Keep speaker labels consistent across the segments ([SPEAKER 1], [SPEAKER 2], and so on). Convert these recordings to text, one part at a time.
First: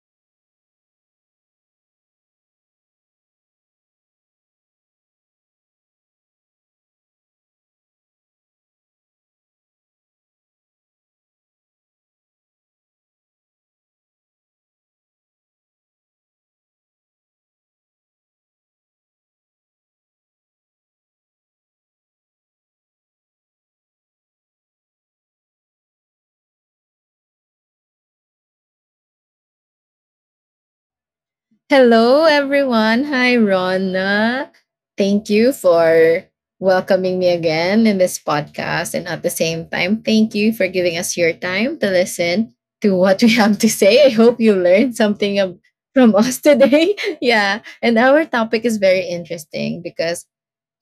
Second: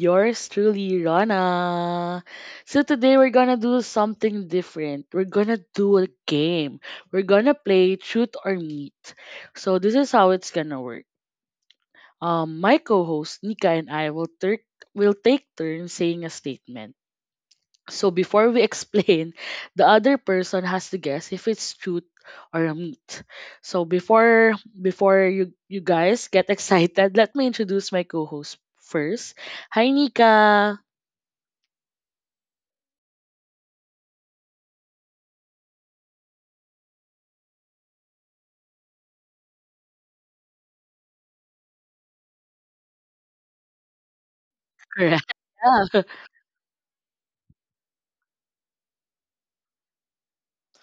[SPEAKER 1] yours truly, Rana. So today we're gonna do something different. We're gonna do a game. We're gonna play Truth or Meat. So this is how it's gonna work. My co-host Nika and I will will take turns saying a statement so before we explain, the other person has to guess if it's truth or a meat. So before you guys get excited, let me introduce my co-host first. Hi Nika.
[SPEAKER 2] Hello, everyone. Hi, Rona. Thank you for welcoming me again in this podcast. And at the same time, thank you for giving us your time to listen to what we have to say. I hope you learned
[SPEAKER 1] Correct.
[SPEAKER 2] something from us today. Yeah. And our topic is very interesting because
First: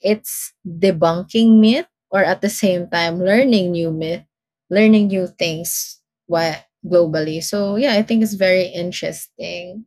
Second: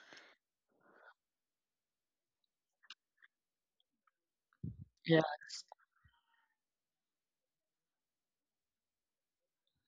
[SPEAKER 2] it's debunking myth or at the same time, learning new myth, learning
[SPEAKER 1] Yeah.
[SPEAKER 2] new things why globally. So, yeah, I think it's very interesting.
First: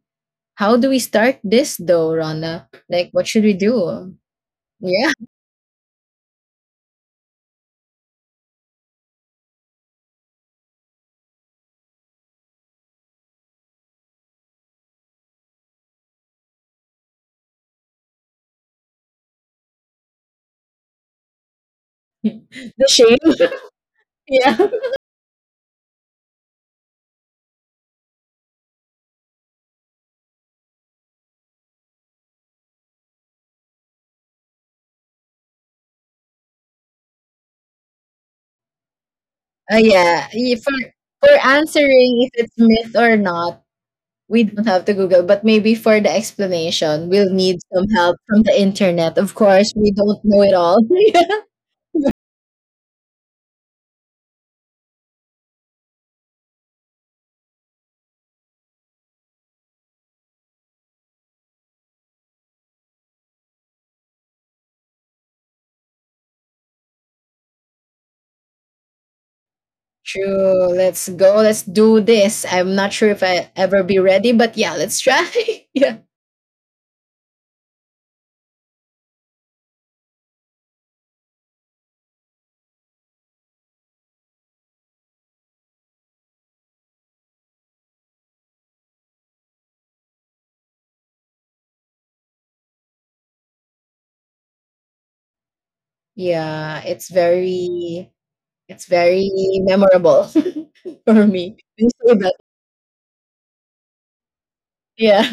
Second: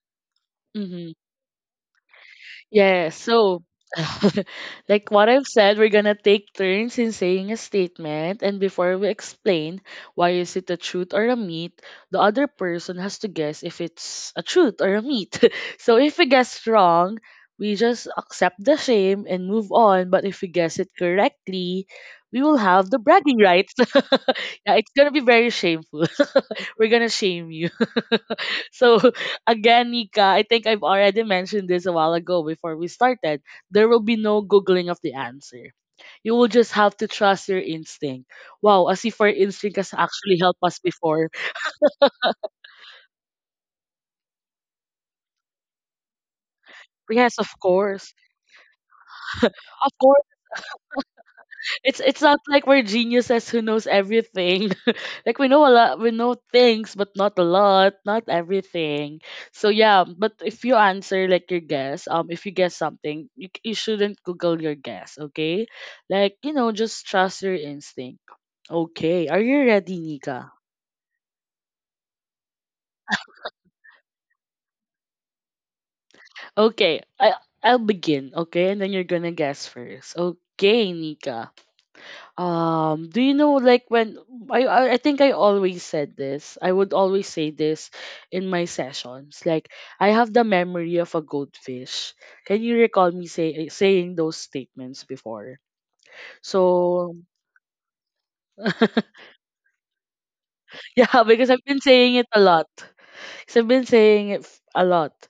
[SPEAKER 2] How do we
[SPEAKER 1] yeah.
[SPEAKER 2] start this though, Rana? Like,
[SPEAKER 1] Yeah,
[SPEAKER 2] what should we
[SPEAKER 1] so
[SPEAKER 2] do?
[SPEAKER 1] like
[SPEAKER 2] Yeah.
[SPEAKER 1] what I've said, we're gonna take turns in saying a statement, and before we explain why is it a truth or a myth, the other person has to guess if it's a truth or a myth. So if we guess wrong, we just accept the shame and move on. But if we guess it correctly, we will
[SPEAKER 2] The
[SPEAKER 1] have the
[SPEAKER 2] shame.
[SPEAKER 1] bragging rights.
[SPEAKER 2] Yeah.
[SPEAKER 1] Yeah, it's gonna be very shameful. We're gonna shame you. So again, Nika, I think I've already mentioned this a while ago before we started. There will be no googling of the answer. You will just have to trust your instinct. Wow, as if our instinct has
[SPEAKER 2] Yeah.
[SPEAKER 1] actually
[SPEAKER 2] y-
[SPEAKER 1] helped
[SPEAKER 2] For
[SPEAKER 1] us before.
[SPEAKER 2] for answering if it's myth or not, we don't have to Google. But maybe for the explanation, we'll
[SPEAKER 1] Yes, of
[SPEAKER 2] need some
[SPEAKER 1] course.
[SPEAKER 2] help from the internet. Of course, we
[SPEAKER 1] Of
[SPEAKER 2] don't
[SPEAKER 1] course.
[SPEAKER 2] know it all.
[SPEAKER 1] It's not like we're geniuses who knows everything. Like we know a lot, we know things, but not a lot, not everything. So yeah, but if you answer like your guess, if you guess something, you shouldn't Google your guess, okay? Like you know, just trust your instinct. Okay, are you ready, Nika?
[SPEAKER 2] True. Let's go. Let's do this. I'm not sure if I ever be ready, but yeah, let's try. Yeah.
[SPEAKER 1] Okay, I'll begin. Okay, and then you're gonna guess first. Okay, Nika. Do you know like when I think I always said this. I would always say this in my sessions. Like I have the memory of a goldfish. Can you recall me saying those statements before?
[SPEAKER 2] Yeah. It's
[SPEAKER 1] So
[SPEAKER 2] very it's very memorable
[SPEAKER 1] yeah,
[SPEAKER 2] for
[SPEAKER 1] because
[SPEAKER 2] me.
[SPEAKER 1] I've been saying it a lot. 'Cause I've been saying it a lot.
[SPEAKER 2] Yeah.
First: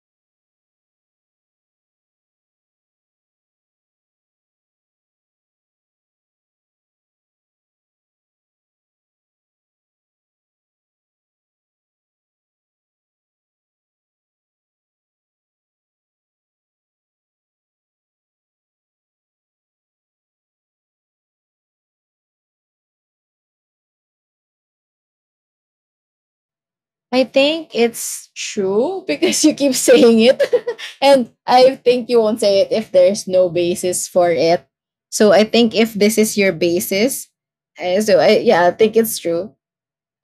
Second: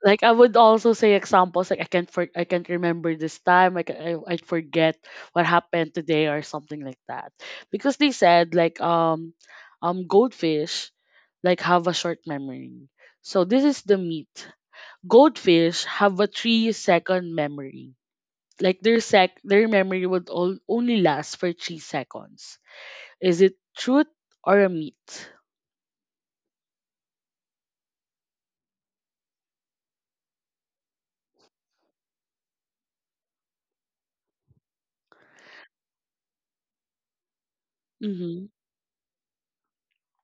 [SPEAKER 1] Like I would also say examples like I can't remember this time like I forget what happened today or something like that because they said like goldfish like have a short memory. So this is the myth: goldfish have a three second memory, like their memory would all only last for three seconds. Is it truth or a myth?
[SPEAKER 2] I think it's true because you keep saying it. And I think you won't say it if there's no basis for it. So I think if this is your basis, so I,
[SPEAKER 1] Mm-hmm.
[SPEAKER 2] yeah, I think it's true.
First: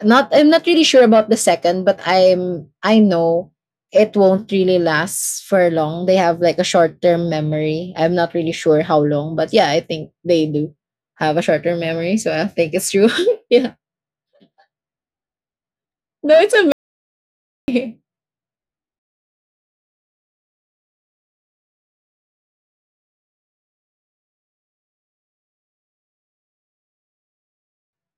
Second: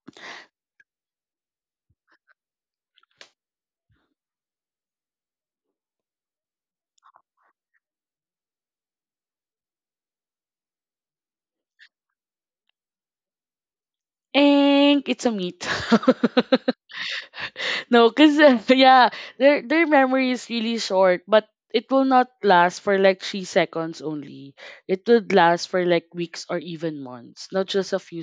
[SPEAKER 2] Not I'm not really sure about the second, but I know it won't really last for long. They have like a short-term memory. I'm not really sure how long, but yeah, I think they do have a short-term memory, so I think it's true. Yeah.
[SPEAKER 1] And it's a myth.
[SPEAKER 2] No, it's amazing.
[SPEAKER 1] No, cause yeah, their memory is really short, but it will not last for like three seconds only. It would last for like weeks or even months, not just a few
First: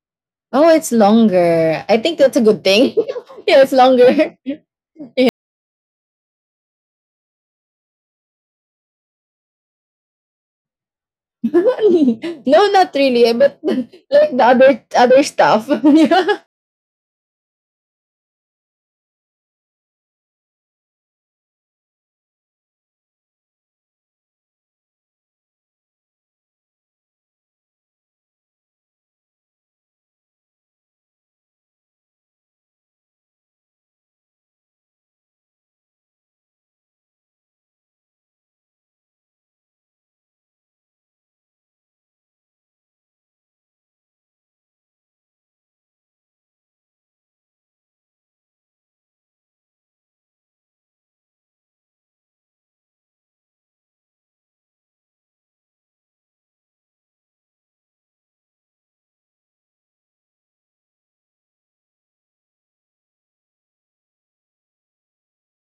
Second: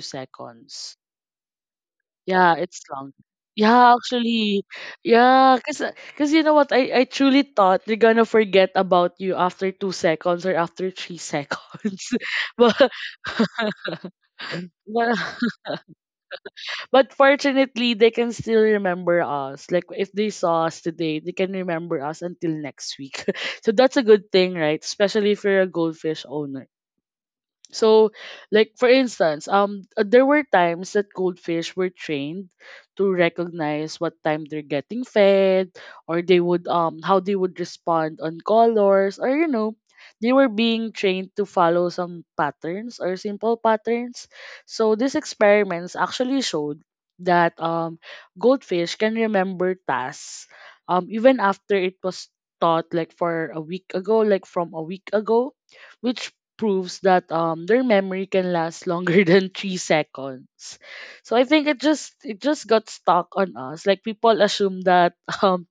[SPEAKER 2] Oh, it's
[SPEAKER 1] seconds.
[SPEAKER 2] longer. I think that's a
[SPEAKER 1] Yeah,
[SPEAKER 2] good
[SPEAKER 1] it's
[SPEAKER 2] thing.
[SPEAKER 1] long.
[SPEAKER 2] Yeah, it's
[SPEAKER 1] Yeah,
[SPEAKER 2] longer.
[SPEAKER 1] actually, yeah, cause cause you know what? I truly thought they're gonna forget about you after two seconds or after three seconds,
[SPEAKER 2] No,
[SPEAKER 1] but
[SPEAKER 2] not really, but like the other
[SPEAKER 1] but
[SPEAKER 2] other stuff. Yeah.
[SPEAKER 1] But fortunately, they can still remember us. Like if they saw us today, they can remember us until next week. So that's a good thing, right? Especially if you're a goldfish owner. So, like for instance, there were times that goldfish were trained to recognize what time they're getting fed, or they would how they would respond on colors, or you know, they were being trained to follow some patterns or simple patterns. So these experiments actually showed that goldfish can remember tasks even after it was taught like for a week ago, like from a week ago, which proves that their memory can last longer than three seconds. So I think it just got stuck on us. Like people assume that um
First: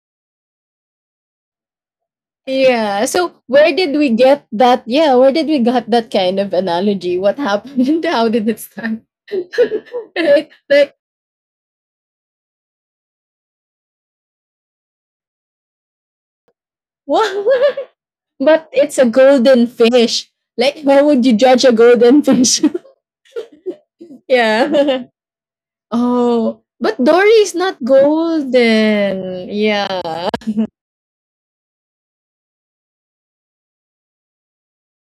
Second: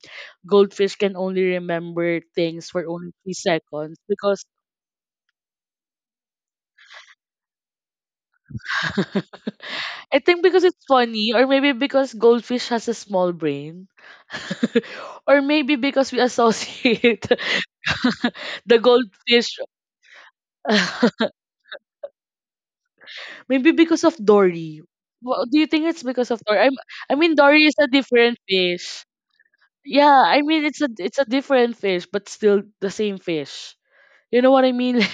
[SPEAKER 1] goldfish can only remember things for
[SPEAKER 2] Yeah.
[SPEAKER 1] only three
[SPEAKER 2] So where did
[SPEAKER 1] seconds
[SPEAKER 2] we
[SPEAKER 1] because
[SPEAKER 2] get that? Yeah, where did we got that kind of analogy? What happened? How did it start?
[SPEAKER 1] I think
[SPEAKER 2] Right?
[SPEAKER 1] because it's
[SPEAKER 2] Like
[SPEAKER 1] funny, or maybe because goldfish has a small brain, or maybe because we associate
[SPEAKER 2] what? But
[SPEAKER 1] the
[SPEAKER 2] it's a
[SPEAKER 1] goldfish.
[SPEAKER 2] golden fish. Like how would you judge a golden fish?
[SPEAKER 1] Maybe because of Dory.
[SPEAKER 2] Yeah.
[SPEAKER 1] Do you think it's because of Dory?
[SPEAKER 2] Oh, but
[SPEAKER 1] I mean,
[SPEAKER 2] Dory is
[SPEAKER 1] Dory is
[SPEAKER 2] not
[SPEAKER 1] a different fish.
[SPEAKER 2] golden. Yeah.
[SPEAKER 1] Yeah, I mean it's a different fish, but still the same fish. You know what I mean?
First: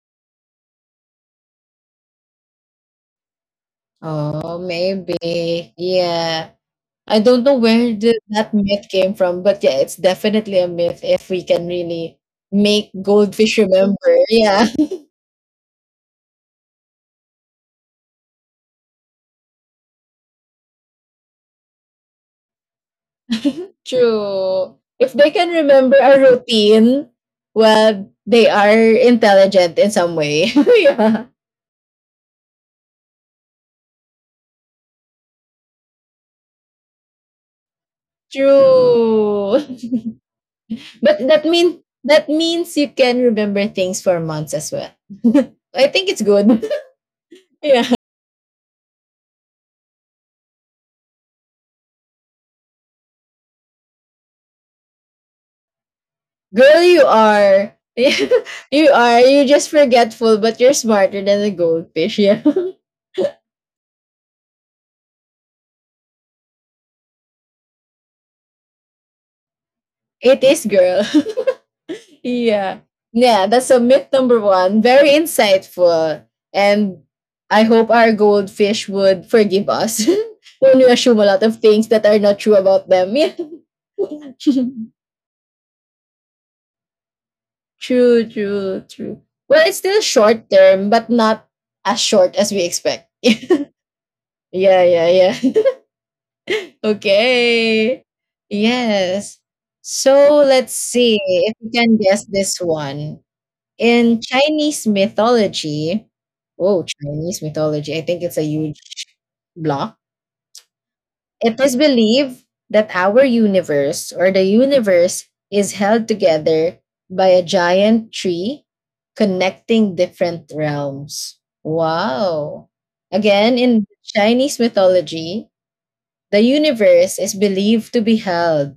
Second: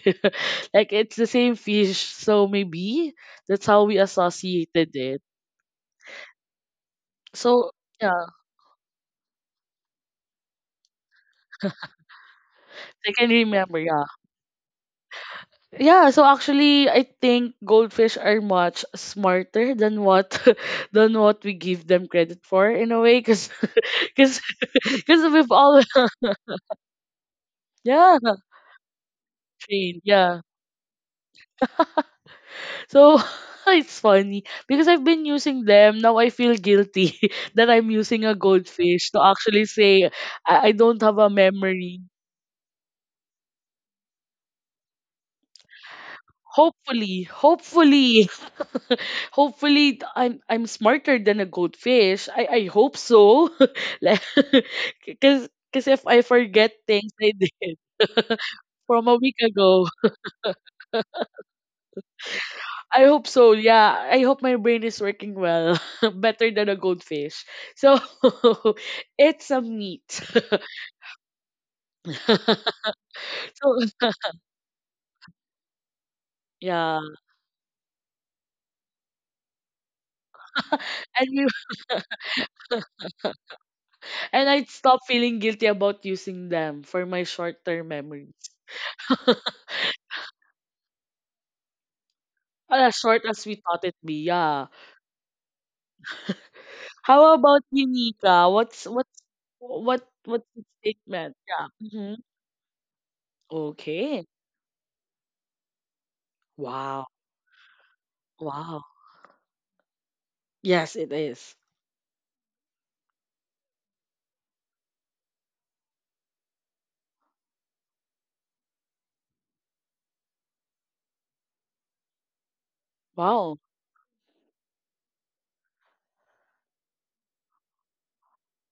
[SPEAKER 1] Like, like it's the same fish, so maybe that's how we
[SPEAKER 2] Oh,
[SPEAKER 1] associated
[SPEAKER 2] maybe.
[SPEAKER 1] it.
[SPEAKER 2] Yeah. I don't know
[SPEAKER 1] So
[SPEAKER 2] where the,
[SPEAKER 1] yeah,
[SPEAKER 2] that myth came from, but yeah, it's definitely a myth if we can really make
[SPEAKER 1] I can
[SPEAKER 2] goldfish
[SPEAKER 1] remember.
[SPEAKER 2] remember.
[SPEAKER 1] Yeah,
[SPEAKER 2] Yeah,
[SPEAKER 1] yeah. So actually, I think goldfish are much smarter than what than what we give them credit for in a way, because because
[SPEAKER 2] true. If they
[SPEAKER 1] because
[SPEAKER 2] can
[SPEAKER 1] we've all
[SPEAKER 2] remember a routine, well,
[SPEAKER 1] yeah
[SPEAKER 2] they are intelligent in
[SPEAKER 1] trained
[SPEAKER 2] some
[SPEAKER 1] yeah.
[SPEAKER 2] way. Yeah,
[SPEAKER 1] So it's funny because I've been using them. Now I feel guilty that I'm using a goldfish to actually
[SPEAKER 2] true.
[SPEAKER 1] say I don't
[SPEAKER 2] But
[SPEAKER 1] have a
[SPEAKER 2] that mean
[SPEAKER 1] memory.
[SPEAKER 2] that means you can remember things for months as well. I think it's good.
[SPEAKER 1] Hopefully,
[SPEAKER 2] Yeah.
[SPEAKER 1] hopefully, hopefully I am I'm smarter than a goldfish. I hope so. like, because if I forget
[SPEAKER 2] Girl, you
[SPEAKER 1] things I
[SPEAKER 2] are.
[SPEAKER 1] did
[SPEAKER 2] You
[SPEAKER 1] from
[SPEAKER 2] are.
[SPEAKER 1] a week
[SPEAKER 2] You're just
[SPEAKER 1] ago.
[SPEAKER 2] forgetful, but you're smarter than a goldfish. Yeah.
[SPEAKER 1] I hope so. Yeah, I hope my brain is working well, better than a goldfish. So, it's a meat.
[SPEAKER 2] It is, girl. Yeah. Yeah, that's a
[SPEAKER 1] So,
[SPEAKER 2] myth number one. Very insightful. And
[SPEAKER 1] yeah,
[SPEAKER 2] I hope our goldfish would forgive us when we assume a
[SPEAKER 1] and
[SPEAKER 2] lot
[SPEAKER 1] you
[SPEAKER 2] of things that are not true about them. Yeah.
[SPEAKER 1] and I'd stop feeling guilty about using them for my short-term
[SPEAKER 2] True,
[SPEAKER 1] memories.
[SPEAKER 2] true, true. Well, it's still short term, but not as short as we
[SPEAKER 1] As
[SPEAKER 2] expect.
[SPEAKER 1] short as we thought it be, yeah.
[SPEAKER 2] Yeah, yeah, yeah.
[SPEAKER 1] How about you,
[SPEAKER 2] Okay.
[SPEAKER 1] Nika? What's what's
[SPEAKER 2] Yes.
[SPEAKER 1] what
[SPEAKER 2] So
[SPEAKER 1] what's the
[SPEAKER 2] let's see
[SPEAKER 1] statement?
[SPEAKER 2] if you
[SPEAKER 1] Yeah.
[SPEAKER 2] can
[SPEAKER 1] hmm
[SPEAKER 2] guess this one. In
[SPEAKER 1] Okay.
[SPEAKER 2] Chinese mythology, oh,
[SPEAKER 1] Wow.
[SPEAKER 2] Chinese mythology, I think it's a huge
[SPEAKER 1] Wow.
[SPEAKER 2] block.
[SPEAKER 1] Yes, it
[SPEAKER 2] It
[SPEAKER 1] is.
[SPEAKER 2] is believed that our universe or the universe is held together by a giant tree connecting different realms. Wow. Again,
[SPEAKER 1] Wow.
[SPEAKER 2] in Chinese mythology, the universe is believed to be held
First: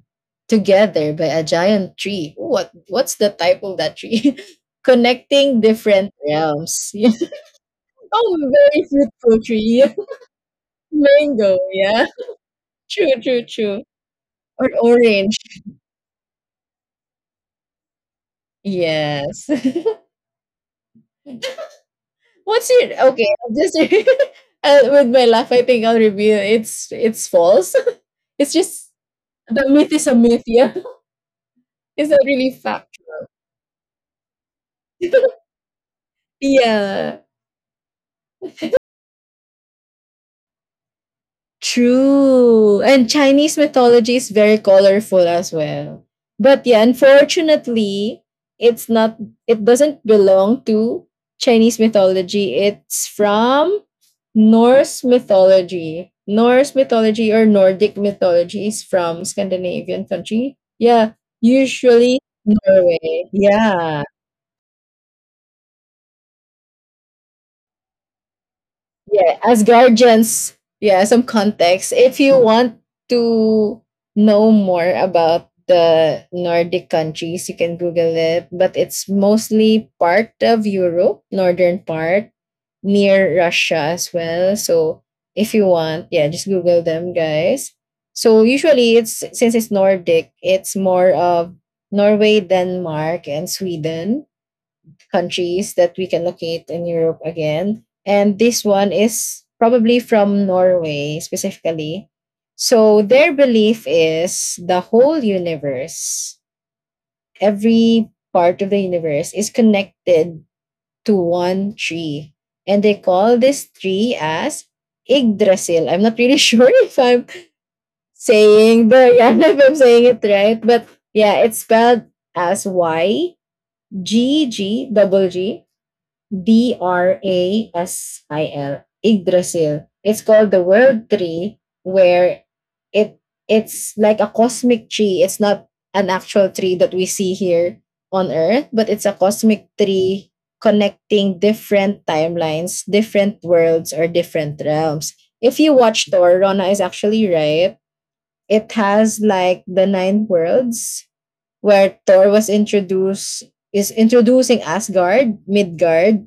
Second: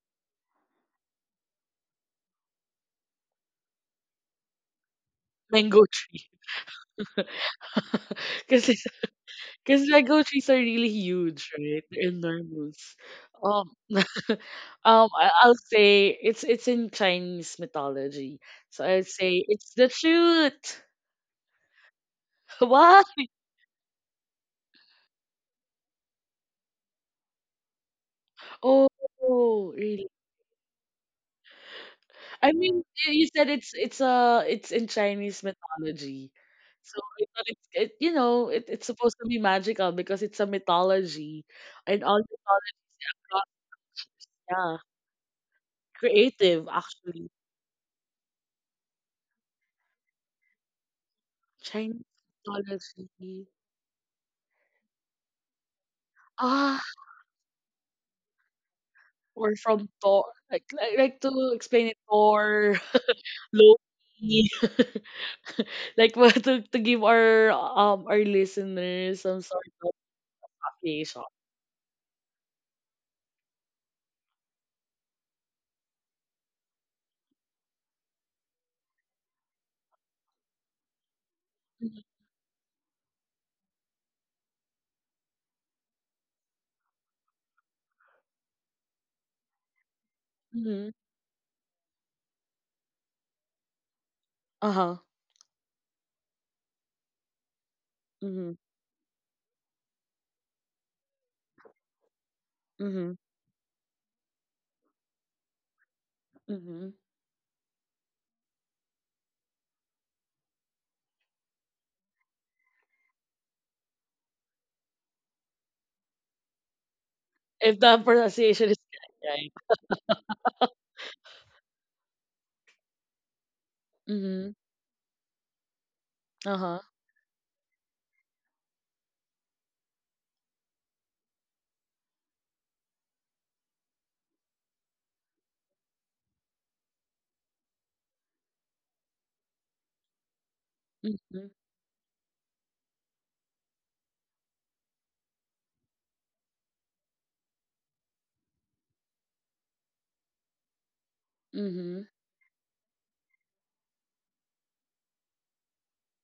[SPEAKER 2] together by a giant tree. Ooh. What's the type of that tree? Connecting
[SPEAKER 1] Mango
[SPEAKER 2] different
[SPEAKER 1] tree.
[SPEAKER 2] realms. Yeah. Oh,
[SPEAKER 1] Cause,
[SPEAKER 2] very fruitful tree.
[SPEAKER 1] because mango trees are really huge,
[SPEAKER 2] Mango,
[SPEAKER 1] right?
[SPEAKER 2] yeah.
[SPEAKER 1] They're enormous.
[SPEAKER 2] True, true,
[SPEAKER 1] Um,
[SPEAKER 2] true. Or
[SPEAKER 1] I-
[SPEAKER 2] orange.
[SPEAKER 1] I'll say it's in Chinese mythology, so I'd say
[SPEAKER 2] Yes.
[SPEAKER 1] it's the truth.
[SPEAKER 2] What's your
[SPEAKER 1] Why?
[SPEAKER 2] okay? I'll just with my laugh, I think I'll reveal it's false. It's just the
[SPEAKER 1] Oh,
[SPEAKER 2] myth is
[SPEAKER 1] really?
[SPEAKER 2] a myth, yeah. It's not really
[SPEAKER 1] I mean,
[SPEAKER 2] fact.
[SPEAKER 1] you said it's it's in Chinese mythology, so
[SPEAKER 2] Yeah.
[SPEAKER 1] I thought it's it, you know it, it's supposed to be magical because it's a mythology, and all mythology,
[SPEAKER 2] True. And Chinese mythology is very
[SPEAKER 1] yeah,
[SPEAKER 2] colorful as well. But
[SPEAKER 1] creative
[SPEAKER 2] yeah,
[SPEAKER 1] actually.
[SPEAKER 2] unfortunately, it's not it doesn't belong to Chinese
[SPEAKER 1] Chinese
[SPEAKER 2] mythology. It's
[SPEAKER 1] mythology.
[SPEAKER 2] from Norse mythology. Norse
[SPEAKER 1] Ah,
[SPEAKER 2] mythology or Nordic mythology is from
[SPEAKER 1] or from
[SPEAKER 2] Scandinavian
[SPEAKER 1] Thor.
[SPEAKER 2] country. Yeah,
[SPEAKER 1] Like to explain it
[SPEAKER 2] usually
[SPEAKER 1] more
[SPEAKER 2] Norway. Yeah.
[SPEAKER 1] Loki. Like what to give our listeners
[SPEAKER 2] Yeah,
[SPEAKER 1] some
[SPEAKER 2] as
[SPEAKER 1] sort of
[SPEAKER 2] guardians. Yeah, some
[SPEAKER 1] appreciation.
[SPEAKER 2] context if you want to know more about the Nordic countries, you can Google it, but it's mostly part of Europe, northern
[SPEAKER 1] Mm-hmm.
[SPEAKER 2] part, near Russia as well. So if you want, yeah, just Google them, guys. So usually, it's since it's Nordic, it's
[SPEAKER 1] mm-hmm.
[SPEAKER 2] more of Norway, Denmark, and Sweden.
[SPEAKER 1] Uh-huh.
[SPEAKER 2] Countries that we can locate in Europe again. And
[SPEAKER 1] Mm-hmm.
[SPEAKER 2] this one is probably from Norway specifically. So
[SPEAKER 1] Mm-hmm.
[SPEAKER 2] their belief is the whole universe,
[SPEAKER 1] Mm-hmm.
[SPEAKER 2] every part of the universe is connected to one tree. And they call this tree as Yggdrasil. I'm not really sure if I'm
[SPEAKER 1] If the pronunciation is
[SPEAKER 2] saying the
[SPEAKER 1] correct,
[SPEAKER 2] yeah,
[SPEAKER 1] right?
[SPEAKER 2] if I'm saying it right, but yeah, it's spelled as Y G
[SPEAKER 1] Mm-hmm.
[SPEAKER 2] G double G D
[SPEAKER 1] Uh-huh.
[SPEAKER 2] R A S I L, Yggdrasil. It's called the world tree where it it's like a cosmic tree. It's not an actual tree that we see here on earth, but it's a cosmic tree connecting
[SPEAKER 1] Mm-hmm.
[SPEAKER 2] different timelines, different worlds or different realms. If you watch Thor, Rona is actually right. It has like the nine worlds where
[SPEAKER 1] Mm-hmm.
[SPEAKER 2] Thor was introduced is introducing Asgard, Midgard,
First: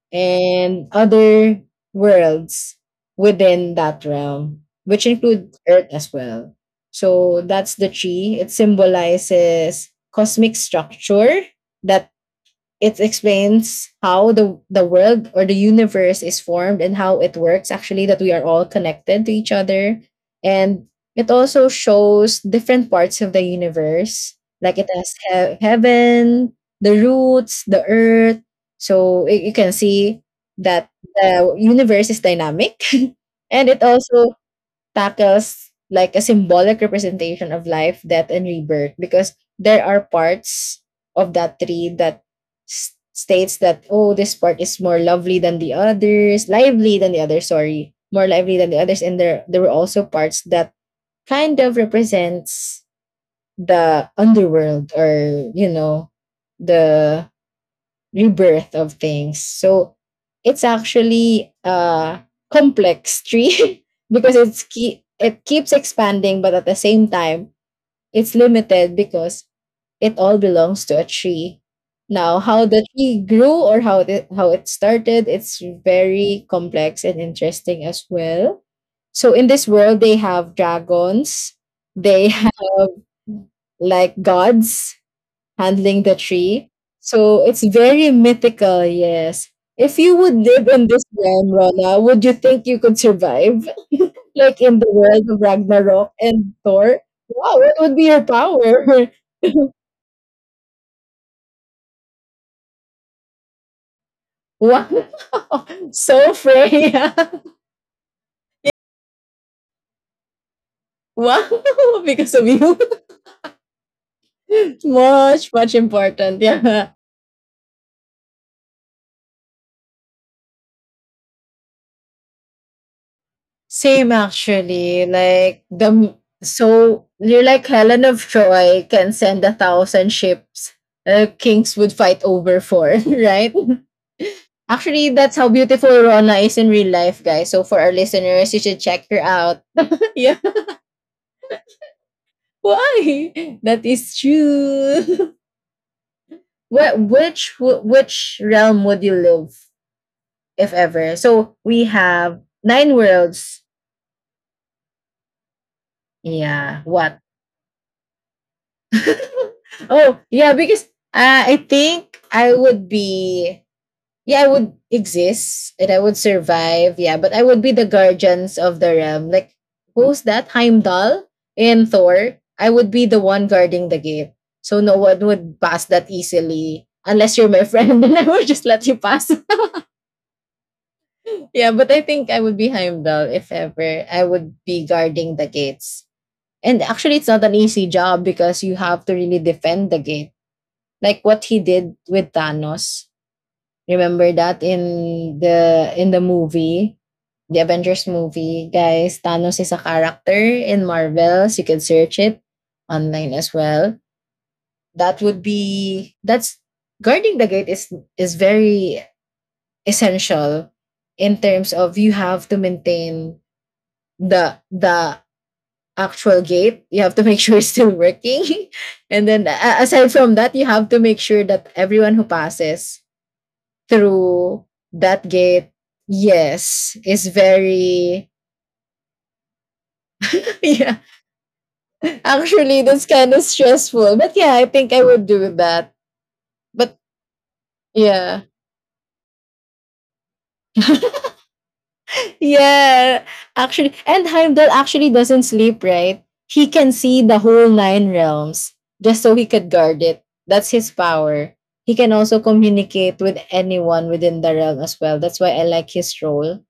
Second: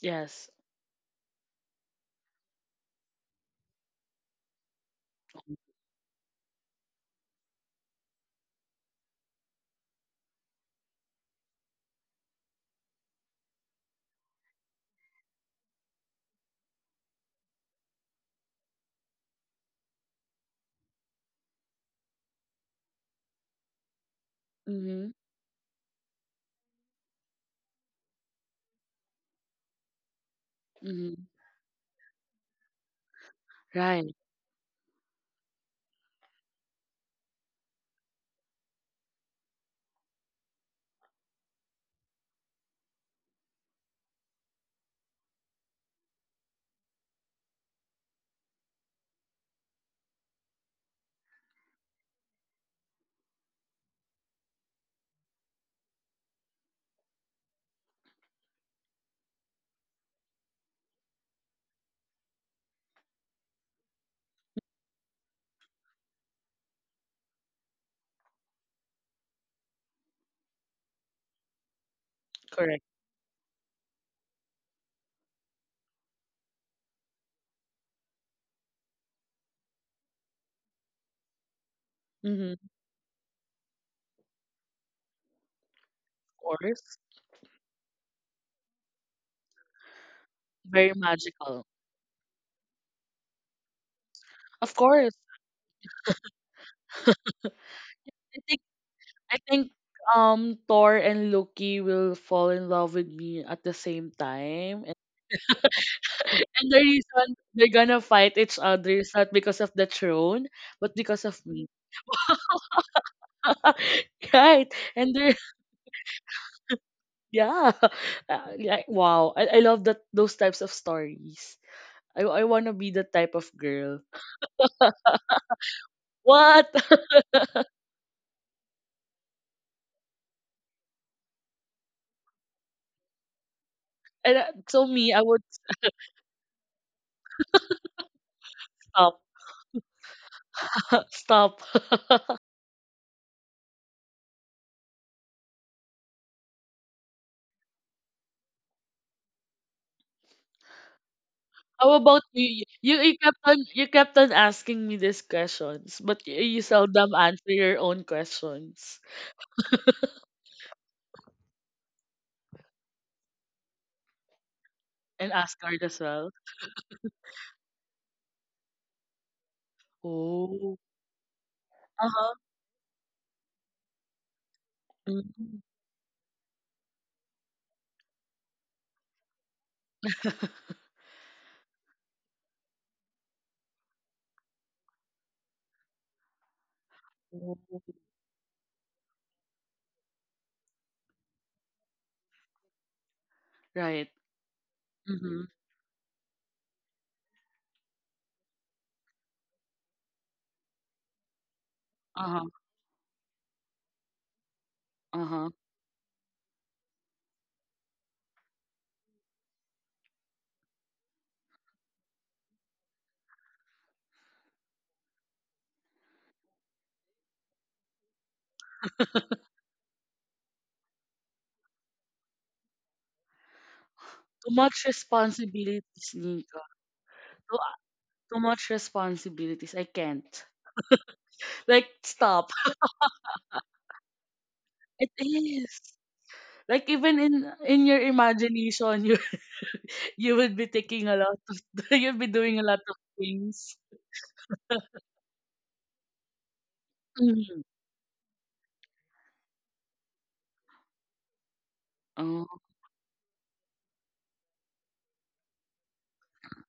[SPEAKER 1] Yes.
[SPEAKER 2] and other worlds within that realm, which include Earth as well. So that's the tree. It symbolizes cosmic structure that it explains how the world or the universe is formed and how it works, actually, that we are all connected to each other. And it also shows different parts of the universe, like it
[SPEAKER 1] Mm-hmm.
[SPEAKER 2] has heaven, the roots, the earth. So you can see that
[SPEAKER 1] Mm-hmm.
[SPEAKER 2] the universe is dynamic and it
[SPEAKER 1] Right.
[SPEAKER 2] also tackles like a symbolic representation of life, death, and rebirth because there are parts of that tree that states that oh, this part is more lovely than the others, lively than the others, sorry, more lively than the others, and there were also parts that kind of represents the underworld, or the rebirth of things. So it's actually a complex tree because it's key, it keeps expanding, but at the same time, it's limited because it all belongs to a tree. Now, how
[SPEAKER 1] Correct.
[SPEAKER 2] the tree grew or how it started, it's very complex and interesting as well. So in this world, they have dragons, they have
[SPEAKER 1] Mm-hmm. Of
[SPEAKER 2] like gods, handling the tree.
[SPEAKER 1] course.
[SPEAKER 2] So it's very mythical, yes. If you would live in
[SPEAKER 1] Very
[SPEAKER 2] this realm,
[SPEAKER 1] magical.
[SPEAKER 2] Rona, would you think you could survive? Like
[SPEAKER 1] Of
[SPEAKER 2] in the
[SPEAKER 1] course.
[SPEAKER 2] world of Ragnarok and Thor? Wow, what would be your
[SPEAKER 1] It
[SPEAKER 2] power?
[SPEAKER 1] I think Thor and Loki will fall in love with me at the same time.
[SPEAKER 2] Wow.
[SPEAKER 1] And,
[SPEAKER 2] So
[SPEAKER 1] and the
[SPEAKER 2] Freya.
[SPEAKER 1] reason they're gonna fight each other is not because of the throne, but because of
[SPEAKER 2] Wow.
[SPEAKER 1] me.
[SPEAKER 2] Because of you.
[SPEAKER 1] Right. And they're
[SPEAKER 2] Much, much important. Yeah.
[SPEAKER 1] yeah. Like wow. I love that those types of stories. I wanna be the type of girl.
[SPEAKER 2] Same actually, like
[SPEAKER 1] What?
[SPEAKER 2] so you're like Helen of Troy can send a thousand ships, kings would fight over for, right?
[SPEAKER 1] And, so
[SPEAKER 2] Actually,
[SPEAKER 1] me, I
[SPEAKER 2] that's
[SPEAKER 1] would
[SPEAKER 2] how beautiful Rona is in real life, guys. So for our listeners, you should check her
[SPEAKER 1] stop.
[SPEAKER 2] out. Yeah,
[SPEAKER 1] Stop.
[SPEAKER 2] why? That is true. Which realm would you live if ever? So we
[SPEAKER 1] How about
[SPEAKER 2] have
[SPEAKER 1] you?
[SPEAKER 2] nine
[SPEAKER 1] You,
[SPEAKER 2] worlds.
[SPEAKER 1] you kept on asking me these questions, but you
[SPEAKER 2] Yeah,
[SPEAKER 1] seldom
[SPEAKER 2] what?
[SPEAKER 1] answer your own questions
[SPEAKER 2] Oh yeah, because I think I would be, yeah, I would
[SPEAKER 1] and ask her
[SPEAKER 2] exist and I
[SPEAKER 1] as
[SPEAKER 2] would
[SPEAKER 1] well.
[SPEAKER 2] survive, yeah, but I would be the guardians of the realm. Like who's that
[SPEAKER 1] Oh,
[SPEAKER 2] Heimdall in
[SPEAKER 1] uh huh.
[SPEAKER 2] Thor? I would be the one guarding the gate, so no one would
[SPEAKER 1] mm
[SPEAKER 2] pass that easily unless you're my friend, then I would just let you pass. Yeah, but I think I would be Heimdall if ever. I would be guarding the gates. And actually, it's not an
[SPEAKER 1] Oh,
[SPEAKER 2] easy job because you have to really defend the gate. Like what he did with Thanos.
[SPEAKER 1] right.
[SPEAKER 2] Remember that in
[SPEAKER 1] Mm-hmm.
[SPEAKER 2] the movie, the Avengers movie, guys. Thanos is a character in Marvel. So you can search it
[SPEAKER 1] Uh-huh.
[SPEAKER 2] online as well. That would
[SPEAKER 1] Uh-huh.
[SPEAKER 2] be that's guarding the gate is very essential in terms of you have to maintain the actual gate. You have to make sure it's still working and then aside from that you have to make sure that everyone who passes
[SPEAKER 1] Too
[SPEAKER 2] through
[SPEAKER 1] much
[SPEAKER 2] that gate,
[SPEAKER 1] responsibilities, Nika.
[SPEAKER 2] yes, is
[SPEAKER 1] Too,
[SPEAKER 2] very
[SPEAKER 1] too much responsibilities. I can't.
[SPEAKER 2] yeah.
[SPEAKER 1] Like, stop.
[SPEAKER 2] Actually, that's kind of stressful. But yeah, I think I
[SPEAKER 1] It
[SPEAKER 2] would do
[SPEAKER 1] is.
[SPEAKER 2] that.
[SPEAKER 1] Like
[SPEAKER 2] But
[SPEAKER 1] even in your
[SPEAKER 2] yeah,
[SPEAKER 1] imagination, you you would be taking a lot of you'd be doing a lot of
[SPEAKER 2] yeah.
[SPEAKER 1] things.
[SPEAKER 2] Actually, and Heimdall actually doesn't sleep, right? He can see the
[SPEAKER 1] Mm-hmm.
[SPEAKER 2] whole nine realms just so he could guard it. That's his power. He can also
[SPEAKER 1] Oh,
[SPEAKER 2] communicate with anyone within the realm as well. That's why I like his role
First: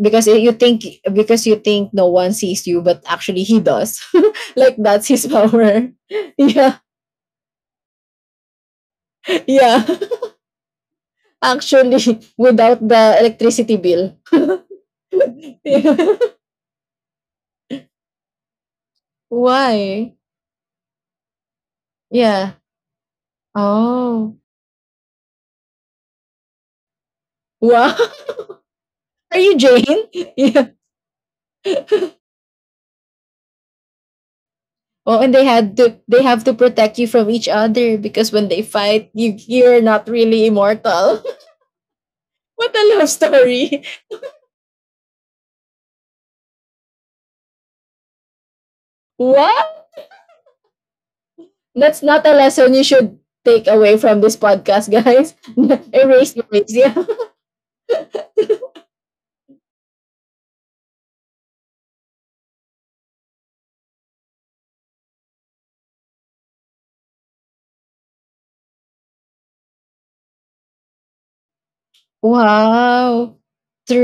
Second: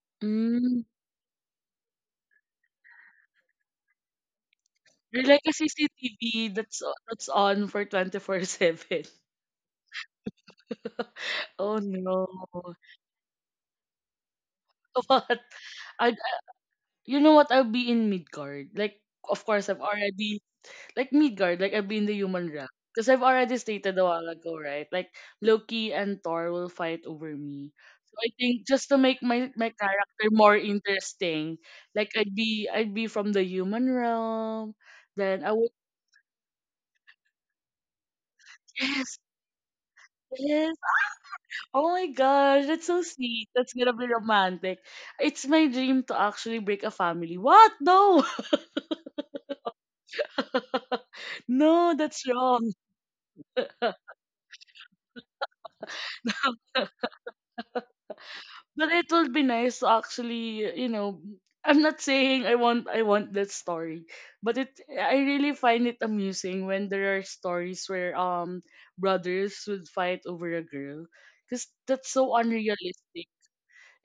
[SPEAKER 2] because you
[SPEAKER 1] hmm.
[SPEAKER 2] think because you think no one sees you but actually he does. Like that's
[SPEAKER 1] You're
[SPEAKER 2] his
[SPEAKER 1] like a
[SPEAKER 2] power.
[SPEAKER 1] CCTV
[SPEAKER 2] Yeah,
[SPEAKER 1] that's on for 24/7.
[SPEAKER 2] yeah.
[SPEAKER 1] Oh
[SPEAKER 2] Actually,
[SPEAKER 1] no.
[SPEAKER 2] without the electricity bill.
[SPEAKER 1] But
[SPEAKER 2] Yeah.
[SPEAKER 1] I You know what? I'll be in Midgard. Like of course I've
[SPEAKER 2] Why,
[SPEAKER 1] already like Midgard, like I've been the human
[SPEAKER 2] yeah.
[SPEAKER 1] rack. Because I've already stated a while
[SPEAKER 2] Oh,
[SPEAKER 1] ago, right? Like Loki and Thor will fight over me.
[SPEAKER 2] wow.
[SPEAKER 1] So I think just to make
[SPEAKER 2] Are you
[SPEAKER 1] my
[SPEAKER 2] Jane?
[SPEAKER 1] character more
[SPEAKER 2] Yeah.
[SPEAKER 1] interesting, like I'd be from the human realm.
[SPEAKER 2] Oh, and
[SPEAKER 1] Then
[SPEAKER 2] they
[SPEAKER 1] I would
[SPEAKER 2] had to they have to protect you from each other because when they fight,
[SPEAKER 1] yes,
[SPEAKER 2] you're not really
[SPEAKER 1] yes.
[SPEAKER 2] immortal.
[SPEAKER 1] Oh my gosh,
[SPEAKER 2] What
[SPEAKER 1] that's
[SPEAKER 2] a
[SPEAKER 1] so
[SPEAKER 2] love
[SPEAKER 1] sweet. That's
[SPEAKER 2] story.
[SPEAKER 1] gonna be romantic. It's my dream to actually break a family. What? No,
[SPEAKER 2] Wow,
[SPEAKER 1] no,
[SPEAKER 2] that's not
[SPEAKER 1] that's
[SPEAKER 2] a
[SPEAKER 1] wrong.
[SPEAKER 2] lesson you should take away from this podcast, guys. Erase, erase, yeah.
[SPEAKER 1] But it will be nice to actually, you know, I'm not saying I want that story, but it I really find it amusing when there are stories where brothers would fight over a girl, because that's so unrealistic.
[SPEAKER 2] Wow.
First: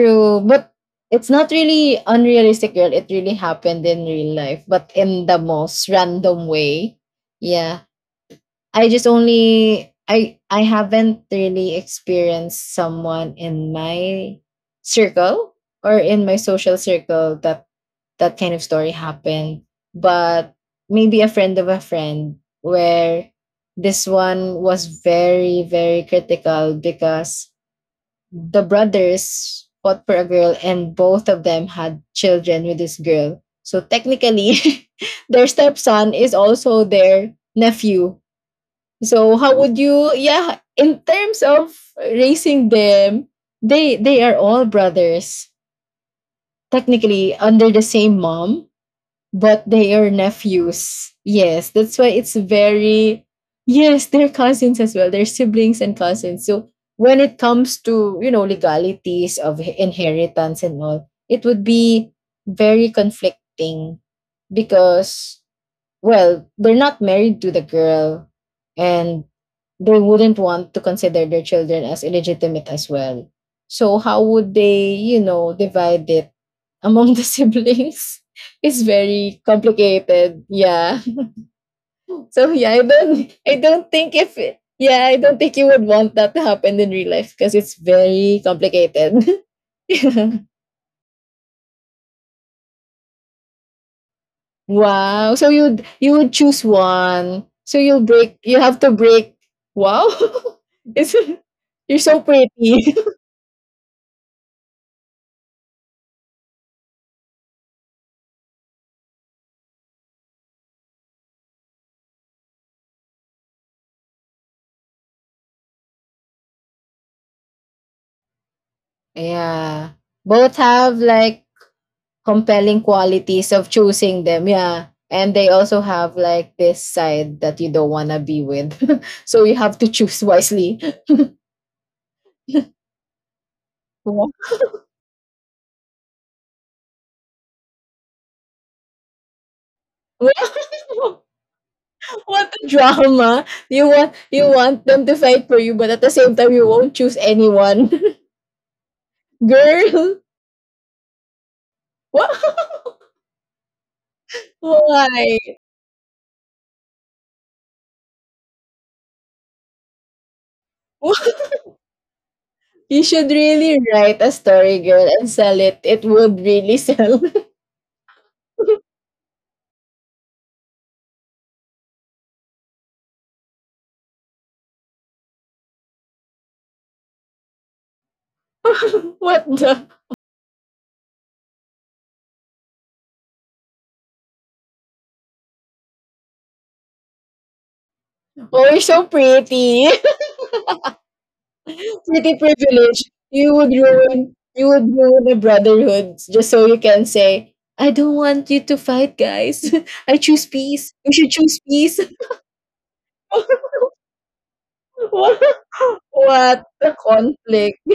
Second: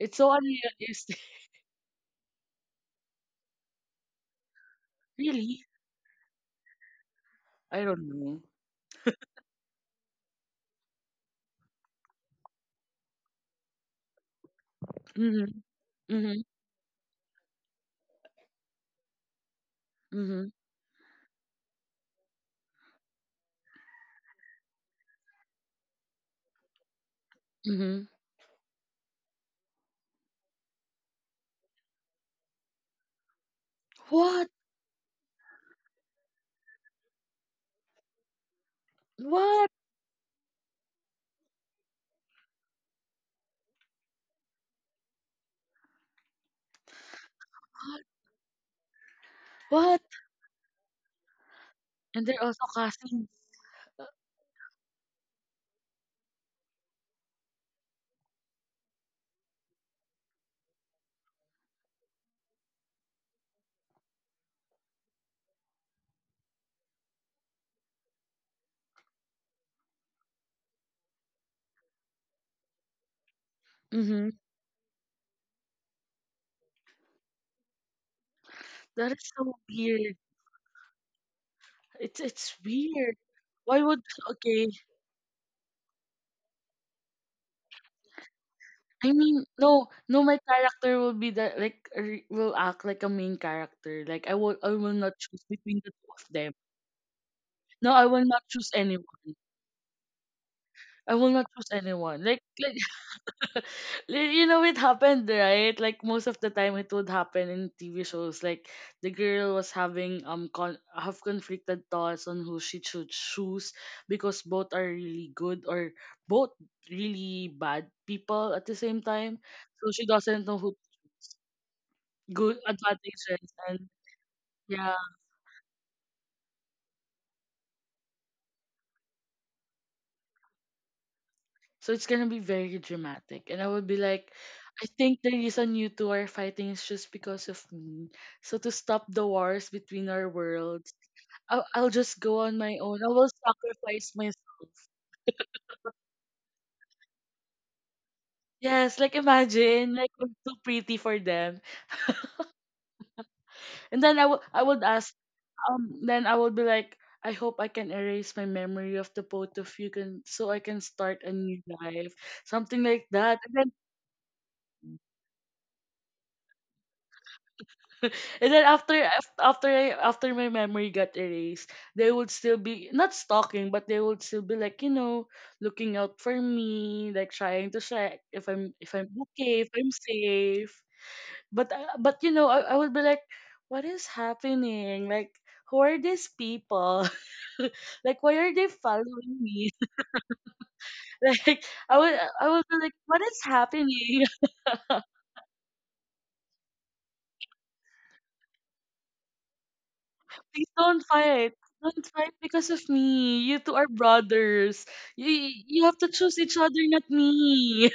[SPEAKER 1] It's so
[SPEAKER 2] But
[SPEAKER 1] unrealistic.
[SPEAKER 2] it's not really unrealistic, girl. It really happened in real life, but in the
[SPEAKER 1] Really,
[SPEAKER 2] most random way. Yeah.
[SPEAKER 1] I don't know.
[SPEAKER 2] I just only I haven't really experienced someone in my
[SPEAKER 1] Mm-hmm,
[SPEAKER 2] circle or in my
[SPEAKER 1] mm-hmm,
[SPEAKER 2] social circle that that kind of story happened.
[SPEAKER 1] mm-hmm,
[SPEAKER 2] But maybe a friend of a friend where this one was very, very critical because
[SPEAKER 1] mm-hmm.
[SPEAKER 2] the brothers fought for a girl and both of them had children with this girl. So
[SPEAKER 1] What?
[SPEAKER 2] technically, their stepson is also their nephew. So how
[SPEAKER 1] What?
[SPEAKER 2] would you, yeah, in terms of raising them, they are all brothers, technically under the
[SPEAKER 1] What?
[SPEAKER 2] same mom, but they are nephews. Yes, that's why
[SPEAKER 1] And they're
[SPEAKER 2] it's
[SPEAKER 1] also cousins.
[SPEAKER 2] very... Yes, they're cousins as well. They're siblings and cousins. So when it comes to, you know, legalities of inheritance and all, it would be very conflicting because, well, they're not married to the girl, and they wouldn't want to consider their children as illegitimate as well. So how
[SPEAKER 1] Mm-hmm.
[SPEAKER 2] would they, you know, divide it among the siblings? It's
[SPEAKER 1] That is
[SPEAKER 2] very
[SPEAKER 1] so weird.
[SPEAKER 2] complicated. Yeah. So
[SPEAKER 1] It's
[SPEAKER 2] yeah, I
[SPEAKER 1] weird.
[SPEAKER 2] don't I
[SPEAKER 1] Why
[SPEAKER 2] don't
[SPEAKER 1] would
[SPEAKER 2] think if it,
[SPEAKER 1] okay?
[SPEAKER 2] yeah, I don't think you would want that to happen in real life because it's very
[SPEAKER 1] I
[SPEAKER 2] complicated.
[SPEAKER 1] mean, no, no. My character will be that like will act like a main character. Like I will not
[SPEAKER 2] Wow.
[SPEAKER 1] choose
[SPEAKER 2] So
[SPEAKER 1] between
[SPEAKER 2] you
[SPEAKER 1] the two
[SPEAKER 2] you
[SPEAKER 1] of
[SPEAKER 2] would
[SPEAKER 1] them.
[SPEAKER 2] choose one. So
[SPEAKER 1] No, I
[SPEAKER 2] you'll
[SPEAKER 1] will
[SPEAKER 2] break.
[SPEAKER 1] not
[SPEAKER 2] You
[SPEAKER 1] choose
[SPEAKER 2] have to
[SPEAKER 1] anyone.
[SPEAKER 2] break. Wow.
[SPEAKER 1] I
[SPEAKER 2] It's...
[SPEAKER 1] will not choose
[SPEAKER 2] you're
[SPEAKER 1] anyone.
[SPEAKER 2] so pretty.
[SPEAKER 1] You know it happened right like most of the time it would happen in tv shows like the girl was having have conflicted thoughts on who she should choose because both are really good or both really bad people at the same time so
[SPEAKER 2] Yeah.
[SPEAKER 1] she doesn't know
[SPEAKER 2] Both
[SPEAKER 1] who
[SPEAKER 2] have like
[SPEAKER 1] good
[SPEAKER 2] compelling
[SPEAKER 1] advantages
[SPEAKER 2] qualities of
[SPEAKER 1] and
[SPEAKER 2] choosing them. Yeah.
[SPEAKER 1] yeah
[SPEAKER 2] And they also have like this side that you don't wanna be with. So you have to choose wisely.
[SPEAKER 1] so it's gonna be very dramatic and I would be like
[SPEAKER 2] Wow.
[SPEAKER 1] I think the reason you two are fighting is just because of me so to stop the wars between our worlds I'll just go
[SPEAKER 2] What
[SPEAKER 1] on
[SPEAKER 2] a
[SPEAKER 1] my own. I will
[SPEAKER 2] drama. You
[SPEAKER 1] sacrifice
[SPEAKER 2] want you
[SPEAKER 1] myself.
[SPEAKER 2] want them to fight for you, but at the same time you won't choose anyone.
[SPEAKER 1] Yes, like imagine, like
[SPEAKER 2] Girl.
[SPEAKER 1] I'm too pretty for them. And then I would
[SPEAKER 2] Why?
[SPEAKER 1] ask, then I would be like, I hope I can erase my memory of the both of you can so I can start a new life, something
[SPEAKER 2] You
[SPEAKER 1] like
[SPEAKER 2] should
[SPEAKER 1] that. And then
[SPEAKER 2] really write a story, girl, and sell it. It would really sell.
[SPEAKER 1] and then after af- after I, after my memory got erased, they would still be not stalking, but they would still be like looking out for me, like trying to check if I'm
[SPEAKER 2] What
[SPEAKER 1] okay, if
[SPEAKER 2] the?
[SPEAKER 1] I'm safe. But I- but you know I would be like what is happening, like who are these people. Like why are they
[SPEAKER 2] Oh, you're so
[SPEAKER 1] following me.
[SPEAKER 2] pretty.
[SPEAKER 1] like i would
[SPEAKER 2] Pretty
[SPEAKER 1] I would be like
[SPEAKER 2] privilege.
[SPEAKER 1] what is
[SPEAKER 2] You would
[SPEAKER 1] happening.
[SPEAKER 2] ruin. You would ruin the brotherhood just so you can say, "I don't want you to fight, guys. I choose
[SPEAKER 1] Please
[SPEAKER 2] peace.
[SPEAKER 1] don't
[SPEAKER 2] We should
[SPEAKER 1] fight.
[SPEAKER 2] choose peace."
[SPEAKER 1] Don't fight because of me, you two are brothers. you
[SPEAKER 2] What?
[SPEAKER 1] you have to choose each
[SPEAKER 2] What
[SPEAKER 1] other,
[SPEAKER 2] the
[SPEAKER 1] not
[SPEAKER 2] conflict?
[SPEAKER 1] me.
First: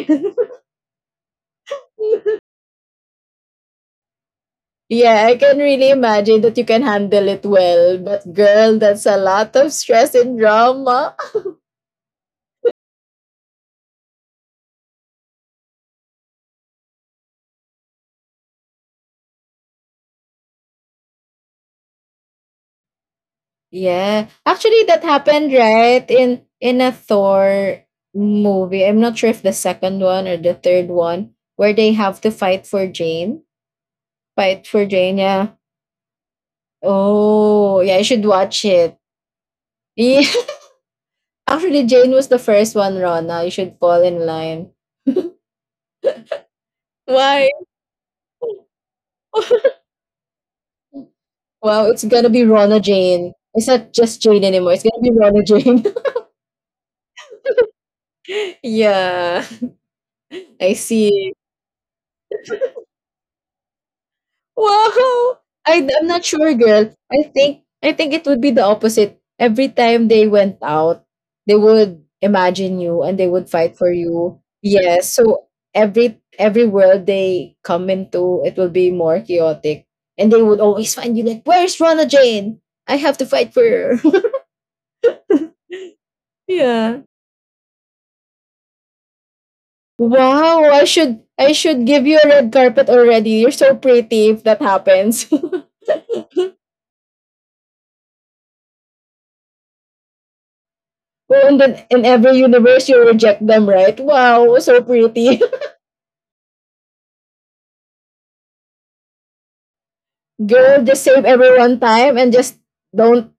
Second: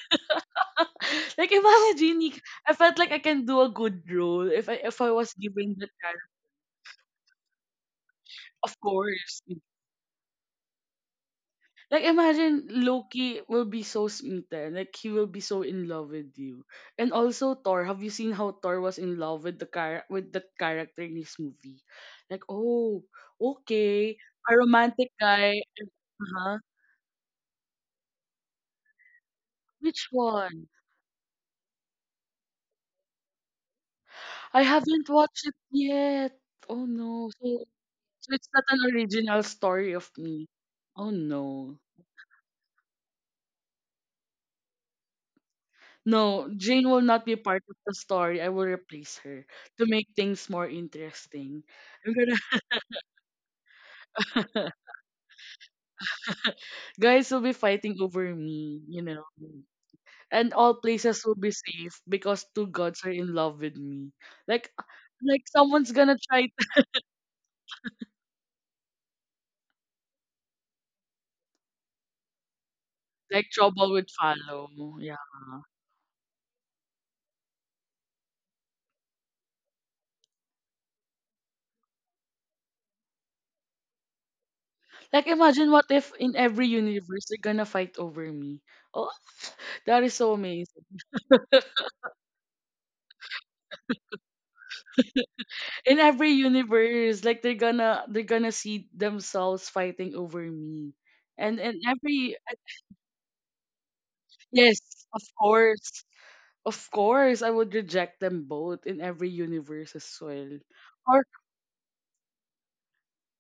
[SPEAKER 1] like imagine you- I felt like I can do a good role if I
[SPEAKER 2] Yeah,
[SPEAKER 1] was
[SPEAKER 2] I can
[SPEAKER 1] given the
[SPEAKER 2] really
[SPEAKER 1] chance,
[SPEAKER 2] imagine that you can handle it well. But
[SPEAKER 1] of
[SPEAKER 2] girl, that's a
[SPEAKER 1] course.
[SPEAKER 2] lot of stress and drama.
[SPEAKER 1] Like, imagine Loki will be so smitten, like he will be so in love with you. And also Thor, have you seen how Thor was in love with the car with the character in his movie? Like, oh, okay,
[SPEAKER 2] Yeah.
[SPEAKER 1] a
[SPEAKER 2] Actually that
[SPEAKER 1] romantic
[SPEAKER 2] happened
[SPEAKER 1] guy.
[SPEAKER 2] right in
[SPEAKER 1] Uh-huh.
[SPEAKER 2] in a Thor movie. I'm not sure if the second
[SPEAKER 1] Which
[SPEAKER 2] one or the
[SPEAKER 1] one?
[SPEAKER 2] third one where they have to fight for Jane.
[SPEAKER 1] I
[SPEAKER 2] Fight for
[SPEAKER 1] haven't
[SPEAKER 2] Jane,
[SPEAKER 1] watched
[SPEAKER 2] yeah.
[SPEAKER 1] it yet. Oh no.
[SPEAKER 2] Oh, yeah, you should
[SPEAKER 1] So it's not
[SPEAKER 2] watch
[SPEAKER 1] an
[SPEAKER 2] it.
[SPEAKER 1] original story of
[SPEAKER 2] Yeah.
[SPEAKER 1] me. Oh no.
[SPEAKER 2] Actually Jane was the first one, Rona. You should fall in line.
[SPEAKER 1] No, Jane will not be
[SPEAKER 2] Why?
[SPEAKER 1] part of the story. I will replace her to make things more interesting.
[SPEAKER 2] Wow, it's
[SPEAKER 1] I'm
[SPEAKER 2] gonna
[SPEAKER 1] gonna
[SPEAKER 2] be Rona Jane. It's not just Jane anymore. It's gonna be Rona Jane.
[SPEAKER 1] guys will be fighting over me, you know.
[SPEAKER 2] Yeah.
[SPEAKER 1] And all
[SPEAKER 2] I
[SPEAKER 1] places will
[SPEAKER 2] see.
[SPEAKER 1] be safe because two gods are in love with me. Like
[SPEAKER 2] Wow.
[SPEAKER 1] like
[SPEAKER 2] I,
[SPEAKER 1] someone's
[SPEAKER 2] I'm
[SPEAKER 1] gonna
[SPEAKER 2] not
[SPEAKER 1] try
[SPEAKER 2] sure,
[SPEAKER 1] to
[SPEAKER 2] girl. I think it would be the opposite. Every time they went out, they would imagine you and they
[SPEAKER 1] like
[SPEAKER 2] would fight
[SPEAKER 1] trouble
[SPEAKER 2] for
[SPEAKER 1] would
[SPEAKER 2] you.
[SPEAKER 1] follow.
[SPEAKER 2] Yes.
[SPEAKER 1] Yeah.
[SPEAKER 2] So every world they come into, it will be more chaotic. And they would always find you like, where's Rona Jane? I have to fight for her.
[SPEAKER 1] Like, imagine what if in every
[SPEAKER 2] Yeah.
[SPEAKER 1] universe they're gonna fight over me. Oh, that is so
[SPEAKER 2] Wow, I
[SPEAKER 1] amazing.
[SPEAKER 2] should I should give you a red carpet already. You're so pretty if that happens.
[SPEAKER 1] In every universe, like they're gonna see themselves fighting over me.
[SPEAKER 2] Well,
[SPEAKER 1] And
[SPEAKER 2] and
[SPEAKER 1] in
[SPEAKER 2] then in every
[SPEAKER 1] every
[SPEAKER 2] universe, you reject them, right? Wow,
[SPEAKER 1] Yes,
[SPEAKER 2] so
[SPEAKER 1] of
[SPEAKER 2] pretty.
[SPEAKER 1] course. Of course, I would reject them both in every universe as well.
[SPEAKER 2] Girl, just
[SPEAKER 1] Or
[SPEAKER 2] save everyone time and just don't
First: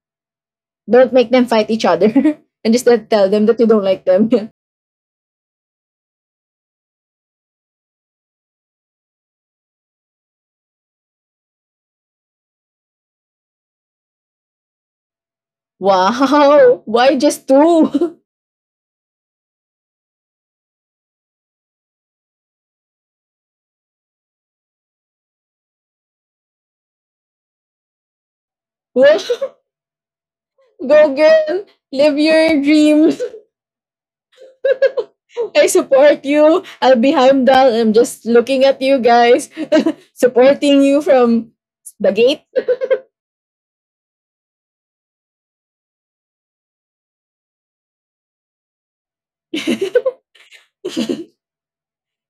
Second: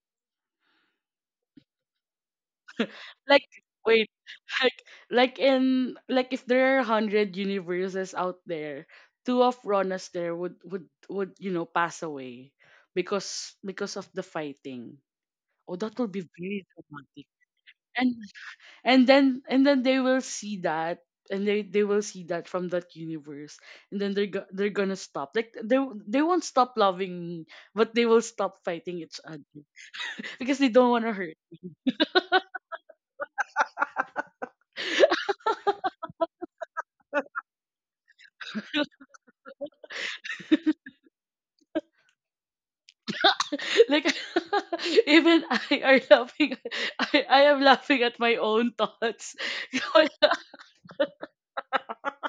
[SPEAKER 2] don't make them fight each other. And just let- tell
[SPEAKER 1] like
[SPEAKER 2] them that you don't like
[SPEAKER 1] wait,
[SPEAKER 2] them.
[SPEAKER 1] like like if there are hundred universes out there, two of Ronas there would you know pass away because of the fighting. Oh, that would be very
[SPEAKER 2] Wow, why
[SPEAKER 1] dramatic.
[SPEAKER 2] just
[SPEAKER 1] and.
[SPEAKER 2] two?
[SPEAKER 1] And then they will see that and they will see that from that universe, and then they're gonna stop, like they won't stop loving me, but they will stop fighting each other
[SPEAKER 2] Wow.
[SPEAKER 1] because they don't want to
[SPEAKER 2] Go,
[SPEAKER 1] hurt.
[SPEAKER 2] girl. Live your dreams. I support you. I'll be Heimdall. I'm just looking at you guys, supporting you from the gate.
[SPEAKER 1] Like, even I are laughing. I am laughing at my own thoughts.
[SPEAKER 2] It's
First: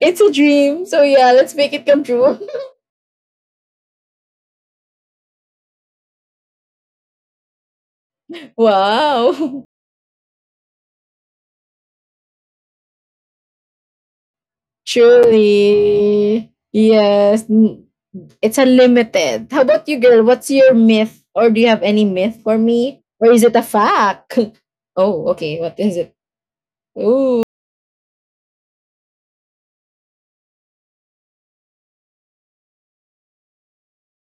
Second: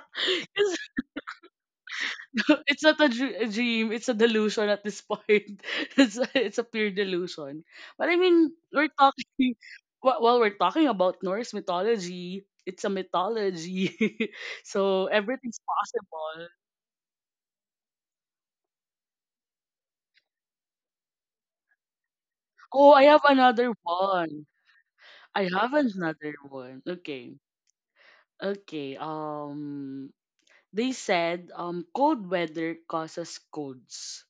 [SPEAKER 2] a
[SPEAKER 1] Because
[SPEAKER 2] dream. So yeah, let's make it come true.
[SPEAKER 1] it's not a dream. It's a delusion at this point. It's a pure delusion. But I mean, we're talking
[SPEAKER 2] Wow.
[SPEAKER 1] while we're talking about Norse mythology. It's a mythology, so everything's possible.
[SPEAKER 2] Truly. Yes. N- it's unlimited. How about you, girl? What's your myth? Or do you have any myth for
[SPEAKER 1] Oh,
[SPEAKER 2] me?
[SPEAKER 1] I have
[SPEAKER 2] Or is it a
[SPEAKER 1] another
[SPEAKER 2] fact?
[SPEAKER 1] one.
[SPEAKER 2] Oh,
[SPEAKER 1] I
[SPEAKER 2] okay.
[SPEAKER 1] have
[SPEAKER 2] What is it?
[SPEAKER 1] another one. Okay,
[SPEAKER 2] Ooh.
[SPEAKER 1] okay. They said cold weather causes colds.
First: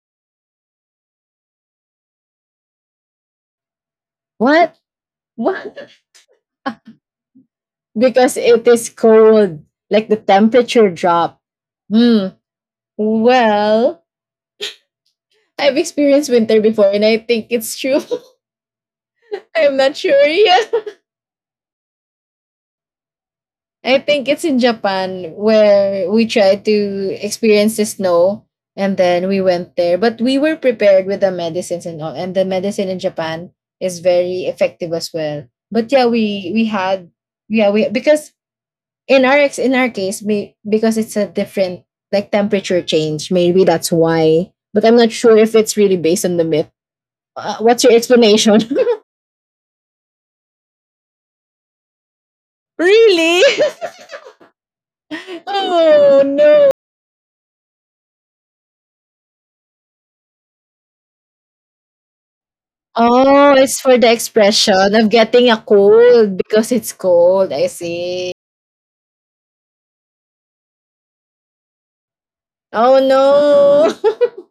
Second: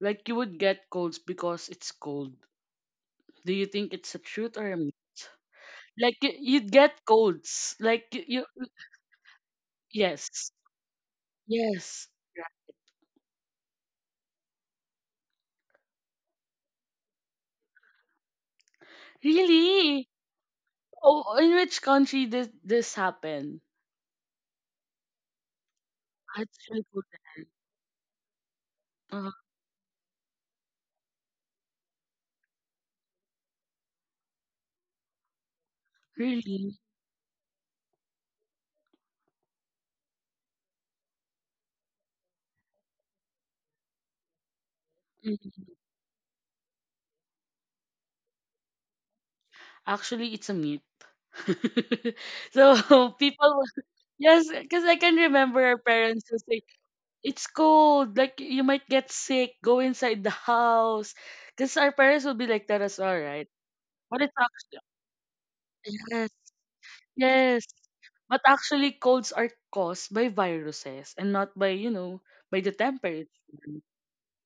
[SPEAKER 1] Like you would get colds because it's cold. Do you think it's a truth or a
[SPEAKER 2] What?
[SPEAKER 1] myth?
[SPEAKER 2] What?
[SPEAKER 1] Like you'd get colds. Like
[SPEAKER 2] Because
[SPEAKER 1] you,
[SPEAKER 2] it is cold. Like the
[SPEAKER 1] yes.
[SPEAKER 2] temperature drop.
[SPEAKER 1] Yes.
[SPEAKER 2] Hmm. Well, I've experienced winter before and I think it's true. I'm not
[SPEAKER 1] Really?
[SPEAKER 2] sure yet.
[SPEAKER 1] Oh, in which country did this happen?
[SPEAKER 2] I think it's in Japan where we
[SPEAKER 1] At
[SPEAKER 2] tried to
[SPEAKER 1] Switzerland.
[SPEAKER 2] experience the snow and then
[SPEAKER 1] Uh,
[SPEAKER 2] we went there. But we were prepared with the medicines and all, and the medicine in Japan is very effective as well. But yeah, we
[SPEAKER 1] really?
[SPEAKER 2] had... yeah, we because in our case, we, because it's a different like temperature change, maybe that's why. But I'm not sure if
[SPEAKER 1] Mm.
[SPEAKER 2] it's really based on the myth. What's your explanation?
[SPEAKER 1] Actually, it's a myth. So
[SPEAKER 2] Really?
[SPEAKER 1] people, yes, because I can remember our
[SPEAKER 2] Oh
[SPEAKER 1] parents would say,
[SPEAKER 2] no!
[SPEAKER 1] "It's cold. Like you might get sick. Go inside the house." Because our parents would be like that as well, right?
[SPEAKER 2] Oh, it's for the
[SPEAKER 1] But it's actually
[SPEAKER 2] expression of getting a
[SPEAKER 1] yes.
[SPEAKER 2] cold because it's cold. I
[SPEAKER 1] Yes.
[SPEAKER 2] see.
[SPEAKER 1] But actually, colds are caused by viruses and not by, you know, by the
[SPEAKER 2] Oh
[SPEAKER 1] temperature.
[SPEAKER 2] no.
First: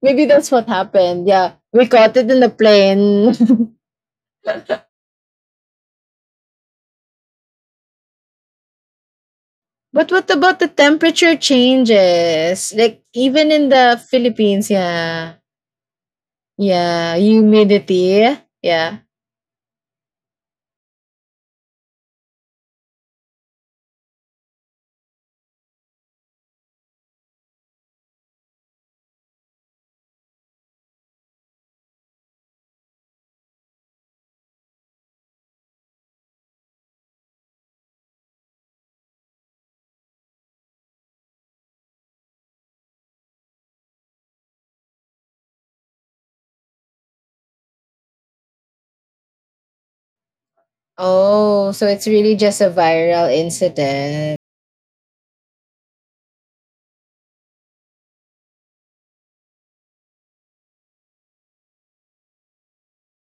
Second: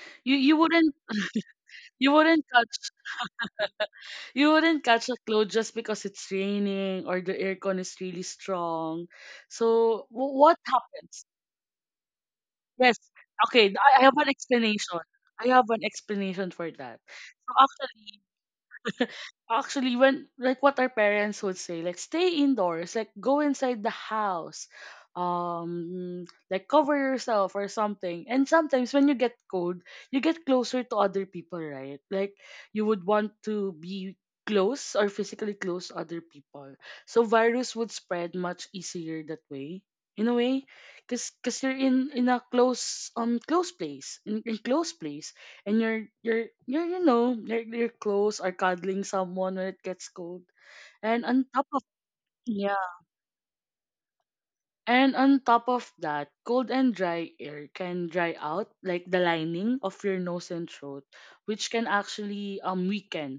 [SPEAKER 2] Maybe
[SPEAKER 1] You
[SPEAKER 2] that's
[SPEAKER 1] you
[SPEAKER 2] what
[SPEAKER 1] wouldn't,
[SPEAKER 2] happened. Yeah, we
[SPEAKER 1] you
[SPEAKER 2] caught it in
[SPEAKER 1] wouldn't
[SPEAKER 2] the
[SPEAKER 1] catch,
[SPEAKER 2] plane.
[SPEAKER 1] you wouldn't catch a cold just because it's raining or the aircon is really strong. So
[SPEAKER 2] But
[SPEAKER 1] wh-
[SPEAKER 2] what
[SPEAKER 1] what
[SPEAKER 2] about the
[SPEAKER 1] happens?
[SPEAKER 2] temperature changes?
[SPEAKER 1] Yes.
[SPEAKER 2] Like even in
[SPEAKER 1] Okay, I
[SPEAKER 2] the
[SPEAKER 1] have an
[SPEAKER 2] Philippines,
[SPEAKER 1] explanation.
[SPEAKER 2] yeah.
[SPEAKER 1] I have an explanation for that.
[SPEAKER 2] Yeah,
[SPEAKER 1] So actually,
[SPEAKER 2] humidity. Yeah.
[SPEAKER 1] actually, when like what our parents would say, like stay indoors, like go inside the house, like cover yourself or something, and sometimes when you get cold you get closer to other people, right? Like you would want to be close or physically close to other people, so virus would spread much easier that way, in a way, because 'cause you're in a close close place, in close place, and you're you know you're close or cuddling someone when it gets cold. And on top
[SPEAKER 2] Oh,
[SPEAKER 1] of
[SPEAKER 2] so it's really just a
[SPEAKER 1] yeah,
[SPEAKER 2] viral incident.
[SPEAKER 1] and on top of that, cold and dry air can dry out like the lining of your nose and throat, which can actually weaken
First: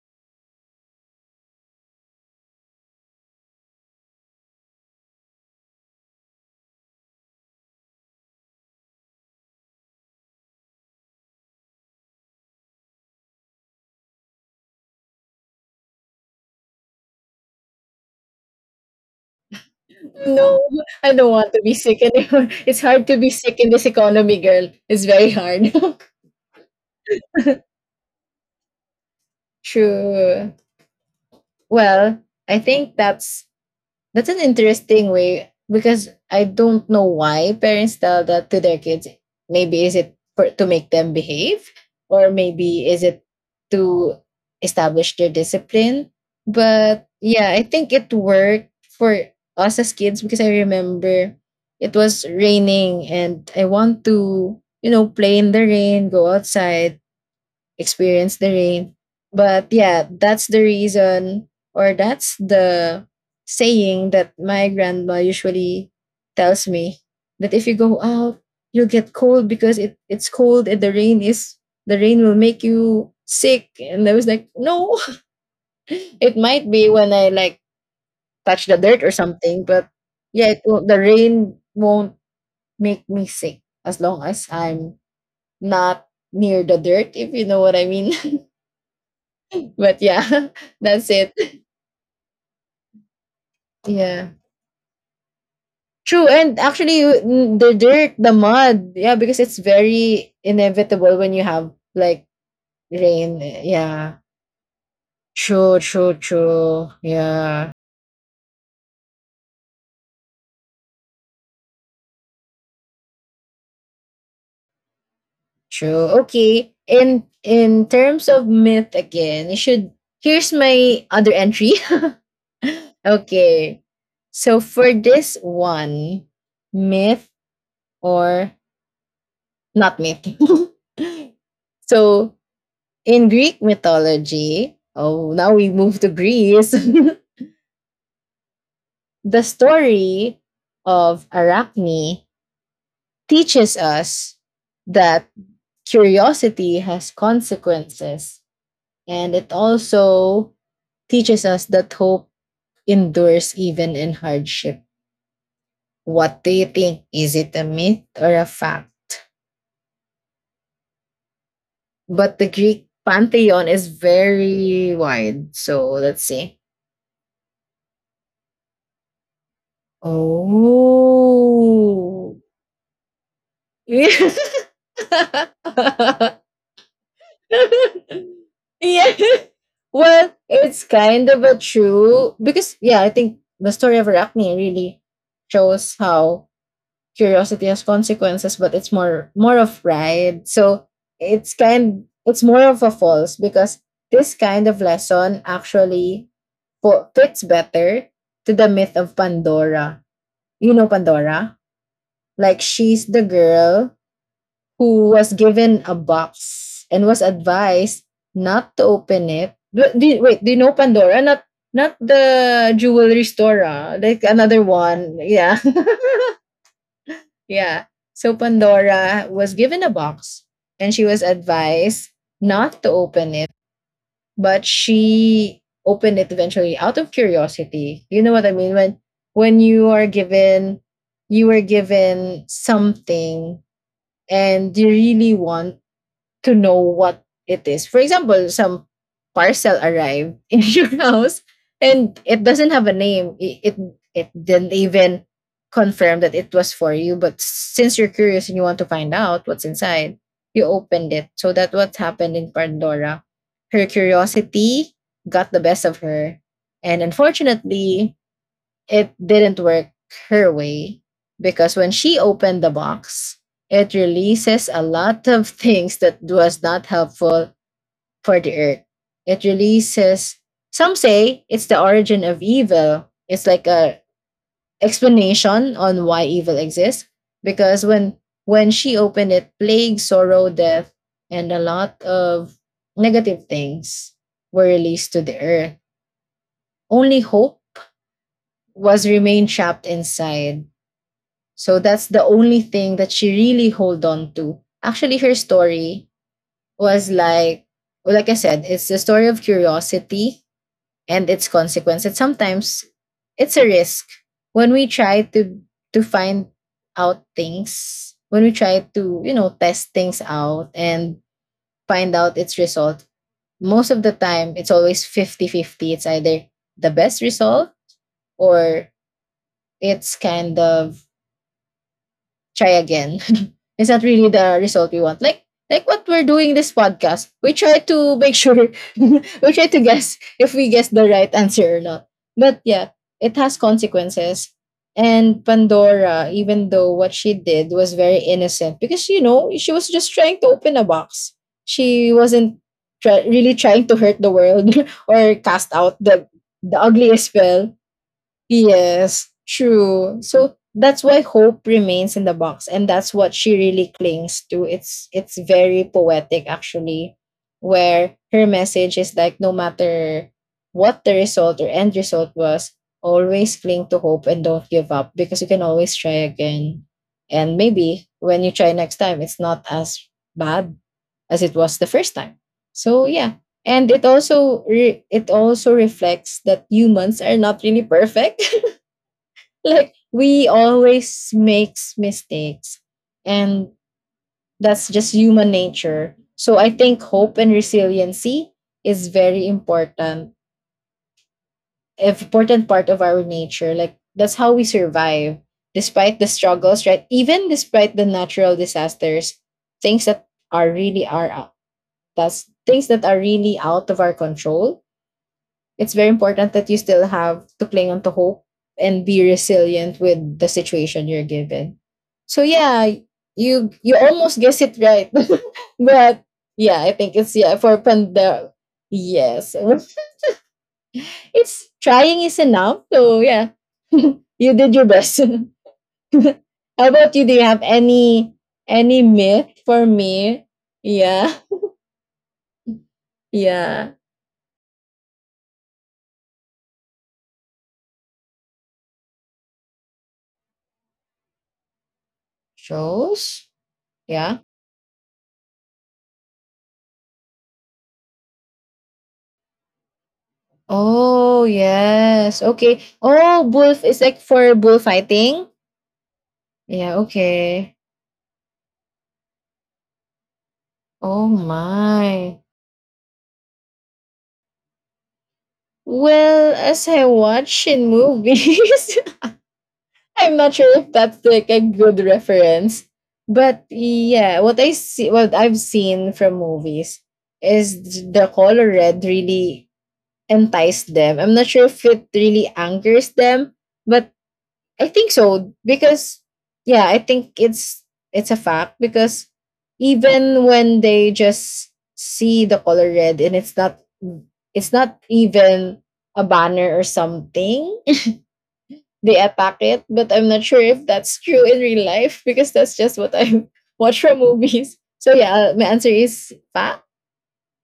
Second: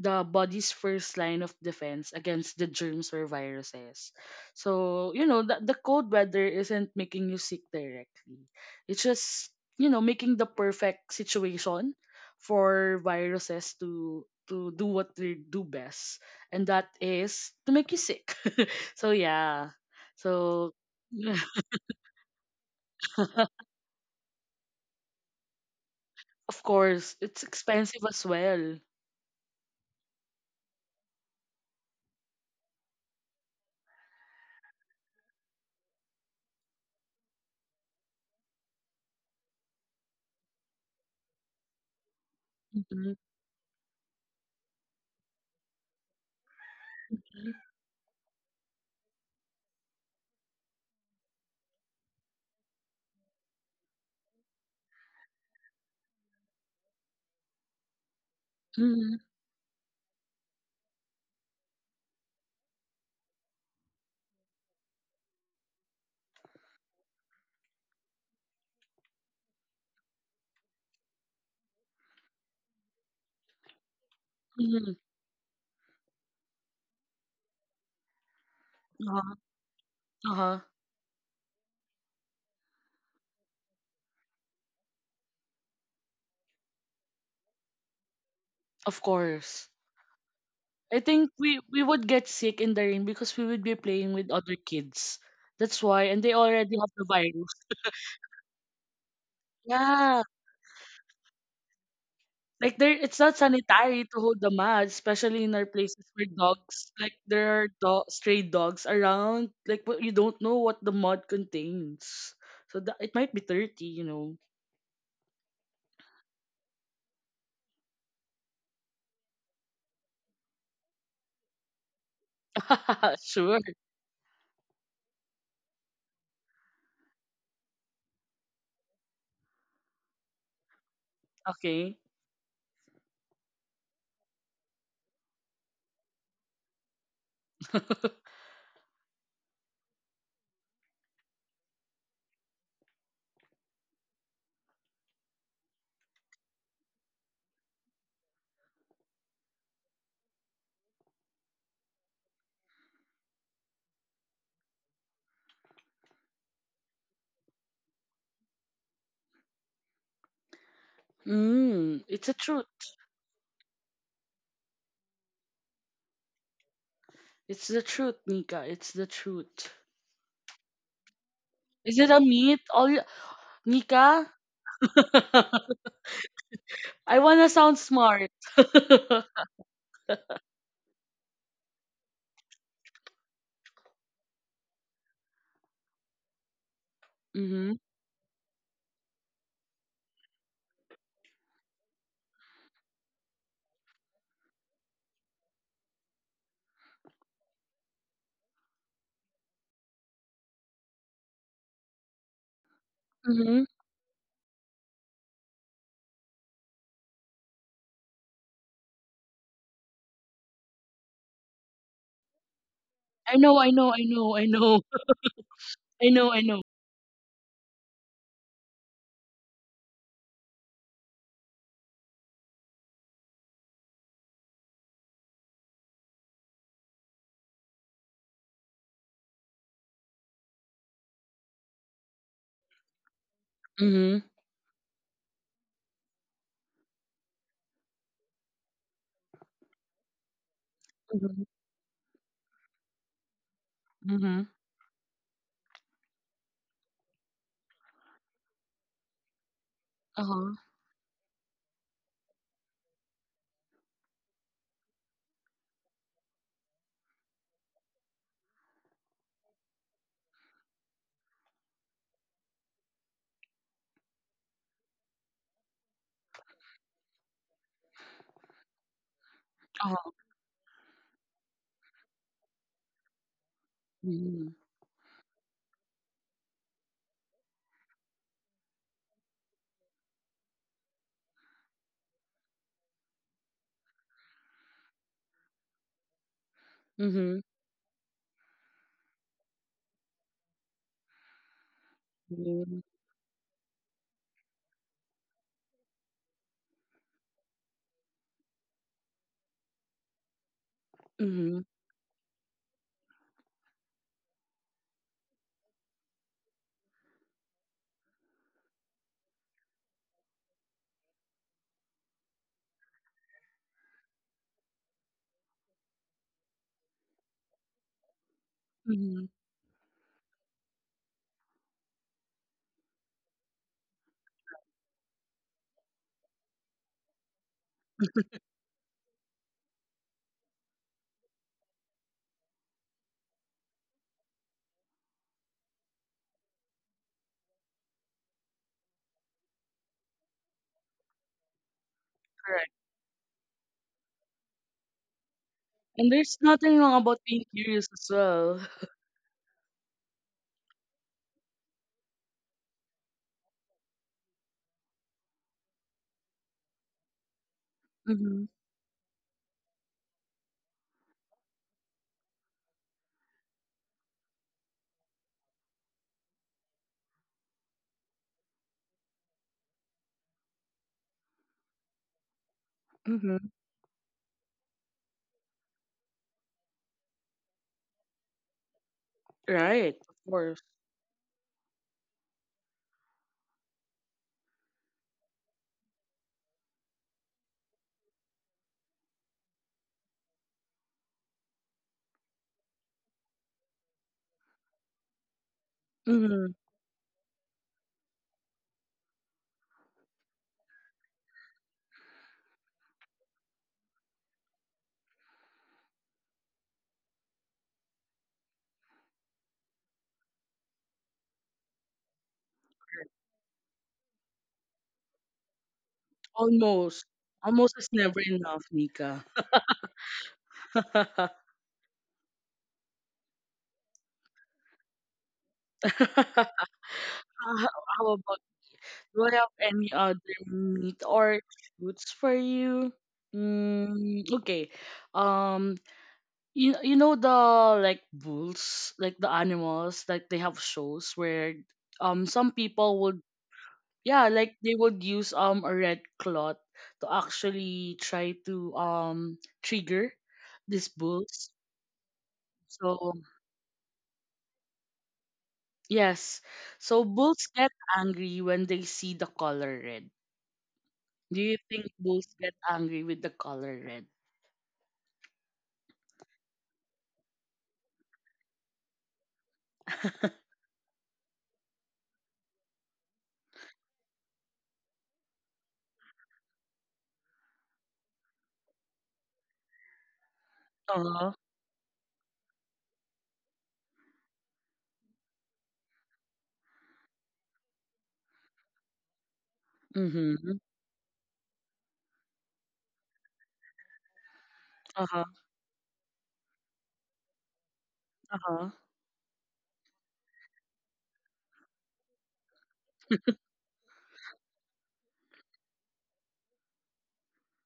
[SPEAKER 1] the body's first line of defense against the germs or viruses. So, you know, the cold weather isn't making you sick directly. It's just, you know, making the perfect situation for viruses to do what they do best, and that is to make you sick. So yeah.
[SPEAKER 2] No,
[SPEAKER 1] So
[SPEAKER 2] I don't want to be sick anymore. It's hard to be
[SPEAKER 1] of
[SPEAKER 2] sick in this economy, girl. It's very hard.
[SPEAKER 1] course, it's expensive as well.
[SPEAKER 2] True. Well, I think that's an interesting way because I don't know why parents tell that to their kids. Maybe is it for to make them behave, or maybe is
[SPEAKER 1] Mhm.
[SPEAKER 2] it to establish their discipline. But yeah, I think it worked for us as kids because I remember it was raining and I want to, you know, play in the rain, go outside, experience the rain.
[SPEAKER 1] Mhm.
[SPEAKER 2] But yeah, that's the reason, or that's the saying that my grandma usually tells me that if you go out, you'll get cold because it's cold and the rain is... the rain will make you sick. And I was like,
[SPEAKER 1] Mhm.
[SPEAKER 2] no, it might be when I like touch the dirt or
[SPEAKER 1] Uh-huh.
[SPEAKER 2] something, but yeah,
[SPEAKER 1] Uh-huh.
[SPEAKER 2] it will, the rain won't make me sick as long as I'm not near the dirt, if you know what I mean.
[SPEAKER 1] Of course.
[SPEAKER 2] But yeah,
[SPEAKER 1] I
[SPEAKER 2] that's
[SPEAKER 1] think
[SPEAKER 2] it.
[SPEAKER 1] we would get sick in the rain because we would be playing with
[SPEAKER 2] Yeah.
[SPEAKER 1] other kids. That's why, and
[SPEAKER 2] True.
[SPEAKER 1] they
[SPEAKER 2] And
[SPEAKER 1] already have
[SPEAKER 2] actually,
[SPEAKER 1] the
[SPEAKER 2] you-
[SPEAKER 1] virus.
[SPEAKER 2] n- the dirt, the mud. Yeah, because it's
[SPEAKER 1] Yeah,
[SPEAKER 2] very inevitable when you have like
[SPEAKER 1] like there, it's not
[SPEAKER 2] rain.
[SPEAKER 1] sanitary to
[SPEAKER 2] Yeah.
[SPEAKER 1] hold the mat, especially in our
[SPEAKER 2] True,
[SPEAKER 1] places
[SPEAKER 2] true,
[SPEAKER 1] where
[SPEAKER 2] true.
[SPEAKER 1] dogs, like there are
[SPEAKER 2] Yeah.
[SPEAKER 1] stray dogs around. Like but you don't know what the mud contains, so that, it might be dirty, you know.
[SPEAKER 2] True. Okay. In terms of myth again, you should... here's my other entry.
[SPEAKER 1] Sure.
[SPEAKER 2] Okay. So for this one, myth or not myth.
[SPEAKER 1] Okay.
[SPEAKER 2] So in Greek mythology, oh, now we move to Greece. The story of Arachne teaches us that curiosity has consequences, and it also teaches us that hope endures even in hardship. What do you think? Is it a myth or a fact?
[SPEAKER 1] Mm, it's the
[SPEAKER 2] But the
[SPEAKER 1] truth.
[SPEAKER 2] Greek pantheon is very wide, so let's see.
[SPEAKER 1] It's the truth, Nika. It's the truth. Is it a
[SPEAKER 2] Oh,
[SPEAKER 1] meat? All Nika? I wanna sound smart.
[SPEAKER 2] yeah. Well, it's kind of a true because yeah, I think the story of Arachne really shows how curiosity
[SPEAKER 1] Mhm.
[SPEAKER 2] has consequences, but it's more of pride. So it's kind... it's more of a false because this kind of lesson actually fo- fits better to the myth of Pandora. You know Pandora? Like she's the
[SPEAKER 1] Mhm.
[SPEAKER 2] girl who was given a box and was advised not to open it. Wait, do you know Pandora? Not not the jewelry
[SPEAKER 1] I know.
[SPEAKER 2] store,
[SPEAKER 1] I know.
[SPEAKER 2] ah.
[SPEAKER 1] I
[SPEAKER 2] Like
[SPEAKER 1] know. I
[SPEAKER 2] another
[SPEAKER 1] know.
[SPEAKER 2] one. Yeah.
[SPEAKER 1] I know. I know.
[SPEAKER 2] Yeah. So Pandora was given a box and she was advised not to open it, but she opened it eventually out of curiosity. You know what I mean? When you are given... you were given something
[SPEAKER 1] Mhm.
[SPEAKER 2] and you really want to know what it is. For example, some parcel arrived in your
[SPEAKER 1] Mhm.
[SPEAKER 2] house and it doesn't have a name. It
[SPEAKER 1] Mhm.
[SPEAKER 2] didn't even confirm that it was for you. But since you're curious and you want to find out what's inside,
[SPEAKER 1] Uh huh.
[SPEAKER 2] you opened it. So that what happened in Pandora. Her curiosity got the best of her. And unfortunately, it didn't work her way because when she opened the box, it releases a lot of things that was not helpful for the earth. It
[SPEAKER 1] Uh huh.
[SPEAKER 2] releases... some say it's the origin of evil. It's like a
[SPEAKER 1] Mhm.
[SPEAKER 2] explanation on why evil exists because when she opened it, plague, sorrow, death, and a lot of negative things were released to the earth. Only
[SPEAKER 1] Mhm.
[SPEAKER 2] hope was remained trapped inside. So that's the only
[SPEAKER 1] Mhm.
[SPEAKER 2] thing that she really hold on to. Actually, her story was like, well, like I said, it's the story of curiosity and its
[SPEAKER 1] Mhm.
[SPEAKER 2] consequence. And sometimes it's a risk when we try to find out things, when we try to you know test things out and find out its result. Most of the time, it's always 50-50. It's either the best result or
[SPEAKER 1] Mhm.
[SPEAKER 2] it's kind of try again. Is that really the result we want? Like what we're doing this podcast, we try to make sure we try to guess if we guess the right answer or not. But yeah, it has consequences. And Pandora, even though what she did was very innocent, because you know she was just trying to open a box. She wasn't
[SPEAKER 1] Correct.
[SPEAKER 2] try- really trying to hurt the world or cast out
[SPEAKER 1] And there's nothing
[SPEAKER 2] the
[SPEAKER 1] wrong about
[SPEAKER 2] ugliest
[SPEAKER 1] being
[SPEAKER 2] spell.
[SPEAKER 1] curious as well.
[SPEAKER 2] Yes, true. So that's why hope remains in the box, and that's what she really clings to. It's very poetic actually, where
[SPEAKER 1] Mhm.
[SPEAKER 2] her message is like no matter what the result or end result was, always cling to hope and don't give up because you can always try again. And maybe when you try next time, it's not as bad as it was the first time. So yeah,
[SPEAKER 1] Mhm.
[SPEAKER 2] and it also reflects that humans are not really perfect like
[SPEAKER 1] Right. Of
[SPEAKER 2] we
[SPEAKER 1] course.
[SPEAKER 2] always makes mistakes and that's just human nature. So I think hope and resiliency is very important important part of our nature, like that's how we survive despite the
[SPEAKER 1] Mhm.
[SPEAKER 2] struggles, right? Even despite the natural disasters, things that are really are out that's things that are really out of our control. It's very important that you still have to cling on to hope and be resilient with the situation you're given. So yeah, you almost guess it right. But yeah, I
[SPEAKER 1] Almost.
[SPEAKER 2] think it's yeah
[SPEAKER 1] Almost
[SPEAKER 2] for
[SPEAKER 1] is never
[SPEAKER 2] Pandora.
[SPEAKER 1] enough, Nika.
[SPEAKER 2] Yes.
[SPEAKER 1] how,
[SPEAKER 2] It's trying is enough. So yeah. You did your best. How about you? Do you have
[SPEAKER 1] how about
[SPEAKER 2] any
[SPEAKER 1] do you
[SPEAKER 2] myth
[SPEAKER 1] have
[SPEAKER 2] for
[SPEAKER 1] any other
[SPEAKER 2] me?
[SPEAKER 1] meat
[SPEAKER 2] Yeah.
[SPEAKER 1] or fruits for you?
[SPEAKER 2] Yeah.
[SPEAKER 1] Mm, okay. Um, you you know the like bulls, like the animals, like they have shows where some people would
[SPEAKER 2] Shows?
[SPEAKER 1] yeah,
[SPEAKER 2] Yeah.
[SPEAKER 1] like they would use a red cloth to actually try to trigger these
[SPEAKER 2] Oh,
[SPEAKER 1] bulls.
[SPEAKER 2] yes. Okay.
[SPEAKER 1] So
[SPEAKER 2] Oh, bull is like for bullfighting?
[SPEAKER 1] yes,
[SPEAKER 2] Yeah,
[SPEAKER 1] so bulls get
[SPEAKER 2] okay.
[SPEAKER 1] angry when they see the color red.
[SPEAKER 2] Oh
[SPEAKER 1] Do you think bulls
[SPEAKER 2] my.
[SPEAKER 1] get angry with the color red?
[SPEAKER 2] Well, as I watch in movies, I'm not sure if that's like a good reference. But yeah, what I've seen from movies is the color red really enticed them.
[SPEAKER 1] Uh-huh.
[SPEAKER 2] I'm not sure if it really angers them, but I think so because yeah, I think it's a fact because even
[SPEAKER 1] Hmm.
[SPEAKER 2] when they just see the color red and it's not
[SPEAKER 1] Uh-huh.
[SPEAKER 2] even a banner or something,
[SPEAKER 1] Uh-huh.
[SPEAKER 2] they attack it. But I'm not sure if that's true in real life because that's just what I watch from movies. So yeah, my answer is fact.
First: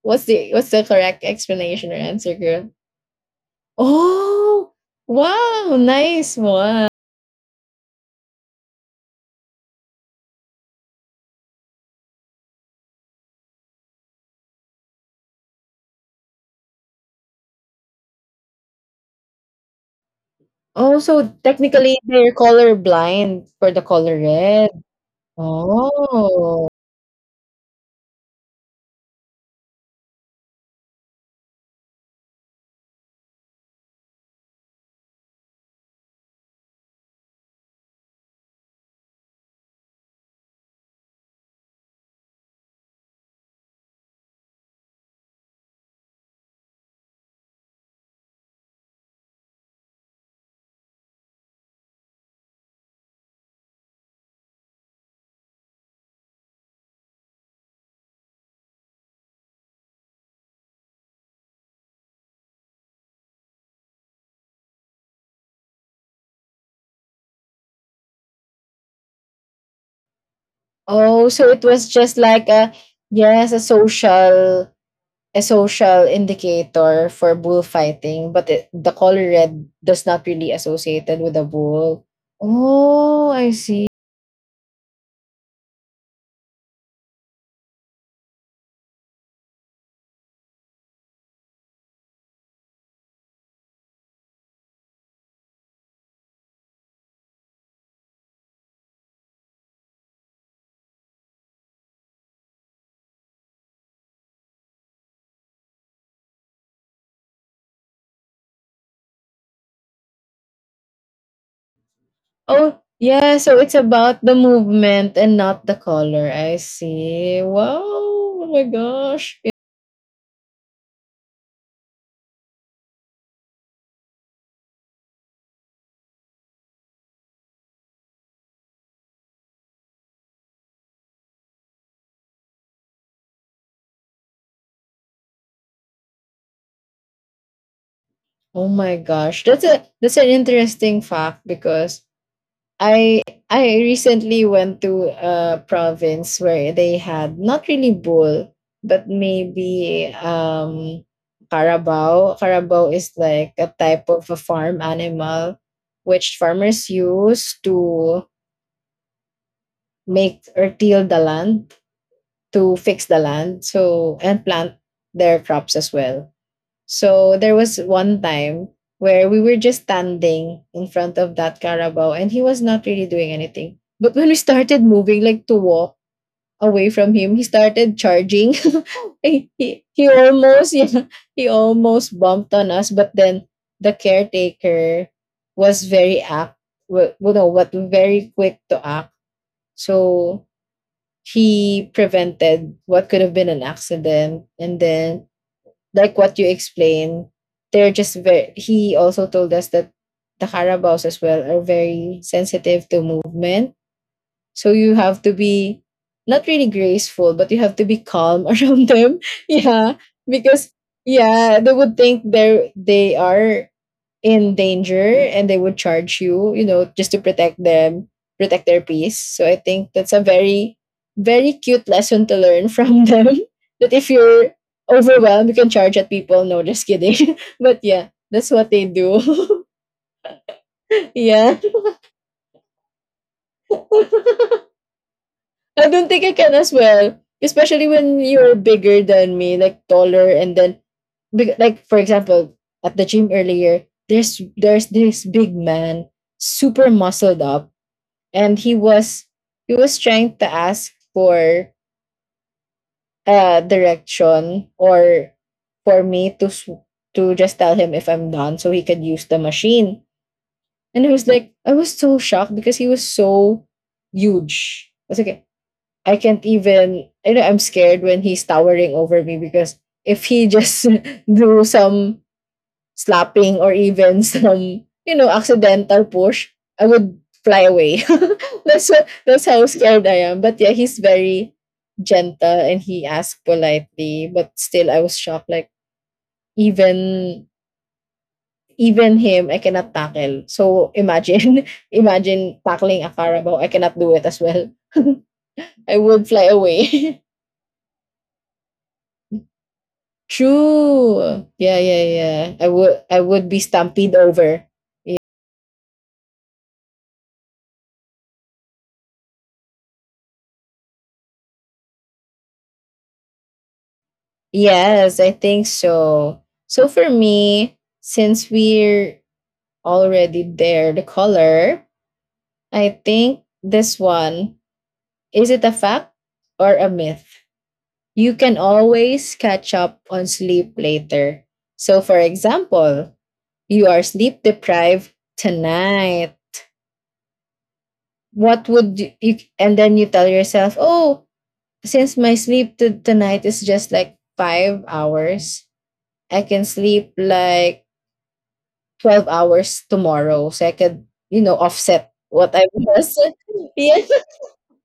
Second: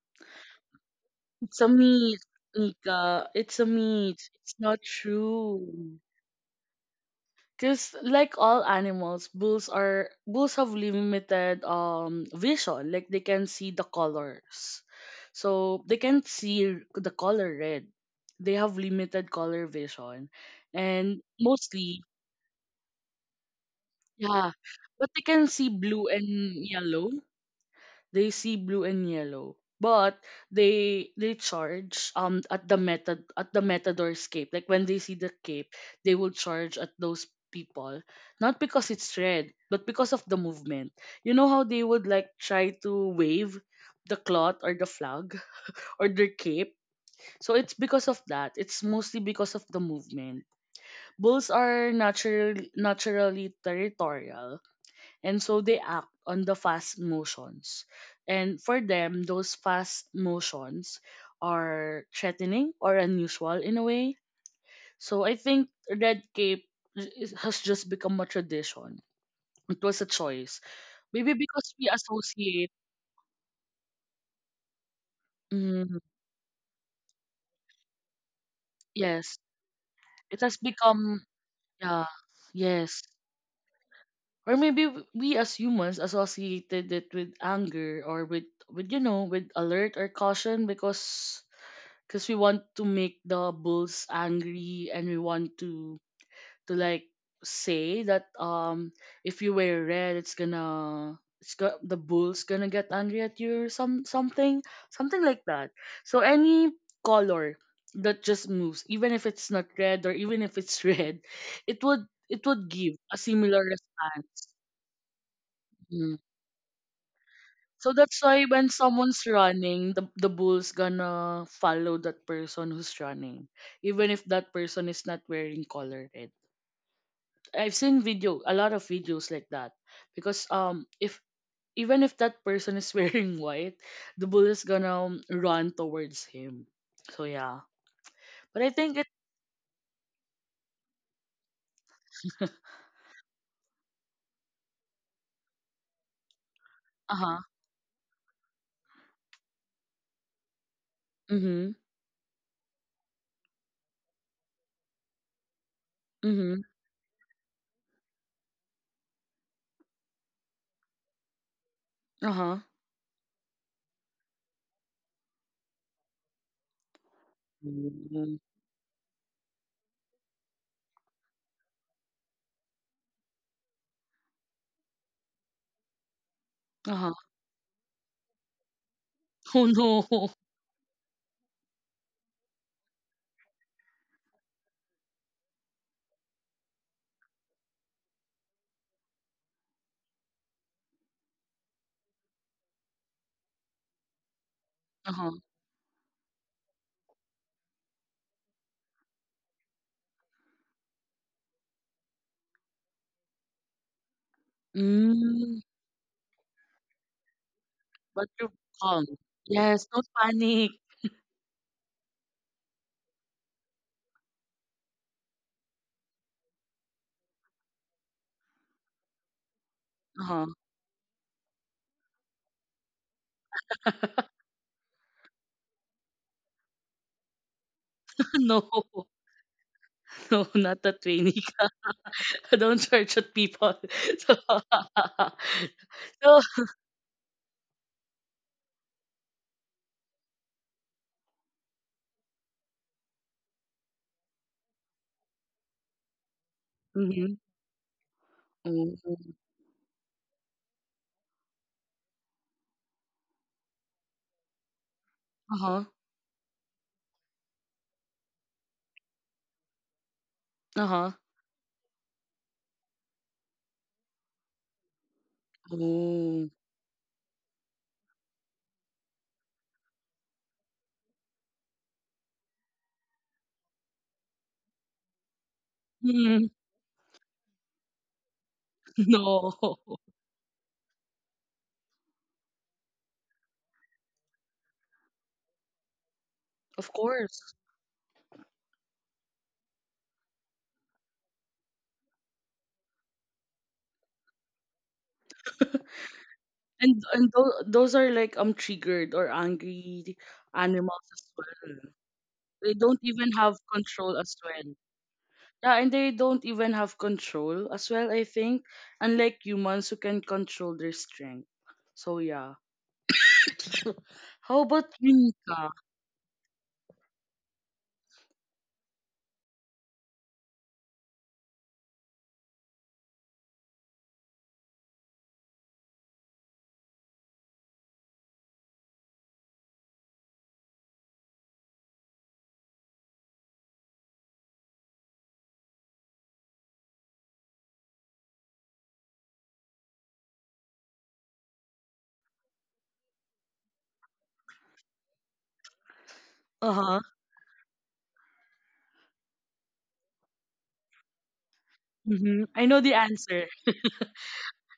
[SPEAKER 2] What's the correct
[SPEAKER 1] It's a
[SPEAKER 2] explanation or
[SPEAKER 1] myth,
[SPEAKER 2] answer, girl?
[SPEAKER 1] Nika. It's a myth. It's
[SPEAKER 2] Oh
[SPEAKER 1] not
[SPEAKER 2] wow,
[SPEAKER 1] true.
[SPEAKER 2] nice one.
[SPEAKER 1] Cause like all animals, bulls are bulls have limited vision. Like they can see the colors. So they can see the color red. They have limited color vision.
[SPEAKER 2] Oh,
[SPEAKER 1] And
[SPEAKER 2] so technically
[SPEAKER 1] mostly,
[SPEAKER 2] they're color blind for the color
[SPEAKER 1] yeah.
[SPEAKER 2] red.
[SPEAKER 1] But they can see blue and
[SPEAKER 2] Oh.
[SPEAKER 1] yellow. They see blue and yellow, but they charge at the meta at the matador's cape. Like when they see the cape, they will charge at those people, not because it's red but because of the movement. You know how they would like try to wave the cloth or the flag or their cape, so it's because of that, it's mostly because of the movement. Bulls are naturally territorial, and so they act on the fast motions. And for them, those fast motions are threatening or unusual in a way. So I think red cape has just become a tradition. It was a choice. Maybe
[SPEAKER 2] Oh, so it
[SPEAKER 1] because we
[SPEAKER 2] was just like
[SPEAKER 1] associate,
[SPEAKER 2] a yes, a
[SPEAKER 1] mm,
[SPEAKER 2] social indicator for bullfighting, but it, the color
[SPEAKER 1] yes,
[SPEAKER 2] red does not
[SPEAKER 1] it
[SPEAKER 2] really
[SPEAKER 1] has
[SPEAKER 2] associated
[SPEAKER 1] become,
[SPEAKER 2] with a
[SPEAKER 1] yeah,
[SPEAKER 2] bull.
[SPEAKER 1] yes.
[SPEAKER 2] Oh, I see.
[SPEAKER 1] Or maybe we as humans associated it with anger or with, you know, with alert or caution, because we want to make the bulls angry and we want to like say that if you wear red it's gonna the bull's gonna get angry at you, or something something like that. So any color that just moves, even if it's not red or even if it's red, it would it would
[SPEAKER 2] Oh,
[SPEAKER 1] give a
[SPEAKER 2] yeah,
[SPEAKER 1] similar
[SPEAKER 2] so it's about the
[SPEAKER 1] response.
[SPEAKER 2] movement and not the
[SPEAKER 1] Mm.
[SPEAKER 2] color. I see. Wow.
[SPEAKER 1] So that's why
[SPEAKER 2] Oh my
[SPEAKER 1] when someone's
[SPEAKER 2] gosh.
[SPEAKER 1] running, the bull's gonna follow that person who's running, even if that person is not wearing color red. I've seen video, a lot of videos like that, because if even if that person is wearing white, the bull is gonna run towards him. So yeah, but I
[SPEAKER 2] Oh
[SPEAKER 1] think
[SPEAKER 2] my
[SPEAKER 1] it.
[SPEAKER 2] gosh. That's a that's an interesting fact because I I recently went to a province where they
[SPEAKER 1] Uh huh.
[SPEAKER 2] had not really bull, but maybe
[SPEAKER 1] Mhm.
[SPEAKER 2] carabao. Carabao is like a type of a farm animal which
[SPEAKER 1] Mhm.
[SPEAKER 2] farmers use to make or till the land
[SPEAKER 1] Uh huh.
[SPEAKER 2] to fix the land so and plant their crops as well. So there was one time where we were just standing in front of that carabao and he was not really doing anything. But when we started moving, like to walk away
[SPEAKER 1] Uh huh.
[SPEAKER 2] from him, he started charging. he,
[SPEAKER 1] Oh
[SPEAKER 2] he,
[SPEAKER 1] no.
[SPEAKER 2] he almost yeah, he almost bumped on us, but then the caretaker was very apt, well, no, what very quick to act. So he prevented what could have been an accident and
[SPEAKER 1] Uh
[SPEAKER 2] then
[SPEAKER 1] huh.
[SPEAKER 2] like what you explained, they're just very. He also told us that the carabaos as well are very sensitive to movement. So you have to
[SPEAKER 1] Mm.
[SPEAKER 2] be not really graceful, but you have to be
[SPEAKER 1] But
[SPEAKER 2] calm
[SPEAKER 1] you're
[SPEAKER 2] around
[SPEAKER 1] calm.
[SPEAKER 2] them.
[SPEAKER 1] Yes.
[SPEAKER 2] Yeah.
[SPEAKER 1] Don't panic.
[SPEAKER 2] Because yeah, they are in danger and they would charge you, you know, just to protect them, protect their peace. So I think that's a
[SPEAKER 1] Uh-huh.
[SPEAKER 2] very, very cute lesson to learn from them. That if you're overwhelmed, you can charge at people. No, just kidding. But yeah, that's
[SPEAKER 1] No,
[SPEAKER 2] what they do.
[SPEAKER 1] no, not a trainee.
[SPEAKER 2] Yeah.
[SPEAKER 1] I don't charge at people. So,
[SPEAKER 2] I don't think I can
[SPEAKER 1] so
[SPEAKER 2] as well. Especially when you're bigger than me, like taller, and then, like for example, at the gym earlier, there's this big man, super
[SPEAKER 1] mhm.
[SPEAKER 2] muscled up, and
[SPEAKER 1] Oh.
[SPEAKER 2] he was trying to ask for direction or
[SPEAKER 1] Uh-huh.
[SPEAKER 2] for me to to just tell him if I'm done so he could use the machine. And I
[SPEAKER 1] Uh-huh.
[SPEAKER 2] was like, I was so shocked because he was so huge. I was like, I can't
[SPEAKER 1] Oh.
[SPEAKER 2] even, you know, I'm scared when he's towering over me because if he just do some slapping or even some you know accidental
[SPEAKER 1] Mm,
[SPEAKER 2] push, I would fly away. That's
[SPEAKER 1] no.
[SPEAKER 2] how scared I am. But yeah, he's very gentle and he asked politely, but still I was shocked. Like
[SPEAKER 1] Of
[SPEAKER 2] even
[SPEAKER 1] course.
[SPEAKER 2] even him, I cannot tackle. So imagine imagine tackling a carabao. I cannot do it as well. I would fly away.
[SPEAKER 1] And those are like triggered or angry animals as
[SPEAKER 2] True.
[SPEAKER 1] well.
[SPEAKER 2] Yeah, yeah, yeah. I
[SPEAKER 1] They
[SPEAKER 2] would
[SPEAKER 1] don't
[SPEAKER 2] I
[SPEAKER 1] even
[SPEAKER 2] would
[SPEAKER 1] have
[SPEAKER 2] be stampede
[SPEAKER 1] control as
[SPEAKER 2] over.
[SPEAKER 1] well.
[SPEAKER 2] Ye-
[SPEAKER 1] Yeah, and they don't even have control as well, I think, unlike humans who can control their strength. So yeah. How about you,
[SPEAKER 2] Yes, I think
[SPEAKER 1] Nika?
[SPEAKER 2] so. So for me, since we're already there, the color, I think this one, is it a fact or a myth? You can always catch up on sleep later. So for example, you are sleep deprived tonight. What would you, you and then you tell yourself, "Oh, since my sleep to tonight is just like 5 hours, I can
[SPEAKER 1] Uh-huh.
[SPEAKER 2] sleep like 12 hours tomorrow. So I could, you know, offset
[SPEAKER 1] Mm-hmm.
[SPEAKER 2] what I
[SPEAKER 1] I know the
[SPEAKER 2] was.
[SPEAKER 1] answer.
[SPEAKER 2] Yeah.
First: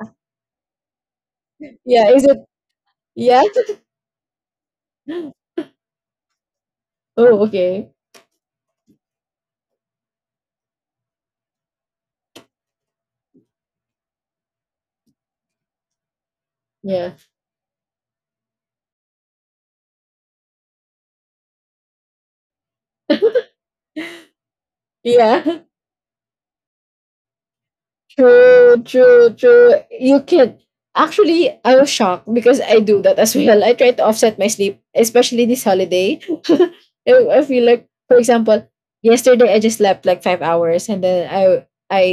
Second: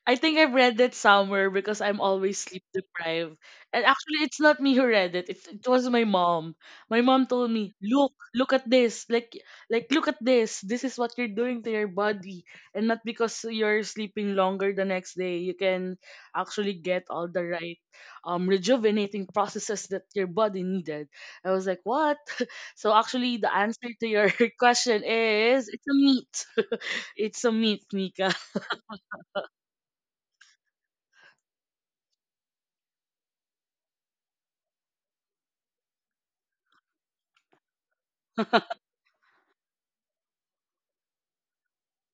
[SPEAKER 1] I think I've read that somewhere because I'm
[SPEAKER 2] Yeah. Is it?
[SPEAKER 1] always sleep deprived.
[SPEAKER 2] Yeah.
[SPEAKER 1] And actually, it's not me who read it. It was my mom. My mom
[SPEAKER 2] Oh,
[SPEAKER 1] told me,
[SPEAKER 2] okay.
[SPEAKER 1] "Look, look at this. Like look at this. This is what you're doing to your body. And not because you're sleeping longer the next day, you can actually get
[SPEAKER 2] Yeah.
[SPEAKER 1] all the right, rejuvenating processes that your body needed." I was like, "What?" So actually, the answer to your question
[SPEAKER 2] Yeah.
[SPEAKER 1] is, it's a meat. It's a meat, Mika.
[SPEAKER 2] True, true, true. You can actually I was shocked because I do that as well. I try to offset my sleep, especially this holiday. I feel like, for example, yesterday I just slept like 5 hours and then I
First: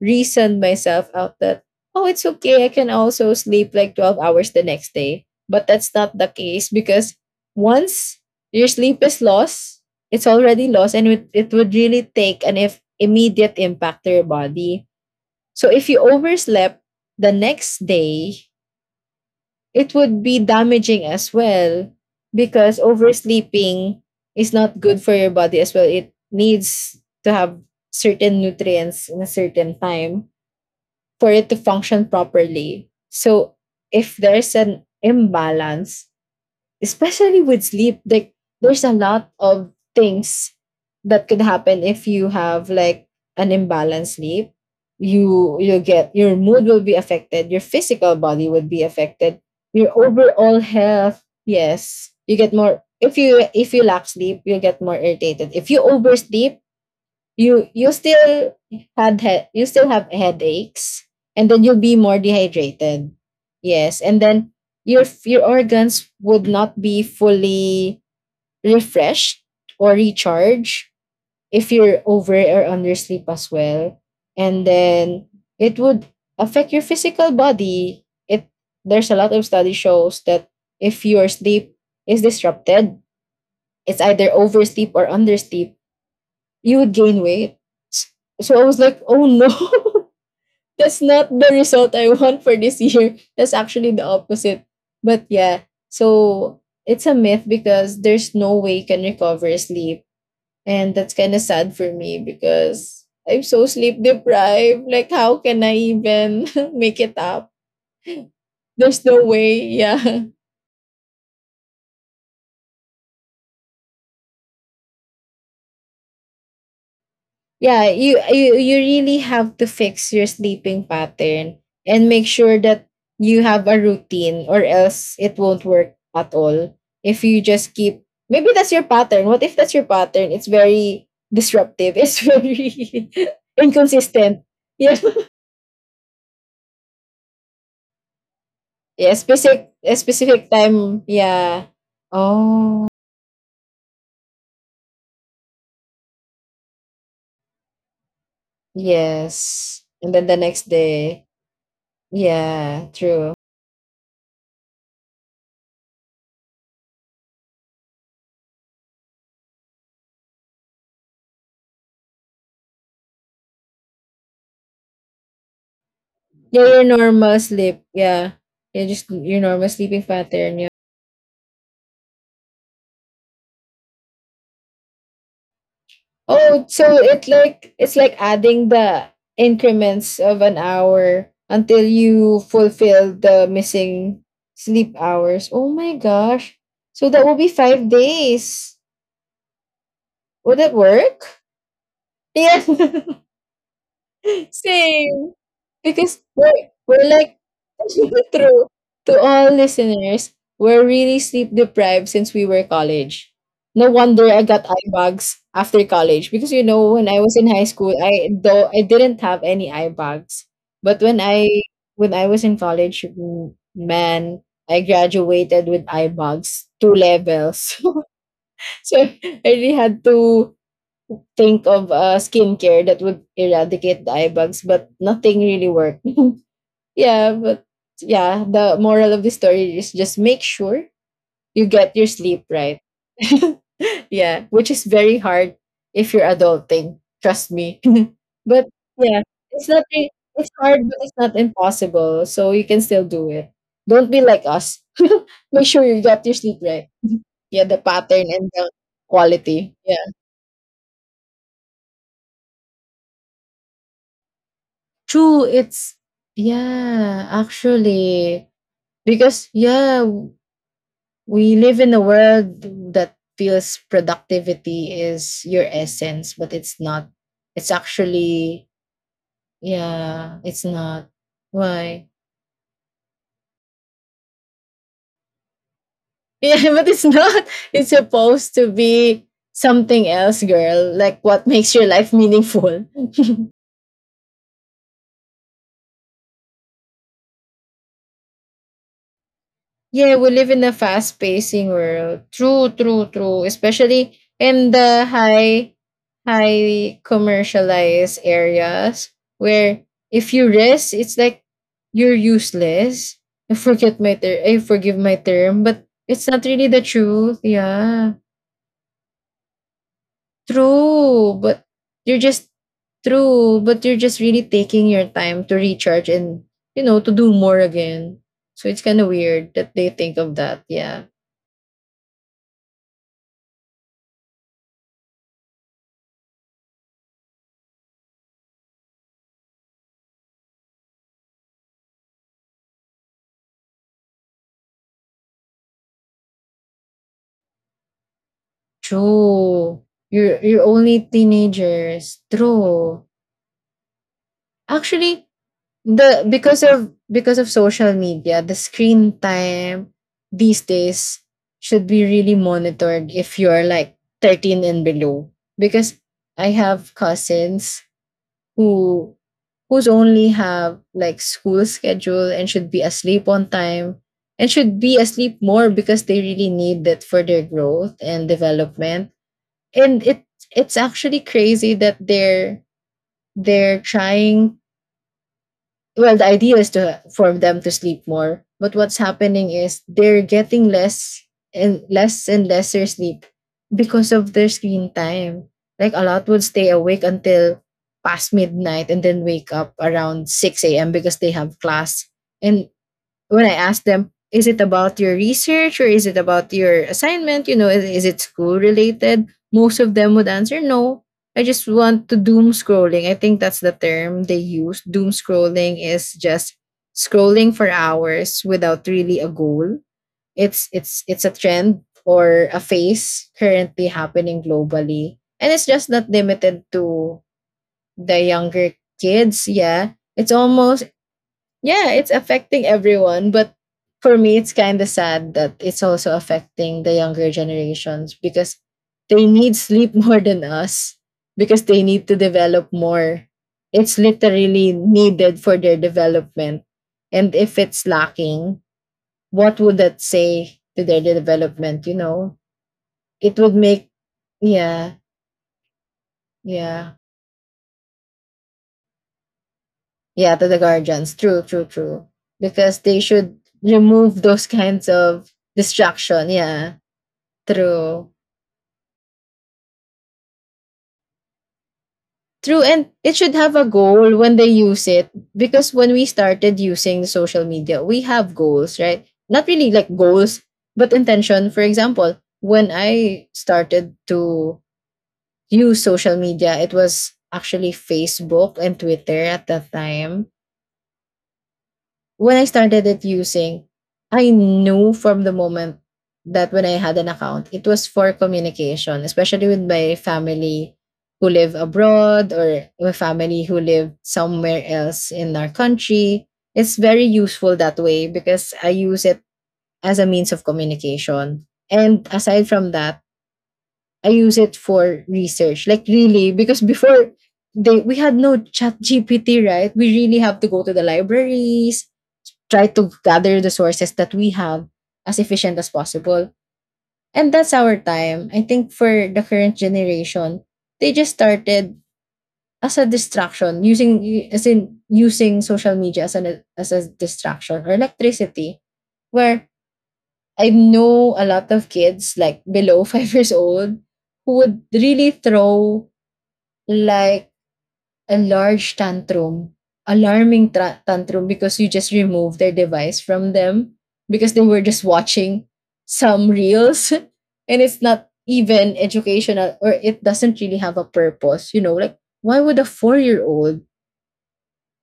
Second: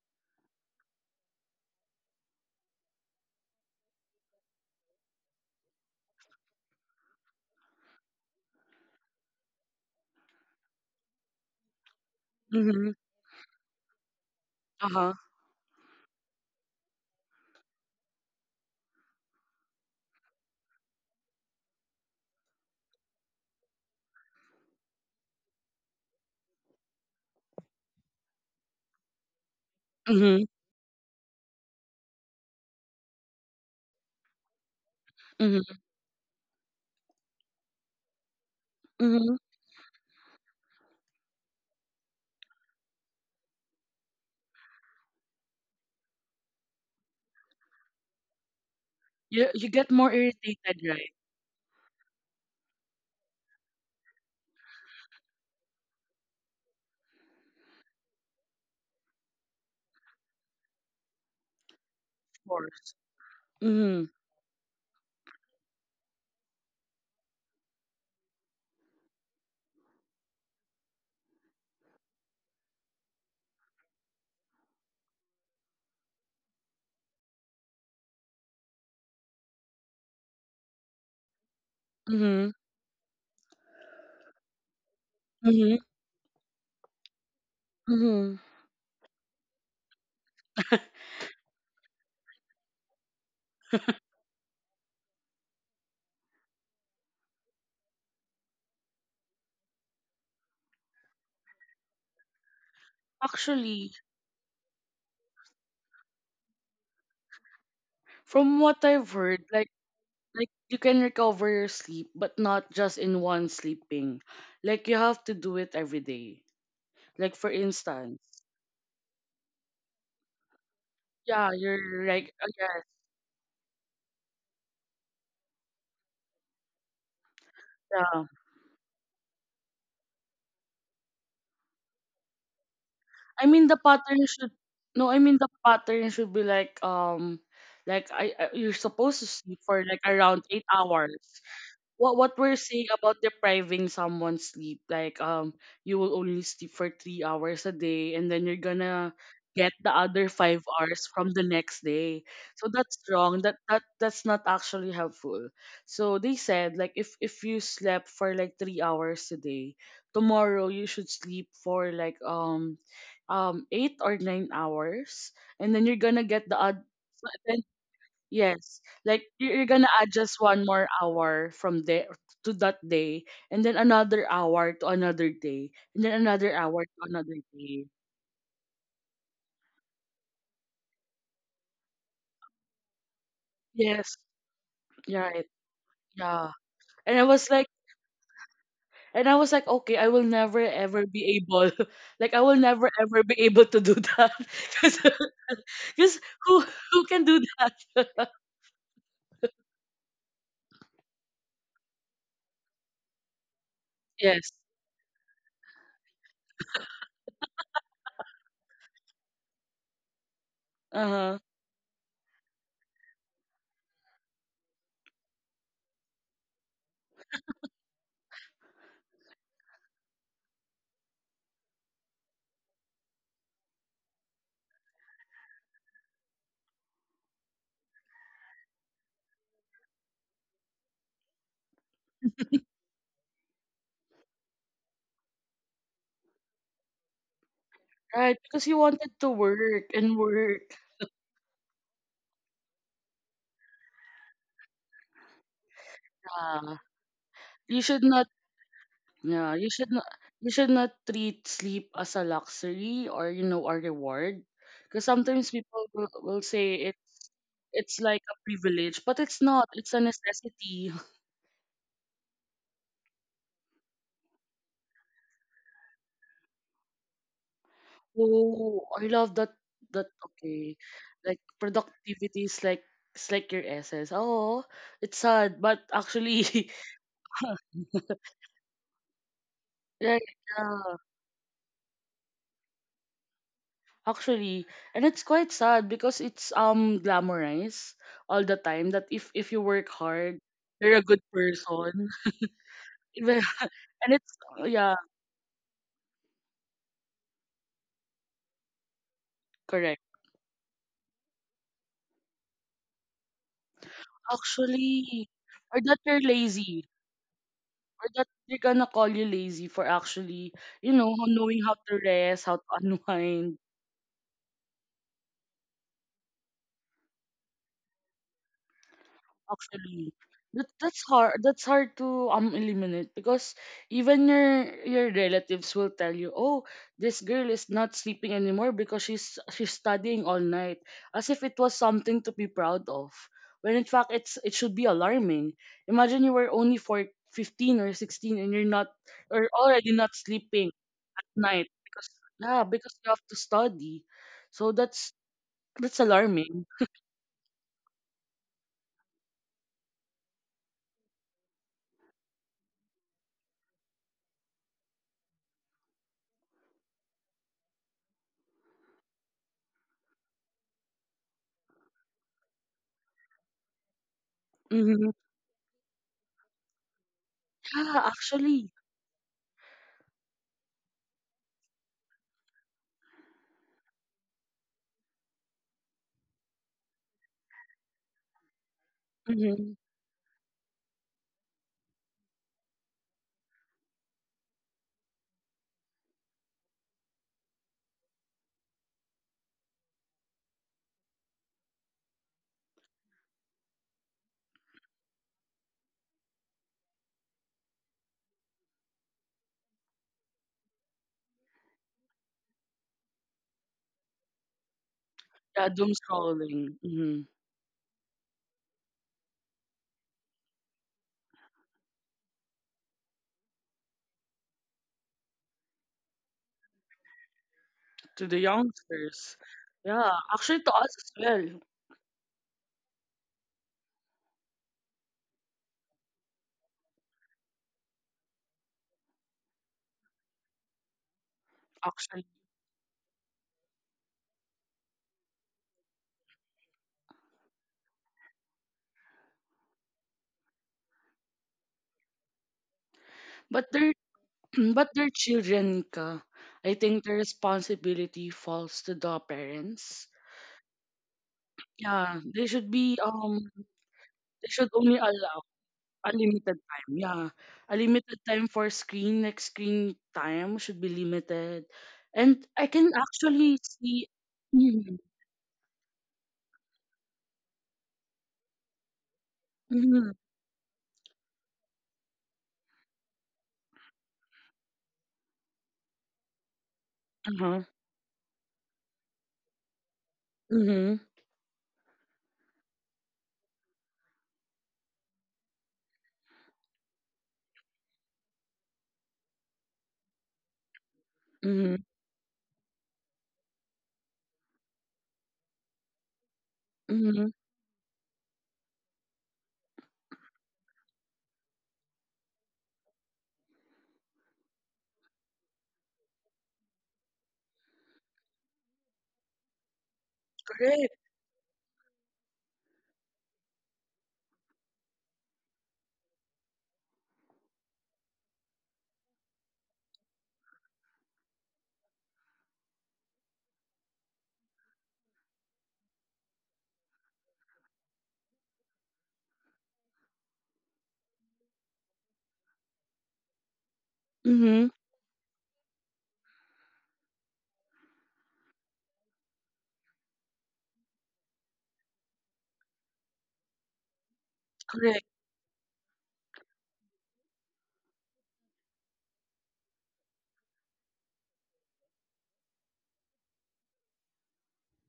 [SPEAKER 2] reasoned myself out that oh it's okay, I can also sleep like 12 hours the next day. But that's not the case because once your sleep is lost, it's already lost and it would really take an if
[SPEAKER 1] Hmm.
[SPEAKER 2] immediate impact to your body.
[SPEAKER 1] Uh-huh.
[SPEAKER 2] So if you overslept the next day, it would be damaging as well because oversleeping is not good for your body as well. It needs to have certain nutrients in a certain time
[SPEAKER 1] Mhm,
[SPEAKER 2] for it to function properly. So if there's an
[SPEAKER 1] mhm,
[SPEAKER 2] imbalance, especially with sleep, like there's a lot
[SPEAKER 1] mhm.
[SPEAKER 2] of things that could happen if you have like an imbalanced sleep. You get your mood will be affected, your physical body would be affected,
[SPEAKER 1] You get
[SPEAKER 2] your
[SPEAKER 1] more
[SPEAKER 2] overall
[SPEAKER 1] irritated, right?
[SPEAKER 2] health. Yes, you get more if you lack sleep, you'll get more irritated. If you oversleep, you still you still have headaches and then you'll be more
[SPEAKER 1] Of course.
[SPEAKER 2] dehydrated. Yes,
[SPEAKER 1] Mhm,
[SPEAKER 2] and then your organs would not be fully refreshed or recharged if you're over or under sleep as well, and then it would affect your physical body. It There's a lot of study shows that if your sleep is
[SPEAKER 1] mhm,
[SPEAKER 2] disrupted, it's either oversleep or
[SPEAKER 1] mhm,
[SPEAKER 2] undersleep, you would gain weight.
[SPEAKER 1] mhm.
[SPEAKER 2] So I was like, oh no, that's not the result I want for this year. That's actually the opposite. But yeah, so it's a myth because there's no way you can recover sleep. And that's kind of sad for me because I'm so
[SPEAKER 1] Actually,
[SPEAKER 2] sleep deprived. Like, how can I even make it up?
[SPEAKER 1] from what
[SPEAKER 2] There's
[SPEAKER 1] I've
[SPEAKER 2] no
[SPEAKER 1] heard,
[SPEAKER 2] way.
[SPEAKER 1] like
[SPEAKER 2] Yeah.
[SPEAKER 1] like you can recover your sleep, but not just in one sleeping. Like you have to do it every day. Like for
[SPEAKER 2] Yeah,
[SPEAKER 1] instance,
[SPEAKER 2] you really have to fix your sleeping
[SPEAKER 1] yeah,
[SPEAKER 2] pattern
[SPEAKER 1] you're
[SPEAKER 2] and make
[SPEAKER 1] like
[SPEAKER 2] sure
[SPEAKER 1] yes,
[SPEAKER 2] that you have a routine or else it won't work at all. If you just keep
[SPEAKER 1] yeah.
[SPEAKER 2] maybe that's your pattern. What if that's your pattern? It's very disruptive. It's very
[SPEAKER 1] I mean the pattern
[SPEAKER 2] inconsistent.
[SPEAKER 1] should,
[SPEAKER 2] Yeah.
[SPEAKER 1] no, I mean the pattern should be like, like, I you're supposed
[SPEAKER 2] Yeah,
[SPEAKER 1] to sleep
[SPEAKER 2] specific
[SPEAKER 1] for like
[SPEAKER 2] a
[SPEAKER 1] around
[SPEAKER 2] specific
[SPEAKER 1] eight
[SPEAKER 2] time.
[SPEAKER 1] hours.
[SPEAKER 2] Yeah.
[SPEAKER 1] What we're saying
[SPEAKER 2] Oh,
[SPEAKER 1] about depriving someone sleep like you will only sleep for 3 hours a day, and then you're gonna get
[SPEAKER 2] yes.
[SPEAKER 1] the
[SPEAKER 2] And
[SPEAKER 1] other
[SPEAKER 2] then the
[SPEAKER 1] five
[SPEAKER 2] next
[SPEAKER 1] hours from
[SPEAKER 2] day.
[SPEAKER 1] the next day. So
[SPEAKER 2] Yeah,
[SPEAKER 1] that's
[SPEAKER 2] true.
[SPEAKER 1] wrong. That That's not actually helpful. So they said, like, if you slept for like 3 hours a day, tomorrow you should sleep for like 8 or 9 hours, and then you're gonna get the
[SPEAKER 2] Yeah,
[SPEAKER 1] other.
[SPEAKER 2] your normal sleep. Yeah.
[SPEAKER 1] Yes,
[SPEAKER 2] Yeah, just
[SPEAKER 1] like
[SPEAKER 2] your
[SPEAKER 1] you're
[SPEAKER 2] normal
[SPEAKER 1] gonna
[SPEAKER 2] sleeping
[SPEAKER 1] add just
[SPEAKER 2] pattern.
[SPEAKER 1] one
[SPEAKER 2] Yeah.
[SPEAKER 1] more hour from there to that day, and then another hour to another day, and then another
[SPEAKER 2] Oh,
[SPEAKER 1] hour to
[SPEAKER 2] so it
[SPEAKER 1] another
[SPEAKER 2] like
[SPEAKER 1] day.
[SPEAKER 2] it's like adding the increments of an hour until you fulfill the
[SPEAKER 1] Yes,
[SPEAKER 2] missing sleep
[SPEAKER 1] yeah,
[SPEAKER 2] hours. Oh my
[SPEAKER 1] yeah.
[SPEAKER 2] gosh. So
[SPEAKER 1] And I
[SPEAKER 2] that will
[SPEAKER 1] was
[SPEAKER 2] be
[SPEAKER 1] like,
[SPEAKER 2] 5 days.
[SPEAKER 1] and I was like, okay, I will never
[SPEAKER 2] Would that
[SPEAKER 1] ever be
[SPEAKER 2] work?
[SPEAKER 1] able, like I will
[SPEAKER 2] Yeah.
[SPEAKER 1] never ever be able to do that,
[SPEAKER 2] Same.
[SPEAKER 1] because
[SPEAKER 2] Because
[SPEAKER 1] who
[SPEAKER 2] we're
[SPEAKER 1] who
[SPEAKER 2] we're
[SPEAKER 1] can do
[SPEAKER 2] like
[SPEAKER 1] that?
[SPEAKER 2] true to all listeners, we're really sleep deprived since we were college. No wonder I
[SPEAKER 1] Yes.
[SPEAKER 2] got eye bags after college because you know when I was in high school, I though I didn't have any eye bags.
[SPEAKER 1] Uh
[SPEAKER 2] But
[SPEAKER 1] huh.
[SPEAKER 2] when I was in college, mm, man, I graduated with eye bags, two levels. So I really had to think of skincare that would eradicate the eye bags, but nothing really worked. Yeah, but yeah, the moral of the story is just make sure you get your sleep right. Yeah, which is very hard if you're adulting. Trust me.
[SPEAKER 1] Right, because
[SPEAKER 2] But
[SPEAKER 1] you wanted
[SPEAKER 2] yeah,
[SPEAKER 1] to work and
[SPEAKER 2] it's
[SPEAKER 1] work.
[SPEAKER 2] hard, but it's not impossible. So you can still do it. Don't be like us. Make sure you get your sleep
[SPEAKER 1] Ah,
[SPEAKER 2] right. Yeah,
[SPEAKER 1] you
[SPEAKER 2] the
[SPEAKER 1] should not.
[SPEAKER 2] pattern and the
[SPEAKER 1] Yeah, you
[SPEAKER 2] quality.
[SPEAKER 1] should not
[SPEAKER 2] Yeah.
[SPEAKER 1] you should not treat sleep as a luxury or a reward, because sometimes
[SPEAKER 2] True,
[SPEAKER 1] people
[SPEAKER 2] it's
[SPEAKER 1] will say it's
[SPEAKER 2] yeah,
[SPEAKER 1] like a
[SPEAKER 2] actually,
[SPEAKER 1] privilege, but it's
[SPEAKER 2] because
[SPEAKER 1] not. It's a
[SPEAKER 2] yeah,
[SPEAKER 1] necessity.
[SPEAKER 2] we live in a world that feels productivity is your essence, but it's not. It's actually
[SPEAKER 1] Oh, I love that.
[SPEAKER 2] yeah, it's
[SPEAKER 1] Okay,
[SPEAKER 2] not.
[SPEAKER 1] like
[SPEAKER 2] Why?
[SPEAKER 1] productivity is like, it's like your essence. Oh, it's sad, but actually,
[SPEAKER 2] Yeah, but it's not. It's supposed to be something
[SPEAKER 1] right?
[SPEAKER 2] else,
[SPEAKER 1] Yeah,
[SPEAKER 2] girl. Like what makes your life meaningful.
[SPEAKER 1] actually, and it's quite sad because it's glamorized all the time that if you work
[SPEAKER 2] Yeah, we
[SPEAKER 1] hard,
[SPEAKER 2] live in a
[SPEAKER 1] you're a good
[SPEAKER 2] fast pacing
[SPEAKER 1] person.
[SPEAKER 2] world. True, true,
[SPEAKER 1] Even-
[SPEAKER 2] true.
[SPEAKER 1] and
[SPEAKER 2] Especially
[SPEAKER 1] it's,
[SPEAKER 2] in
[SPEAKER 1] yeah,
[SPEAKER 2] the high commercialized areas where
[SPEAKER 1] correct.
[SPEAKER 2] if you rest, it's like you're useless. I forgive my
[SPEAKER 1] Actually,
[SPEAKER 2] term,
[SPEAKER 1] or
[SPEAKER 2] but
[SPEAKER 1] that you're
[SPEAKER 2] it's not really
[SPEAKER 1] lazy,
[SPEAKER 2] the truth.
[SPEAKER 1] or
[SPEAKER 2] Yeah.
[SPEAKER 1] that they're gonna call you lazy for actually
[SPEAKER 2] True.
[SPEAKER 1] knowing
[SPEAKER 2] But
[SPEAKER 1] how to
[SPEAKER 2] you're
[SPEAKER 1] rest,
[SPEAKER 2] just
[SPEAKER 1] how to unwind.
[SPEAKER 2] true. But you're just really taking your time to recharge and you know to do more again. So it's kinda weird that they
[SPEAKER 1] Actually,
[SPEAKER 2] think of that. Yeah.
[SPEAKER 1] that's hard to eliminate, because even your relatives will tell you, oh, this girl is not sleeping anymore because she's studying all night, as if it was something to be proud of, when in fact it should be alarming. Imagine you were only for 15 or 16 and you're not, or
[SPEAKER 2] True.
[SPEAKER 1] already not sleeping
[SPEAKER 2] You're only
[SPEAKER 1] at night because,
[SPEAKER 2] teenagers.
[SPEAKER 1] yeah, because you
[SPEAKER 2] True.
[SPEAKER 1] have to study. So
[SPEAKER 2] Actually,
[SPEAKER 1] that's
[SPEAKER 2] the
[SPEAKER 1] alarming.
[SPEAKER 2] because of social media, the screen time these days should be really monitored if you're like 13 and below. Because I have cousins who who's only have like school schedule and should be asleep on time and should be
[SPEAKER 1] Hmm.
[SPEAKER 2] asleep more because they really need that for their growth
[SPEAKER 1] Yeah,
[SPEAKER 2] and
[SPEAKER 1] actually.
[SPEAKER 2] development. And it's actually crazy that they're trying, well the idea is to for them to sleep more, but what's happening
[SPEAKER 1] Mhm.
[SPEAKER 2] is they're getting less and less and lesser sleep because of their screen time. Like a lot would stay awake until past midnight and then wake up around 6 a.m because they have class. And when I ask them, is it about your research or is it about your assignment? You know, is it school related? Most of them would answer no. I just want to doom scrolling. I think that's the term they use. Doom
[SPEAKER 1] Yeah,
[SPEAKER 2] scrolling
[SPEAKER 1] doom
[SPEAKER 2] is just
[SPEAKER 1] scrolling. Mhm.
[SPEAKER 2] scrolling for hours without really a goal. It's a trend or a phase currently happening globally. And it's just not limited to the
[SPEAKER 1] To the
[SPEAKER 2] younger
[SPEAKER 1] youngsters.
[SPEAKER 2] kids, yeah.
[SPEAKER 1] Yeah,
[SPEAKER 2] It's
[SPEAKER 1] actually, to
[SPEAKER 2] almost,
[SPEAKER 1] us as well.
[SPEAKER 2] yeah, it's affecting everyone, but for me it's kind of sad that it's also affecting the younger generations because they need sleep more than us because they need to
[SPEAKER 1] Actually,
[SPEAKER 2] develop more. It's literally needed for their development. And if it's lacking, what would that say to their development, you know? It would
[SPEAKER 1] but their
[SPEAKER 2] make,
[SPEAKER 1] but
[SPEAKER 2] yeah,
[SPEAKER 1] their children, Nika. I
[SPEAKER 2] yeah.
[SPEAKER 1] think the responsibility falls to the parents.
[SPEAKER 2] Yeah, to the guardians. True, true, true.
[SPEAKER 1] Yeah, they should
[SPEAKER 2] Because
[SPEAKER 1] be
[SPEAKER 2] they should remove
[SPEAKER 1] they
[SPEAKER 2] those
[SPEAKER 1] should
[SPEAKER 2] kinds
[SPEAKER 1] only allow
[SPEAKER 2] of
[SPEAKER 1] a
[SPEAKER 2] distraction.
[SPEAKER 1] limited
[SPEAKER 2] Yeah,
[SPEAKER 1] time. Yeah, a
[SPEAKER 2] true.
[SPEAKER 1] limited time for screen. Like, screen time should be limited, and I
[SPEAKER 2] True.
[SPEAKER 1] can
[SPEAKER 2] And it should
[SPEAKER 1] actually
[SPEAKER 2] have a
[SPEAKER 1] see.
[SPEAKER 2] goal when they use
[SPEAKER 1] Mm-hmm,
[SPEAKER 2] it. Because when we started using social media, we have goals, right? Not really like
[SPEAKER 1] mm-hmm,
[SPEAKER 2] goals, but intention. For example, when I started to use social media, it was
[SPEAKER 1] uh-huh,
[SPEAKER 2] actually Facebook and Twitter at that time.
[SPEAKER 1] mm-hmm,
[SPEAKER 2] When I started it using, I knew from the moment that when I had an account, it was for communication, especially with my family who live
[SPEAKER 1] mm-hmm,
[SPEAKER 2] abroad, or my family who live somewhere else in our country. It's very
[SPEAKER 1] mm-hmm,
[SPEAKER 2] useful that way because I use it as a means of communication. And aside from that, I use it for research. Like really, because before they we had no chat GPT, right? We really have to go to the
[SPEAKER 1] correct.
[SPEAKER 2] libraries, try to gather the sources that we have as efficient as possible. And that's our time. I think for the current generation, they just started as a distraction, using, as in using social media as a distraction or electricity, where I know a lot of kids like below 5 years old who
[SPEAKER 1] Mm-hmm.
[SPEAKER 2] would really throw like a large tantrum, alarming tantrum, because you just removed their device from them, because they were just
[SPEAKER 1] Correct.
[SPEAKER 2] watching some reels and it's not even educational or it doesn't really have a purpose. You know, like why would a 4 year old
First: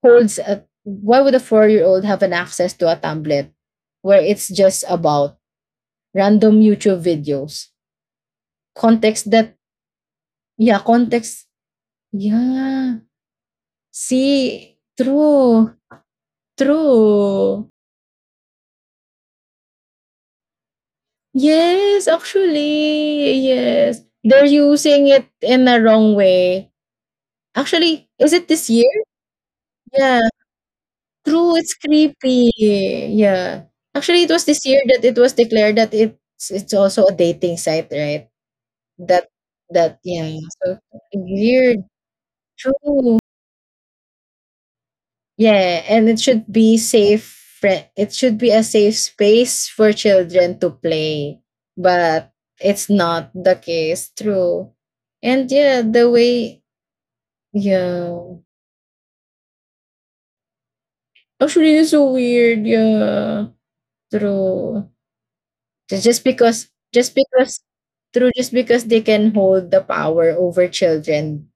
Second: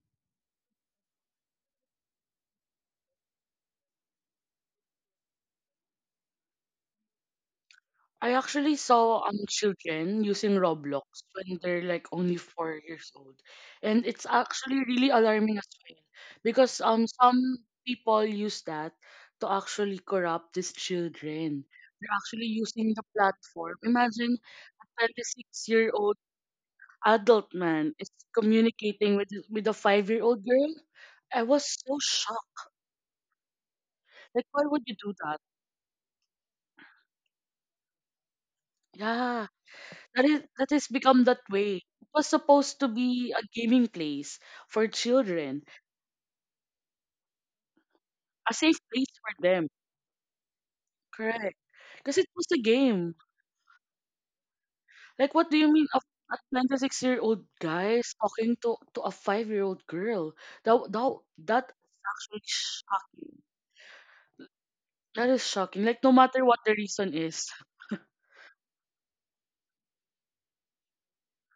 [SPEAKER 2] holds a why would a 4 year old have an access to a tablet where it's just about random YouTube videos?
[SPEAKER 1] I actually saw
[SPEAKER 2] Context that,
[SPEAKER 1] children using
[SPEAKER 2] yeah,
[SPEAKER 1] Roblox
[SPEAKER 2] context,
[SPEAKER 1] when they're like only four
[SPEAKER 2] yeah.
[SPEAKER 1] years old, and it's
[SPEAKER 2] See,
[SPEAKER 1] actually really alarming as
[SPEAKER 2] true,
[SPEAKER 1] well, because some
[SPEAKER 2] true.
[SPEAKER 1] people use that to actually corrupt these children.
[SPEAKER 2] Yes,
[SPEAKER 1] They're actually using the
[SPEAKER 2] actually,
[SPEAKER 1] platform.
[SPEAKER 2] yes.
[SPEAKER 1] Imagine,
[SPEAKER 2] They're
[SPEAKER 1] a
[SPEAKER 2] using it in a wrong
[SPEAKER 1] 26-year-old
[SPEAKER 2] way.
[SPEAKER 1] adult man
[SPEAKER 2] Actually,
[SPEAKER 1] is
[SPEAKER 2] is it this year?
[SPEAKER 1] communicating with a
[SPEAKER 2] Yeah.
[SPEAKER 1] 5-year-old girl. I
[SPEAKER 2] True,
[SPEAKER 1] was
[SPEAKER 2] it's
[SPEAKER 1] so
[SPEAKER 2] creepy.
[SPEAKER 1] shocked.
[SPEAKER 2] Yeah. Actually, it
[SPEAKER 1] Like,
[SPEAKER 2] was
[SPEAKER 1] why
[SPEAKER 2] this year
[SPEAKER 1] would you
[SPEAKER 2] that
[SPEAKER 1] do
[SPEAKER 2] it was
[SPEAKER 1] that?
[SPEAKER 2] declared that it's also a dating site, right? That
[SPEAKER 1] Yeah.
[SPEAKER 2] that yeah.
[SPEAKER 1] That
[SPEAKER 2] So
[SPEAKER 1] has become that way.
[SPEAKER 2] weird.
[SPEAKER 1] It was supposed to
[SPEAKER 2] True.
[SPEAKER 1] be a gaming place for
[SPEAKER 2] Yeah,
[SPEAKER 1] children,
[SPEAKER 2] and it should be safe. It should be
[SPEAKER 1] a
[SPEAKER 2] a
[SPEAKER 1] safe
[SPEAKER 2] safe
[SPEAKER 1] place for them.
[SPEAKER 2] space for children to play,
[SPEAKER 1] Correct. Because it
[SPEAKER 2] but
[SPEAKER 1] was a
[SPEAKER 2] it's
[SPEAKER 1] game.
[SPEAKER 2] not the case. True,
[SPEAKER 1] Like, what
[SPEAKER 2] and
[SPEAKER 1] do you
[SPEAKER 2] yeah,
[SPEAKER 1] mean,
[SPEAKER 2] the
[SPEAKER 1] a
[SPEAKER 2] way,
[SPEAKER 1] 26-year-old guy is
[SPEAKER 2] yeah,
[SPEAKER 1] talking to a 5-year-old girl? That, that, that
[SPEAKER 2] actually, it's
[SPEAKER 1] is
[SPEAKER 2] so
[SPEAKER 1] actually
[SPEAKER 2] weird.
[SPEAKER 1] shocking.
[SPEAKER 2] Yeah, true.
[SPEAKER 1] That is shocking.
[SPEAKER 2] Ju-
[SPEAKER 1] Like, no
[SPEAKER 2] Just
[SPEAKER 1] matter what
[SPEAKER 2] because,
[SPEAKER 1] the reason
[SPEAKER 2] just
[SPEAKER 1] is.
[SPEAKER 2] because, true. Just because they can hold the power over children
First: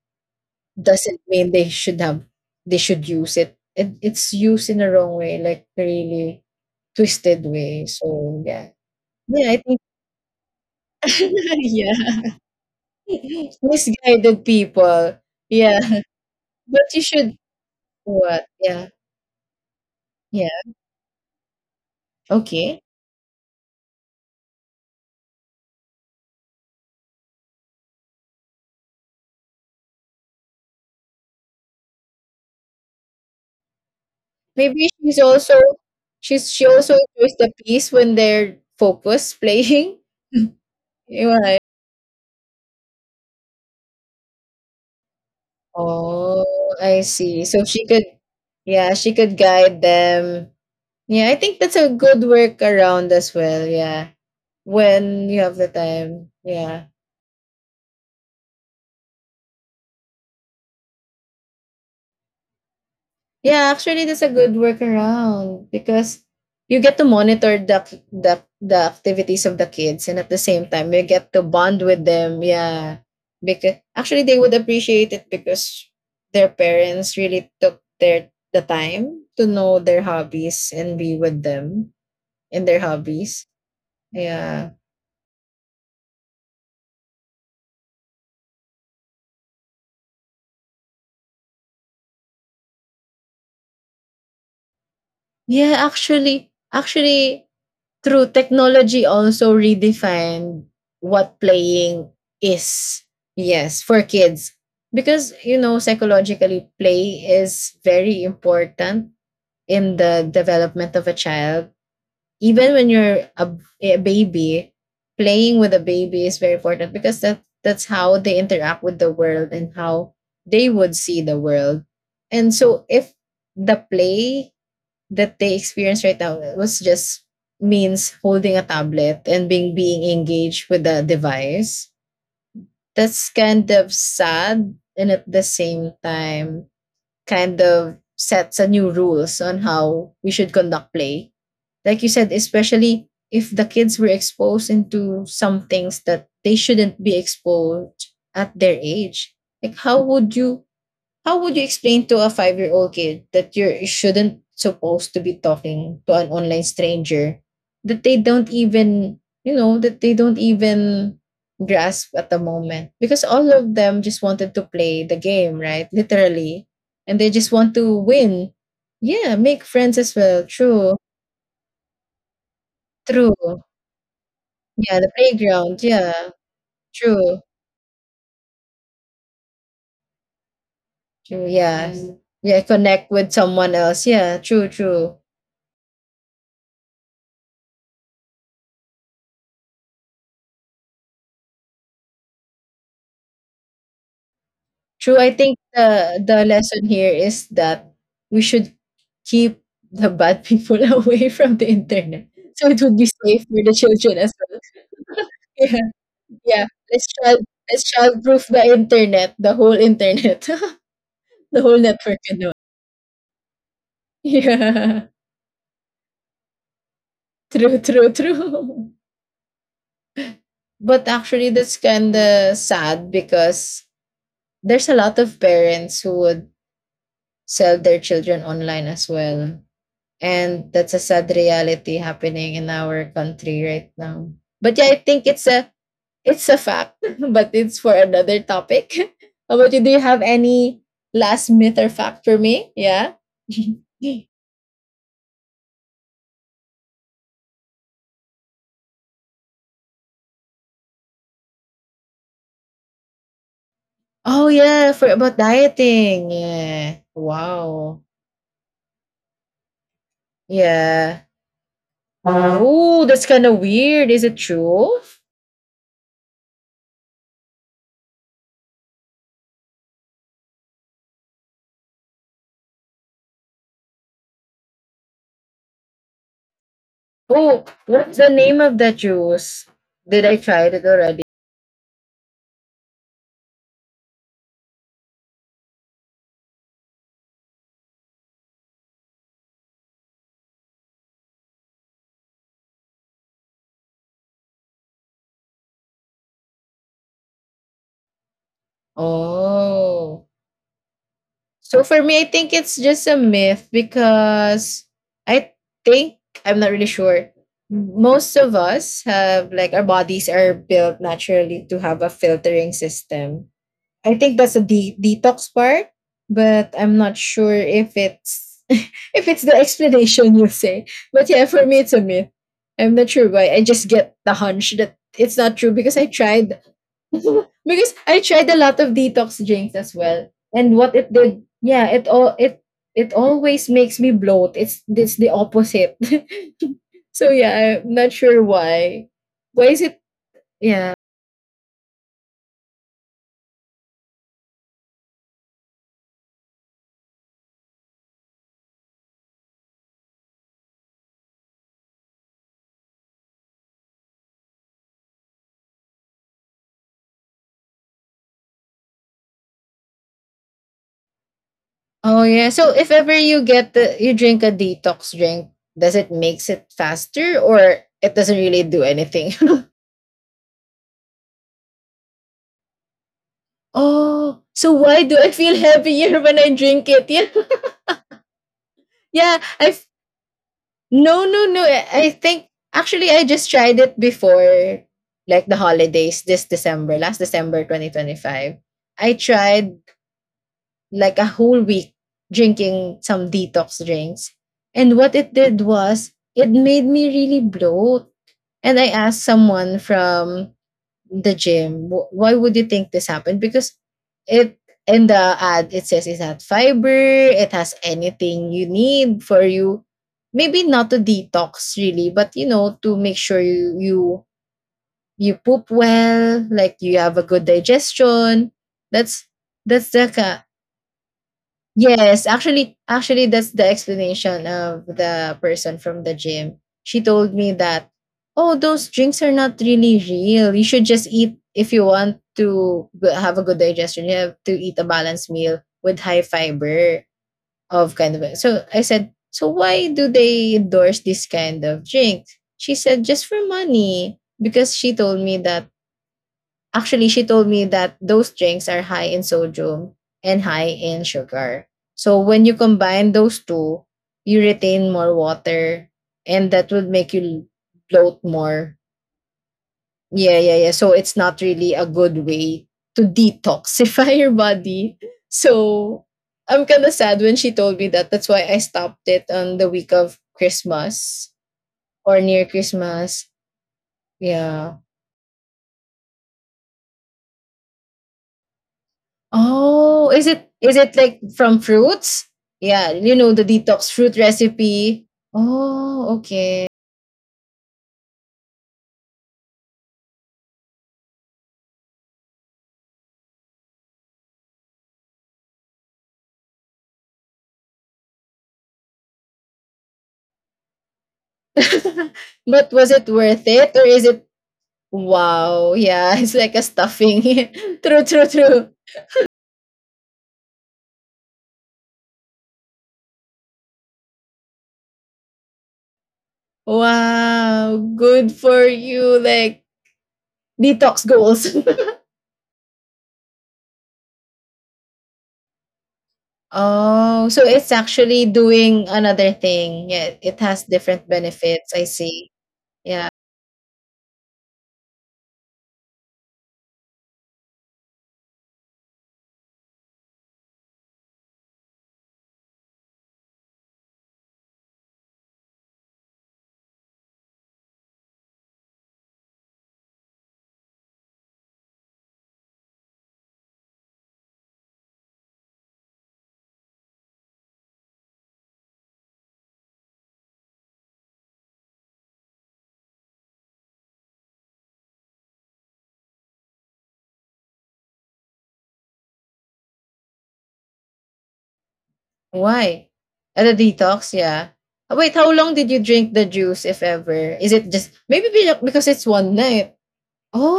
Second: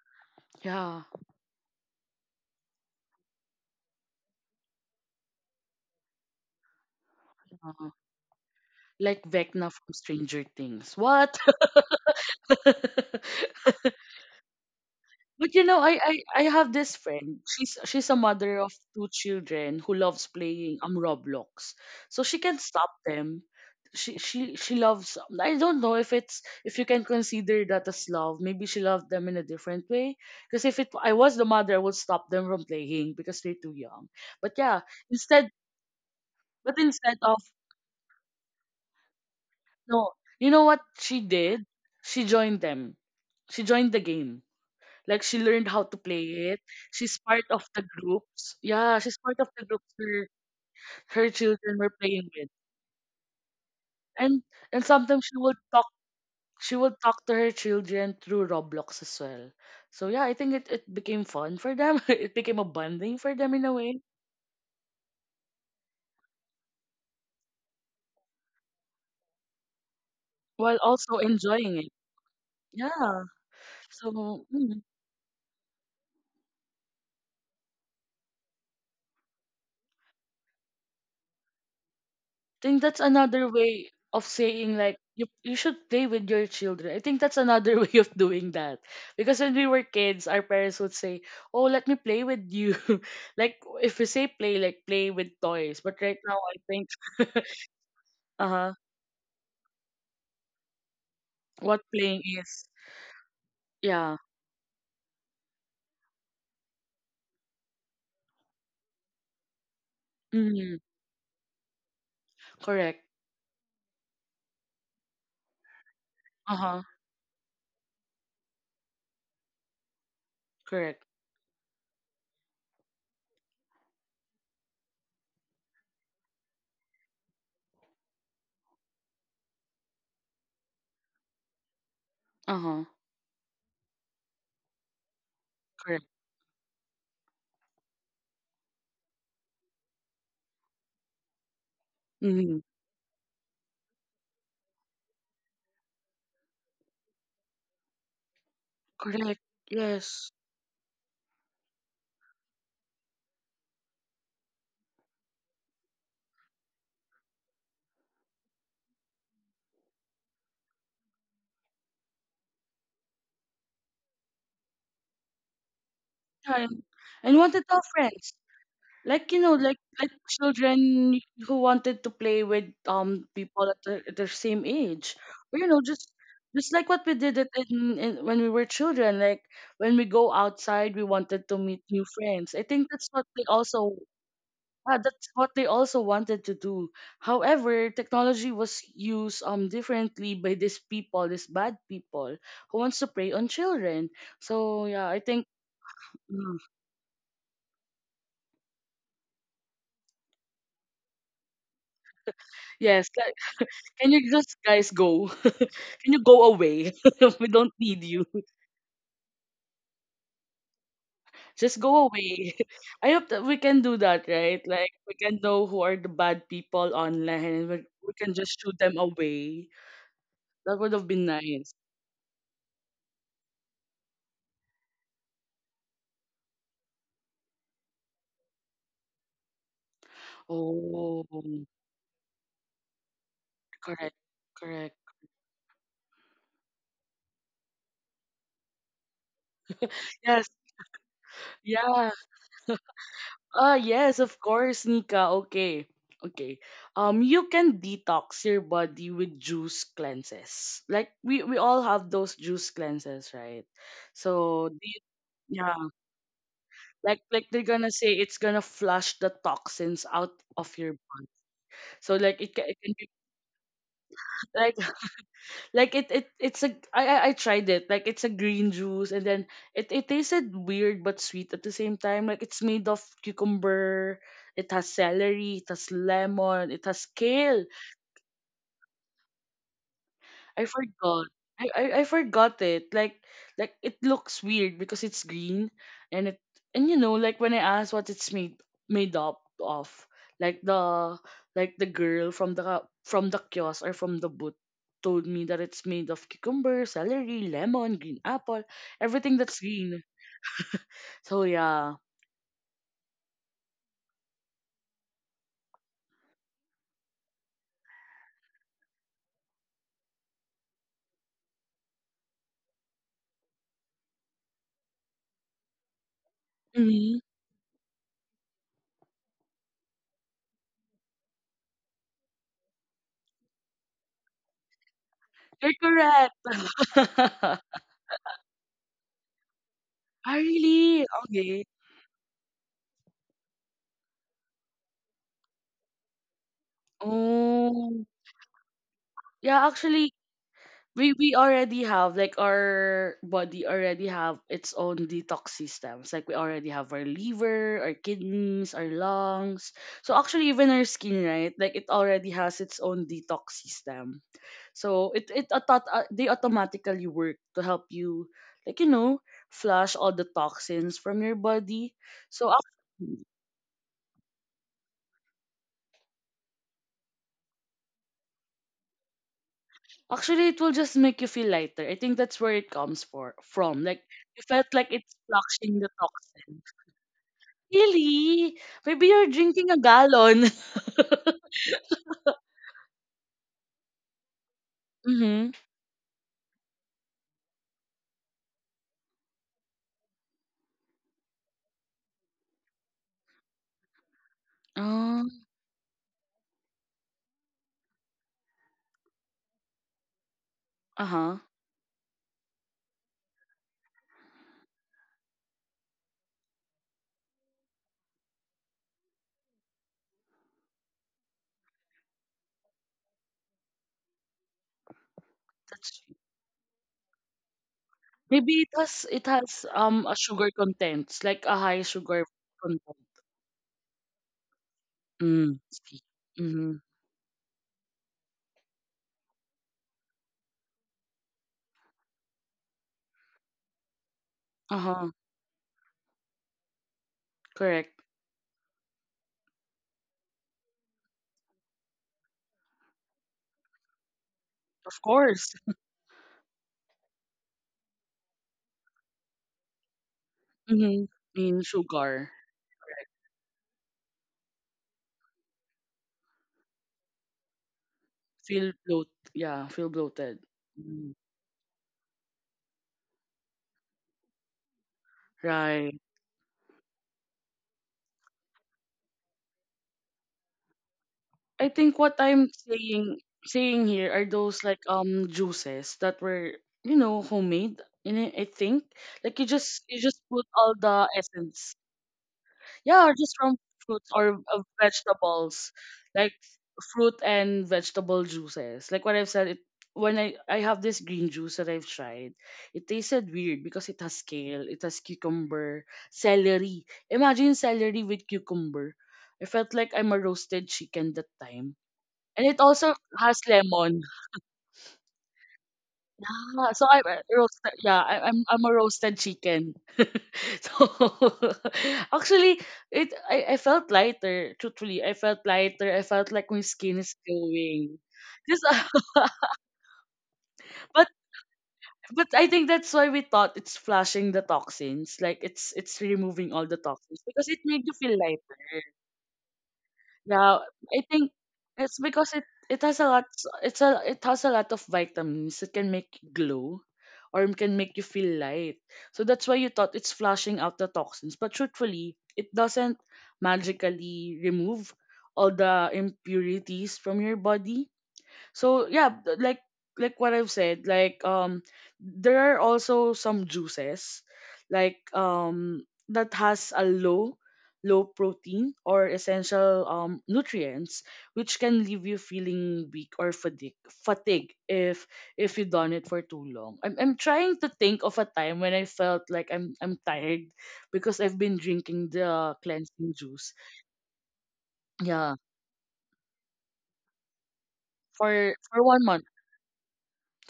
[SPEAKER 1] Yeah.
[SPEAKER 2] doesn't mean they should use it. It's used in a wrong way, like really twisted way.
[SPEAKER 1] uh,
[SPEAKER 2] So yeah.
[SPEAKER 1] like
[SPEAKER 2] Yeah, I
[SPEAKER 1] Vecna
[SPEAKER 2] think
[SPEAKER 1] from Stranger Things. What?
[SPEAKER 2] yeah. Misguided people.
[SPEAKER 1] But you
[SPEAKER 2] Yeah.
[SPEAKER 1] know, I have
[SPEAKER 2] But
[SPEAKER 1] this
[SPEAKER 2] you should
[SPEAKER 1] friend. She's a
[SPEAKER 2] what?
[SPEAKER 1] mother of
[SPEAKER 2] Yeah.
[SPEAKER 1] two children who loves
[SPEAKER 2] Yeah.
[SPEAKER 1] playing Roblox. So she can
[SPEAKER 2] Okay.
[SPEAKER 1] stop them. She loves. I don't know if you can consider that as love. Maybe she loved them in a different way. Because if it I was the mother, I would stop them from playing because they're too young. But yeah,
[SPEAKER 2] Maybe
[SPEAKER 1] instead
[SPEAKER 2] she
[SPEAKER 1] but
[SPEAKER 2] also
[SPEAKER 1] instead
[SPEAKER 2] enjoys
[SPEAKER 1] of
[SPEAKER 2] the peace when they're focused playing.
[SPEAKER 1] no, you know what she
[SPEAKER 2] You Right.
[SPEAKER 1] did? She joined them. She joined the game. Like, she learned how to play
[SPEAKER 2] Oh,
[SPEAKER 1] it.
[SPEAKER 2] I
[SPEAKER 1] She's
[SPEAKER 2] see.
[SPEAKER 1] part
[SPEAKER 2] So
[SPEAKER 1] of the
[SPEAKER 2] she could,
[SPEAKER 1] groups.
[SPEAKER 2] yeah,
[SPEAKER 1] Yeah,
[SPEAKER 2] she
[SPEAKER 1] she's
[SPEAKER 2] could
[SPEAKER 1] part of the
[SPEAKER 2] guide
[SPEAKER 1] groups her
[SPEAKER 2] them. Yeah,
[SPEAKER 1] her
[SPEAKER 2] I think that's
[SPEAKER 1] children
[SPEAKER 2] a
[SPEAKER 1] were
[SPEAKER 2] good
[SPEAKER 1] playing with.
[SPEAKER 2] workaround as well. Yeah.
[SPEAKER 1] And and sometimes
[SPEAKER 2] When you have the time.
[SPEAKER 1] she
[SPEAKER 2] Yeah.
[SPEAKER 1] would talk to her children through Roblox as well. So yeah, I think it became fun for them. It became a bonding for them in
[SPEAKER 2] Yeah,
[SPEAKER 1] a way,
[SPEAKER 2] actually, that's a good workaround because you get to monitor the activities of the kids, and at the same
[SPEAKER 1] while
[SPEAKER 2] time you
[SPEAKER 1] also
[SPEAKER 2] get to
[SPEAKER 1] enjoying
[SPEAKER 2] bond
[SPEAKER 1] it.
[SPEAKER 2] with them. Yeah.
[SPEAKER 1] Yeah.
[SPEAKER 2] Because actually they
[SPEAKER 1] So,
[SPEAKER 2] would appreciate it because their parents really took the time to know their hobbies and be with them
[SPEAKER 1] think that's
[SPEAKER 2] in their
[SPEAKER 1] another
[SPEAKER 2] hobbies.
[SPEAKER 1] way of saying, like,
[SPEAKER 2] Yeah.
[SPEAKER 1] you should play with your children. I think that's another way of doing that. Because when we were kids, our parents would say, "Oh, let me play with you." Like, if we say play, like play with toys. But
[SPEAKER 2] Yeah,
[SPEAKER 1] right now, I
[SPEAKER 2] actually
[SPEAKER 1] think
[SPEAKER 2] actually true,
[SPEAKER 1] uh-huh,
[SPEAKER 2] technology also redefined what
[SPEAKER 1] what playing
[SPEAKER 2] playing
[SPEAKER 1] is.
[SPEAKER 2] is. Yes,
[SPEAKER 1] Yeah.
[SPEAKER 2] for kids. Because, you know, psychologically, play is very important in the
[SPEAKER 1] Mm,
[SPEAKER 2] development of a child.
[SPEAKER 1] correct.
[SPEAKER 2] Even when you're a baby, playing with a baby is very
[SPEAKER 1] Uh-huh.
[SPEAKER 2] important because that's how they interact with the world and how they
[SPEAKER 1] Correct.
[SPEAKER 2] would see the world. And so, if the play that they experience right now was just means holding a tablet and being engaged with the device.
[SPEAKER 1] Uh-huh.
[SPEAKER 2] That's kind of sad, and at the
[SPEAKER 1] Correct.
[SPEAKER 2] same time kind of sets a new rules on how we should conduct play. Like you said,
[SPEAKER 1] Mm,
[SPEAKER 2] especially if the kids were exposed into some things that they shouldn't be exposed at their
[SPEAKER 1] correct.
[SPEAKER 2] age. Like how
[SPEAKER 1] Yes.
[SPEAKER 2] would you how would you explain to a 5 year old kid that you shouldn't supposed to be talking to an online stranger that they don't even grasp at the moment? Because all of them just wanted to play the game, right?
[SPEAKER 1] Yeah,
[SPEAKER 2] Literally.
[SPEAKER 1] and,
[SPEAKER 2] And
[SPEAKER 1] and
[SPEAKER 2] they
[SPEAKER 1] wanted
[SPEAKER 2] just
[SPEAKER 1] to tell
[SPEAKER 2] want to
[SPEAKER 1] friends.
[SPEAKER 2] win.
[SPEAKER 1] Like,
[SPEAKER 2] Yeah, make
[SPEAKER 1] like
[SPEAKER 2] friends
[SPEAKER 1] like
[SPEAKER 2] as well.
[SPEAKER 1] children
[SPEAKER 2] True.
[SPEAKER 1] who wanted to play with
[SPEAKER 2] True.
[SPEAKER 1] people at at their same
[SPEAKER 2] Yeah,
[SPEAKER 1] age.
[SPEAKER 2] the
[SPEAKER 1] Or,
[SPEAKER 2] playground. Yeah.
[SPEAKER 1] just like what we did
[SPEAKER 2] True.
[SPEAKER 1] it in when we were children. Like, when we go outside, we wanted
[SPEAKER 2] True.
[SPEAKER 1] to meet
[SPEAKER 2] Yeah.
[SPEAKER 1] new
[SPEAKER 2] Mm.
[SPEAKER 1] friends. I
[SPEAKER 2] Yeah,
[SPEAKER 1] think
[SPEAKER 2] connect with someone else. Yeah, true, true.
[SPEAKER 1] that's what they also wanted to do. However, technology was used differently by these people, these bad people, who wants to prey on children. So yeah, I
[SPEAKER 2] True. I
[SPEAKER 1] think,
[SPEAKER 2] think the
[SPEAKER 1] mm,
[SPEAKER 2] lesson here is that we should keep the bad people away from the internet. So it would
[SPEAKER 1] yes.
[SPEAKER 2] be safe for the
[SPEAKER 1] Can
[SPEAKER 2] children
[SPEAKER 1] you
[SPEAKER 2] as
[SPEAKER 1] just
[SPEAKER 2] well.
[SPEAKER 1] guys go?
[SPEAKER 2] Yeah.
[SPEAKER 1] Can you go
[SPEAKER 2] Yeah.
[SPEAKER 1] away?
[SPEAKER 2] Let's child
[SPEAKER 1] We don't
[SPEAKER 2] let's
[SPEAKER 1] need you.
[SPEAKER 2] childproof the internet, the whole internet. The
[SPEAKER 1] Just
[SPEAKER 2] whole
[SPEAKER 1] go
[SPEAKER 2] network
[SPEAKER 1] away.
[SPEAKER 2] and all.
[SPEAKER 1] I hope that we can do that, right? Like,
[SPEAKER 2] Yeah.
[SPEAKER 1] we can know who are the bad people online, and
[SPEAKER 2] True,
[SPEAKER 1] we
[SPEAKER 2] true,
[SPEAKER 1] can just shoot
[SPEAKER 2] true.
[SPEAKER 1] them away. That would have
[SPEAKER 2] But
[SPEAKER 1] been
[SPEAKER 2] actually
[SPEAKER 1] nice.
[SPEAKER 2] that's kinda sad because there's a lot of parents who would sell their children online as well. And that's a
[SPEAKER 1] Oh,
[SPEAKER 2] sad reality happening in our country right
[SPEAKER 1] correct.
[SPEAKER 2] now. But yeah, I
[SPEAKER 1] Correct.
[SPEAKER 2] think it's a, it's a fact but it's for another topic. How about you, do you have
[SPEAKER 1] Yes.
[SPEAKER 2] any last myth or
[SPEAKER 1] Yeah.
[SPEAKER 2] fact for me? Yeah.
[SPEAKER 1] Ah, yes, of course, Nika. Okay. Okay. You can detox your body with juice cleanses. Like, we all have those juice cleanses, right?
[SPEAKER 2] Oh
[SPEAKER 1] So do.
[SPEAKER 2] yeah, for about
[SPEAKER 1] Yeah,
[SPEAKER 2] dieting. Yeah,
[SPEAKER 1] like they're gonna
[SPEAKER 2] wow.
[SPEAKER 1] say it's gonna flush the toxins out of your
[SPEAKER 2] Yeah.
[SPEAKER 1] body. So it can
[SPEAKER 2] Oh,
[SPEAKER 1] be
[SPEAKER 2] that's kind of weird, is it
[SPEAKER 1] like,
[SPEAKER 2] true?
[SPEAKER 1] like it it's a I tried it. Like, it's a green juice, and then it tasted weird but sweet at the same time. Like, it's made of cucumber, it has celery, it has lemon, it has
[SPEAKER 2] Oh,
[SPEAKER 1] kale.
[SPEAKER 2] what's the name of that juice, did I try
[SPEAKER 1] I
[SPEAKER 2] it already?
[SPEAKER 1] forgot. I forgot it. Like, it looks weird because it's green, and it, and, like, when I asked what it's made up of, like the like the girl from the kiosk or from the booth told me that it's made of cucumber, celery, lemon, green apple, everything that's green.
[SPEAKER 2] Oh.
[SPEAKER 1] So
[SPEAKER 2] So
[SPEAKER 1] yeah.
[SPEAKER 2] for me, I think it's just a myth because I think, I'm not really sure. Most of us have, like, our bodies are built naturally to have a filtering system. I think that's a detox part, but I'm not
[SPEAKER 1] Hmm.
[SPEAKER 2] sure if it's if it's the explanation you say. But yeah, for me it's a myth. I'm not sure why. I just get the hunch that it's not true
[SPEAKER 1] You're
[SPEAKER 2] because I tried. So,
[SPEAKER 1] correct.
[SPEAKER 2] because I tried a lot of detox drinks as well.
[SPEAKER 1] Ah,
[SPEAKER 2] And what
[SPEAKER 1] really?
[SPEAKER 2] it did,
[SPEAKER 1] Okay.
[SPEAKER 2] yeah, it all it it always makes me bloat. It's the opposite. So yeah, I'm
[SPEAKER 1] Oh.
[SPEAKER 2] not sure why. Why
[SPEAKER 1] Yeah,
[SPEAKER 2] is it,
[SPEAKER 1] actually,
[SPEAKER 2] yeah.
[SPEAKER 1] we already have, like, our body already have its own detox systems. Like, we already have our liver, our kidneys, our lungs, so actually, even our skin, right? Like, it already has its own detox system. So they automatically work to help you, like, flush all the toxins from your body.
[SPEAKER 2] Oh yeah.
[SPEAKER 1] So
[SPEAKER 2] So if ever you you drink a detox drink, does it makes it faster or it doesn't really do anything?
[SPEAKER 1] actually, it will just make you feel lighter. I think that's where it comes for from like.
[SPEAKER 2] Oh,
[SPEAKER 1] You felt
[SPEAKER 2] so
[SPEAKER 1] like
[SPEAKER 2] why
[SPEAKER 1] it's
[SPEAKER 2] do I feel
[SPEAKER 1] flushing the
[SPEAKER 2] heavier when I
[SPEAKER 1] toxins.
[SPEAKER 2] drink it?
[SPEAKER 1] Really? Maybe you're
[SPEAKER 2] Yeah. Yeah,
[SPEAKER 1] drinking
[SPEAKER 2] I
[SPEAKER 1] a gallon.
[SPEAKER 2] no, no, no. I think actually I just tried it before like
[SPEAKER 1] Mm-hmm.
[SPEAKER 2] the holidays this December, last December 2025. I tried like a whole week drinking some detox drinks. And what
[SPEAKER 1] Oh,
[SPEAKER 2] it did was it made me really bloat. And I asked someone from the
[SPEAKER 1] uh-huh.
[SPEAKER 2] gym. Why would you think this happened? Because it in the ad it says it has fiber, it has anything you need for you. Maybe not to detox really, but you know, to make sure you, you poop
[SPEAKER 1] That's true.
[SPEAKER 2] well, like you have a good digestion.
[SPEAKER 1] Maybe it
[SPEAKER 2] That's
[SPEAKER 1] has
[SPEAKER 2] that's the
[SPEAKER 1] a
[SPEAKER 2] ka
[SPEAKER 1] sugar content. It's like a high sugar
[SPEAKER 2] Yes, actually,
[SPEAKER 1] content.
[SPEAKER 2] that's the explanation of the
[SPEAKER 1] Mm.
[SPEAKER 2] person
[SPEAKER 1] See.
[SPEAKER 2] from the gym.
[SPEAKER 1] Mm-hmm.
[SPEAKER 2] She told me that, oh, those drinks are not really real. You should just eat if you want to have a good digestion. You have to eat a
[SPEAKER 1] Uh-huh.
[SPEAKER 2] balanced meal with high fiber, of
[SPEAKER 1] Correct.
[SPEAKER 2] kind of. So I said, so why do they endorse this kind of drink? She said, just for money, because she
[SPEAKER 1] Of
[SPEAKER 2] told me
[SPEAKER 1] course.
[SPEAKER 2] that. Actually, she told me that those drinks are high in sodium and high in
[SPEAKER 1] Mm-hmm. In
[SPEAKER 2] sugar. So
[SPEAKER 1] sugar.
[SPEAKER 2] when you combine those two, you retain more water and that would make you bloat
[SPEAKER 1] Feel
[SPEAKER 2] more.
[SPEAKER 1] bloat yeah, feel
[SPEAKER 2] Yeah,
[SPEAKER 1] bloated.
[SPEAKER 2] yeah, yeah. So
[SPEAKER 1] Mm.
[SPEAKER 2] it's not really a good way to detoxify your body.
[SPEAKER 1] Right.
[SPEAKER 2] So I'm kind of sad when she told me that. That's why I stopped it on the week of Christmas
[SPEAKER 1] I think what
[SPEAKER 2] or near
[SPEAKER 1] I'm
[SPEAKER 2] Christmas.
[SPEAKER 1] saying here are those,
[SPEAKER 2] Yeah.
[SPEAKER 1] like, juices that were, homemade in it. I think, like, you
[SPEAKER 2] Oh,
[SPEAKER 1] just
[SPEAKER 2] is
[SPEAKER 1] put
[SPEAKER 2] it
[SPEAKER 1] all
[SPEAKER 2] is it
[SPEAKER 1] the
[SPEAKER 2] like from
[SPEAKER 1] essence.
[SPEAKER 2] fruits? Yeah,
[SPEAKER 1] Yeah,
[SPEAKER 2] you
[SPEAKER 1] or
[SPEAKER 2] know,
[SPEAKER 1] just
[SPEAKER 2] the
[SPEAKER 1] from
[SPEAKER 2] detox
[SPEAKER 1] fruits
[SPEAKER 2] fruit
[SPEAKER 1] or,
[SPEAKER 2] recipe.
[SPEAKER 1] vegetables,
[SPEAKER 2] Oh,
[SPEAKER 1] like
[SPEAKER 2] okay.
[SPEAKER 1] fruit and vegetable juices. Like what I've said, it when I have this green juice that I've tried, it tasted weird because it has kale, it has cucumber, celery. Imagine celery with cucumber. I felt like I'm a roasted chicken that time, and it
[SPEAKER 2] But was
[SPEAKER 1] also
[SPEAKER 2] it
[SPEAKER 1] has
[SPEAKER 2] worth it, or
[SPEAKER 1] lemon.
[SPEAKER 2] is it, wow, yeah, it's like a
[SPEAKER 1] Yeah, so I'm a
[SPEAKER 2] stuffing.
[SPEAKER 1] roasted. Yeah,
[SPEAKER 2] True,
[SPEAKER 1] I,
[SPEAKER 2] true,
[SPEAKER 1] I'm I'm
[SPEAKER 2] true.
[SPEAKER 1] a roasted chicken. So, actually, I felt lighter. Truthfully, I felt lighter. I felt like my skin is
[SPEAKER 2] Wow,
[SPEAKER 1] glowing.
[SPEAKER 2] good
[SPEAKER 1] Just,
[SPEAKER 2] for you, like detox
[SPEAKER 1] but
[SPEAKER 2] goals.
[SPEAKER 1] but I think that's why we thought it's flushing the toxins. Like, it's removing all the toxins
[SPEAKER 2] Oh, so
[SPEAKER 1] because it
[SPEAKER 2] it's
[SPEAKER 1] made you feel
[SPEAKER 2] actually
[SPEAKER 1] lighter.
[SPEAKER 2] doing another thing. Yeah, it
[SPEAKER 1] Yeah,
[SPEAKER 2] has
[SPEAKER 1] I
[SPEAKER 2] different
[SPEAKER 1] think
[SPEAKER 2] benefits. I
[SPEAKER 1] it's
[SPEAKER 2] see.
[SPEAKER 1] because it has a
[SPEAKER 2] Yeah.
[SPEAKER 1] lot it has a lot of vitamins. It can make you glow, or it can make you feel light. So that's why you thought it's flushing out the toxins, but truthfully, it doesn't magically remove all the impurities from your body. So yeah, like what I've said, like, there are also some juices, like, that has a low protein or essential nutrients, which can leave you feeling weak or fatigue if you done it for too long. I'm trying to think of a time when I felt like I'm tired because I've been drinking the
[SPEAKER 2] Why?
[SPEAKER 1] cleansing
[SPEAKER 2] At
[SPEAKER 1] juice.
[SPEAKER 2] a detox, yeah. Wait, how
[SPEAKER 1] Yeah.
[SPEAKER 2] long did you drink the juice, if ever? Is it just maybe
[SPEAKER 1] For
[SPEAKER 2] because it's
[SPEAKER 1] one month.
[SPEAKER 2] one night?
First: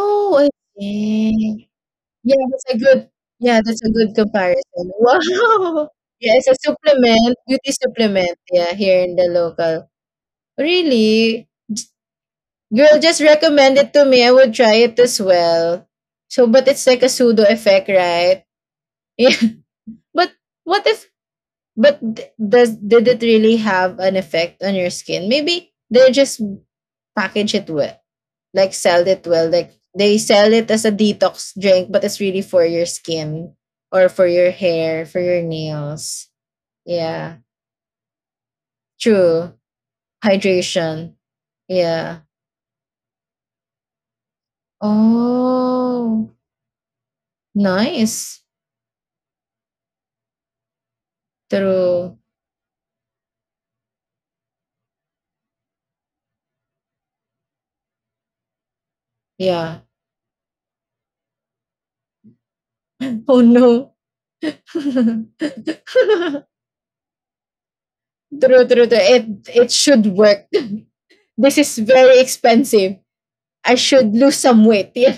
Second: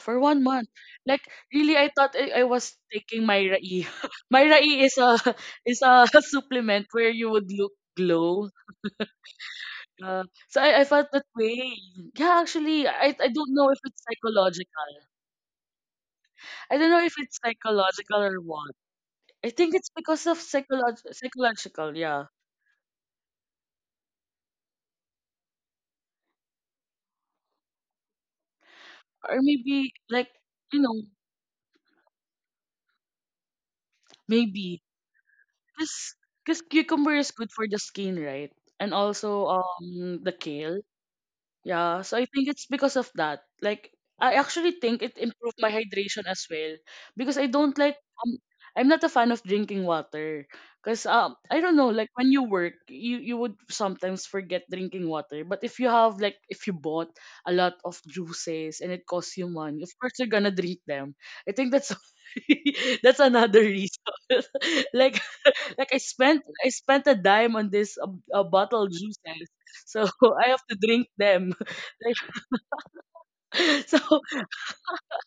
[SPEAKER 1] For one
[SPEAKER 2] I
[SPEAKER 1] month. Like,
[SPEAKER 2] see.
[SPEAKER 1] really, I thought
[SPEAKER 2] Yeah,
[SPEAKER 1] I
[SPEAKER 2] that's
[SPEAKER 1] was
[SPEAKER 2] a good.
[SPEAKER 1] taking my
[SPEAKER 2] Yeah, that's
[SPEAKER 1] rai.
[SPEAKER 2] a good
[SPEAKER 1] My
[SPEAKER 2] comparison.
[SPEAKER 1] rai is a, is
[SPEAKER 2] Wow.
[SPEAKER 1] a
[SPEAKER 2] Yeah, it's a
[SPEAKER 1] supplement where you
[SPEAKER 2] supplement,
[SPEAKER 1] would
[SPEAKER 2] beauty
[SPEAKER 1] look
[SPEAKER 2] supplement.
[SPEAKER 1] glow.
[SPEAKER 2] Yeah, here in the local.
[SPEAKER 1] So I felt that
[SPEAKER 2] Really,
[SPEAKER 1] way. Yeah, actually,
[SPEAKER 2] Girl, just
[SPEAKER 1] I don't know
[SPEAKER 2] recommend
[SPEAKER 1] if
[SPEAKER 2] it
[SPEAKER 1] it's
[SPEAKER 2] to me. I would try it
[SPEAKER 1] psychological.
[SPEAKER 2] as well. So, but
[SPEAKER 1] I
[SPEAKER 2] it's
[SPEAKER 1] don't
[SPEAKER 2] like
[SPEAKER 1] know
[SPEAKER 2] a
[SPEAKER 1] if it's
[SPEAKER 2] pseudo effect,
[SPEAKER 1] psychological or
[SPEAKER 2] right?
[SPEAKER 1] what.
[SPEAKER 2] Yeah.
[SPEAKER 1] I think it's because
[SPEAKER 2] But
[SPEAKER 1] of
[SPEAKER 2] what if
[SPEAKER 1] psychological,
[SPEAKER 2] But
[SPEAKER 1] yeah,
[SPEAKER 2] d- does Did it really have an effect on your skin? Maybe they just package it well, like sell it
[SPEAKER 1] or
[SPEAKER 2] well, like
[SPEAKER 1] maybe,
[SPEAKER 2] they
[SPEAKER 1] like,
[SPEAKER 2] sell it
[SPEAKER 1] you
[SPEAKER 2] as
[SPEAKER 1] know
[SPEAKER 2] a detox drink, but it's really for your skin, or for your
[SPEAKER 1] maybe,
[SPEAKER 2] hair, for your
[SPEAKER 1] because
[SPEAKER 2] nails.
[SPEAKER 1] because cucumber is
[SPEAKER 2] Yeah,
[SPEAKER 1] good for the skin, right? And also
[SPEAKER 2] true.
[SPEAKER 1] the kale.
[SPEAKER 2] Hydration.
[SPEAKER 1] Yeah, so
[SPEAKER 2] Yeah.
[SPEAKER 1] I think it's because of that. Like, I actually think it improved my hydration
[SPEAKER 2] Oh,
[SPEAKER 1] as well, because I don't like um,
[SPEAKER 2] nice.
[SPEAKER 1] I'm not a fan of drinking water. Because I don't know, like,
[SPEAKER 2] True.
[SPEAKER 1] when you work, you would sometimes forget drinking water. But if you have, like, if you bought a lot of juices and it costs you money,
[SPEAKER 2] Yeah.
[SPEAKER 1] of course you're gonna drink them. I think that's that's
[SPEAKER 2] Oh
[SPEAKER 1] another
[SPEAKER 2] no.
[SPEAKER 1] reason. Like,
[SPEAKER 2] True,
[SPEAKER 1] like, I spent a dime on this, a
[SPEAKER 2] true,
[SPEAKER 1] bottle of
[SPEAKER 2] true. It
[SPEAKER 1] juices,
[SPEAKER 2] it
[SPEAKER 1] so
[SPEAKER 2] should
[SPEAKER 1] I
[SPEAKER 2] work.
[SPEAKER 1] have to drink them.
[SPEAKER 2] This is very expensive. I
[SPEAKER 1] So,
[SPEAKER 2] should lose some weight. Yeah.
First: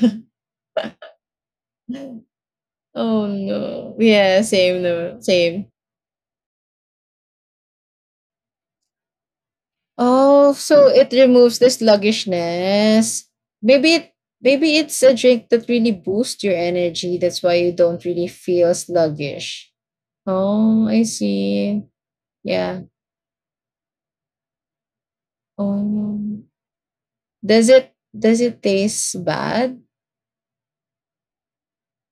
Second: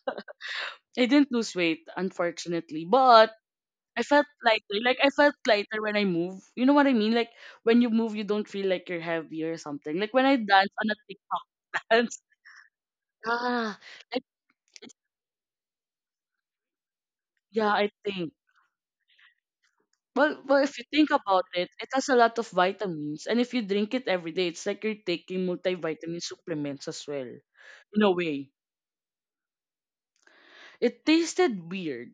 [SPEAKER 1] I didn't lose weight, unfortunately.
[SPEAKER 2] Oh
[SPEAKER 1] But
[SPEAKER 2] no.
[SPEAKER 1] I felt
[SPEAKER 2] Yeah,
[SPEAKER 1] lighter.
[SPEAKER 2] same,
[SPEAKER 1] Like, I
[SPEAKER 2] no.
[SPEAKER 1] felt
[SPEAKER 2] Same.
[SPEAKER 1] lighter when I move. You know what I mean? Like, when you move, you don't feel like you're heavy or something. Like when I
[SPEAKER 2] Oh,
[SPEAKER 1] dance
[SPEAKER 2] so
[SPEAKER 1] on a
[SPEAKER 2] it
[SPEAKER 1] TikTok
[SPEAKER 2] removes the
[SPEAKER 1] dance.
[SPEAKER 2] sluggishness.
[SPEAKER 1] Ah,
[SPEAKER 2] Maybe it
[SPEAKER 1] like,
[SPEAKER 2] maybe it's a drink that really boosts your energy. That's why
[SPEAKER 1] yeah,
[SPEAKER 2] you
[SPEAKER 1] I
[SPEAKER 2] don't really
[SPEAKER 1] think.
[SPEAKER 2] feel sluggish.
[SPEAKER 1] Well, if you
[SPEAKER 2] Oh, I
[SPEAKER 1] think about it,
[SPEAKER 2] see.
[SPEAKER 1] it has a lot of
[SPEAKER 2] Yeah.
[SPEAKER 1] vitamins, and if you drink it every day, it's like you're taking multivitamin
[SPEAKER 2] Oh.
[SPEAKER 1] supplements as well,
[SPEAKER 2] Does it
[SPEAKER 1] in a
[SPEAKER 2] does
[SPEAKER 1] way.
[SPEAKER 2] it taste bad?
[SPEAKER 1] It tasted weird.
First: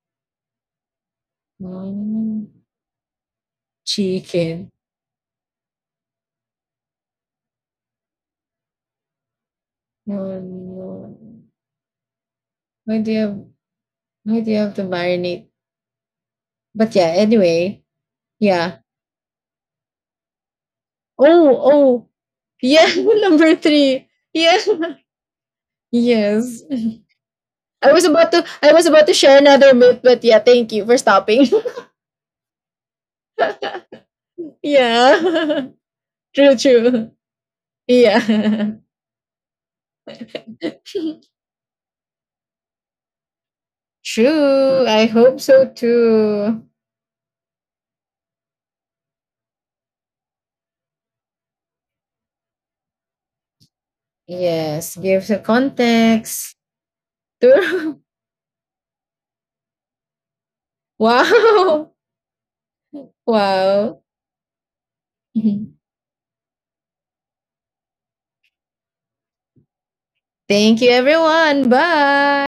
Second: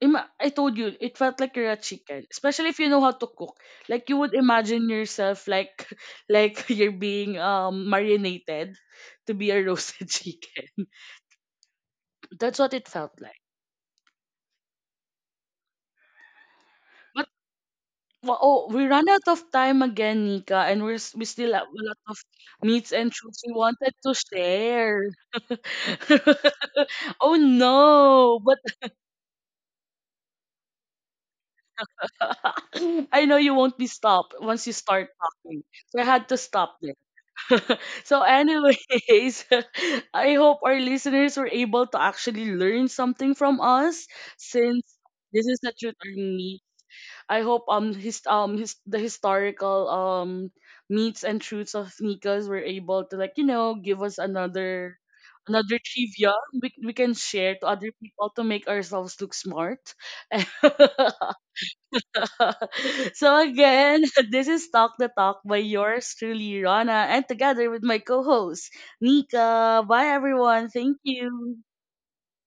[SPEAKER 1] I told you, it felt like you're a chicken,
[SPEAKER 2] Oh.
[SPEAKER 1] especially if you know how to cook. Like, you would
[SPEAKER 2] Chicken.
[SPEAKER 1] imagine yourself, like, like, you're being marinated to be a roasted
[SPEAKER 2] Oh
[SPEAKER 1] chicken.
[SPEAKER 2] no.
[SPEAKER 1] That's what it
[SPEAKER 2] Why do you
[SPEAKER 1] felt like.
[SPEAKER 2] have why do you have to marinate? But yeah,
[SPEAKER 1] But
[SPEAKER 2] anyway,
[SPEAKER 1] oh,
[SPEAKER 2] yeah.
[SPEAKER 1] we ran out of time again, Nika, and we
[SPEAKER 2] Oh,
[SPEAKER 1] still have a lot
[SPEAKER 2] oh,
[SPEAKER 1] of
[SPEAKER 2] yeah,
[SPEAKER 1] meats and truths
[SPEAKER 2] number
[SPEAKER 1] we wanted
[SPEAKER 2] three.
[SPEAKER 1] to
[SPEAKER 2] Yeah,
[SPEAKER 1] share.
[SPEAKER 2] yes.
[SPEAKER 1] Oh
[SPEAKER 2] I was about to,
[SPEAKER 1] no! But
[SPEAKER 2] I was about to share another myth, but yeah, thank you for stopping.
[SPEAKER 1] I know you won't be stopped once you start
[SPEAKER 2] Yeah,
[SPEAKER 1] talking, so I had to
[SPEAKER 2] true,
[SPEAKER 1] stop this.
[SPEAKER 2] true.
[SPEAKER 1] So
[SPEAKER 2] Yeah,
[SPEAKER 1] anyways, I hope our listeners were able to actually learn something from us,
[SPEAKER 2] true.
[SPEAKER 1] since
[SPEAKER 2] I hope
[SPEAKER 1] this is
[SPEAKER 2] so
[SPEAKER 1] the truth or
[SPEAKER 2] too.
[SPEAKER 1] me. I hope, his the historical meats and truths of Nika's, were able to, like, give us
[SPEAKER 2] Yes, give the
[SPEAKER 1] another trivia
[SPEAKER 2] context.
[SPEAKER 1] we, can share to other
[SPEAKER 2] True.
[SPEAKER 1] people, to make ourselves look smart.
[SPEAKER 2] Wow,
[SPEAKER 1] So
[SPEAKER 2] wow.
[SPEAKER 1] again, this is Talk the Talk by yours truly, Rana, and together with my co-host, Nika. Bye everyone.
[SPEAKER 2] Thank you,
[SPEAKER 1] Thank you.
[SPEAKER 2] everyone. Bye.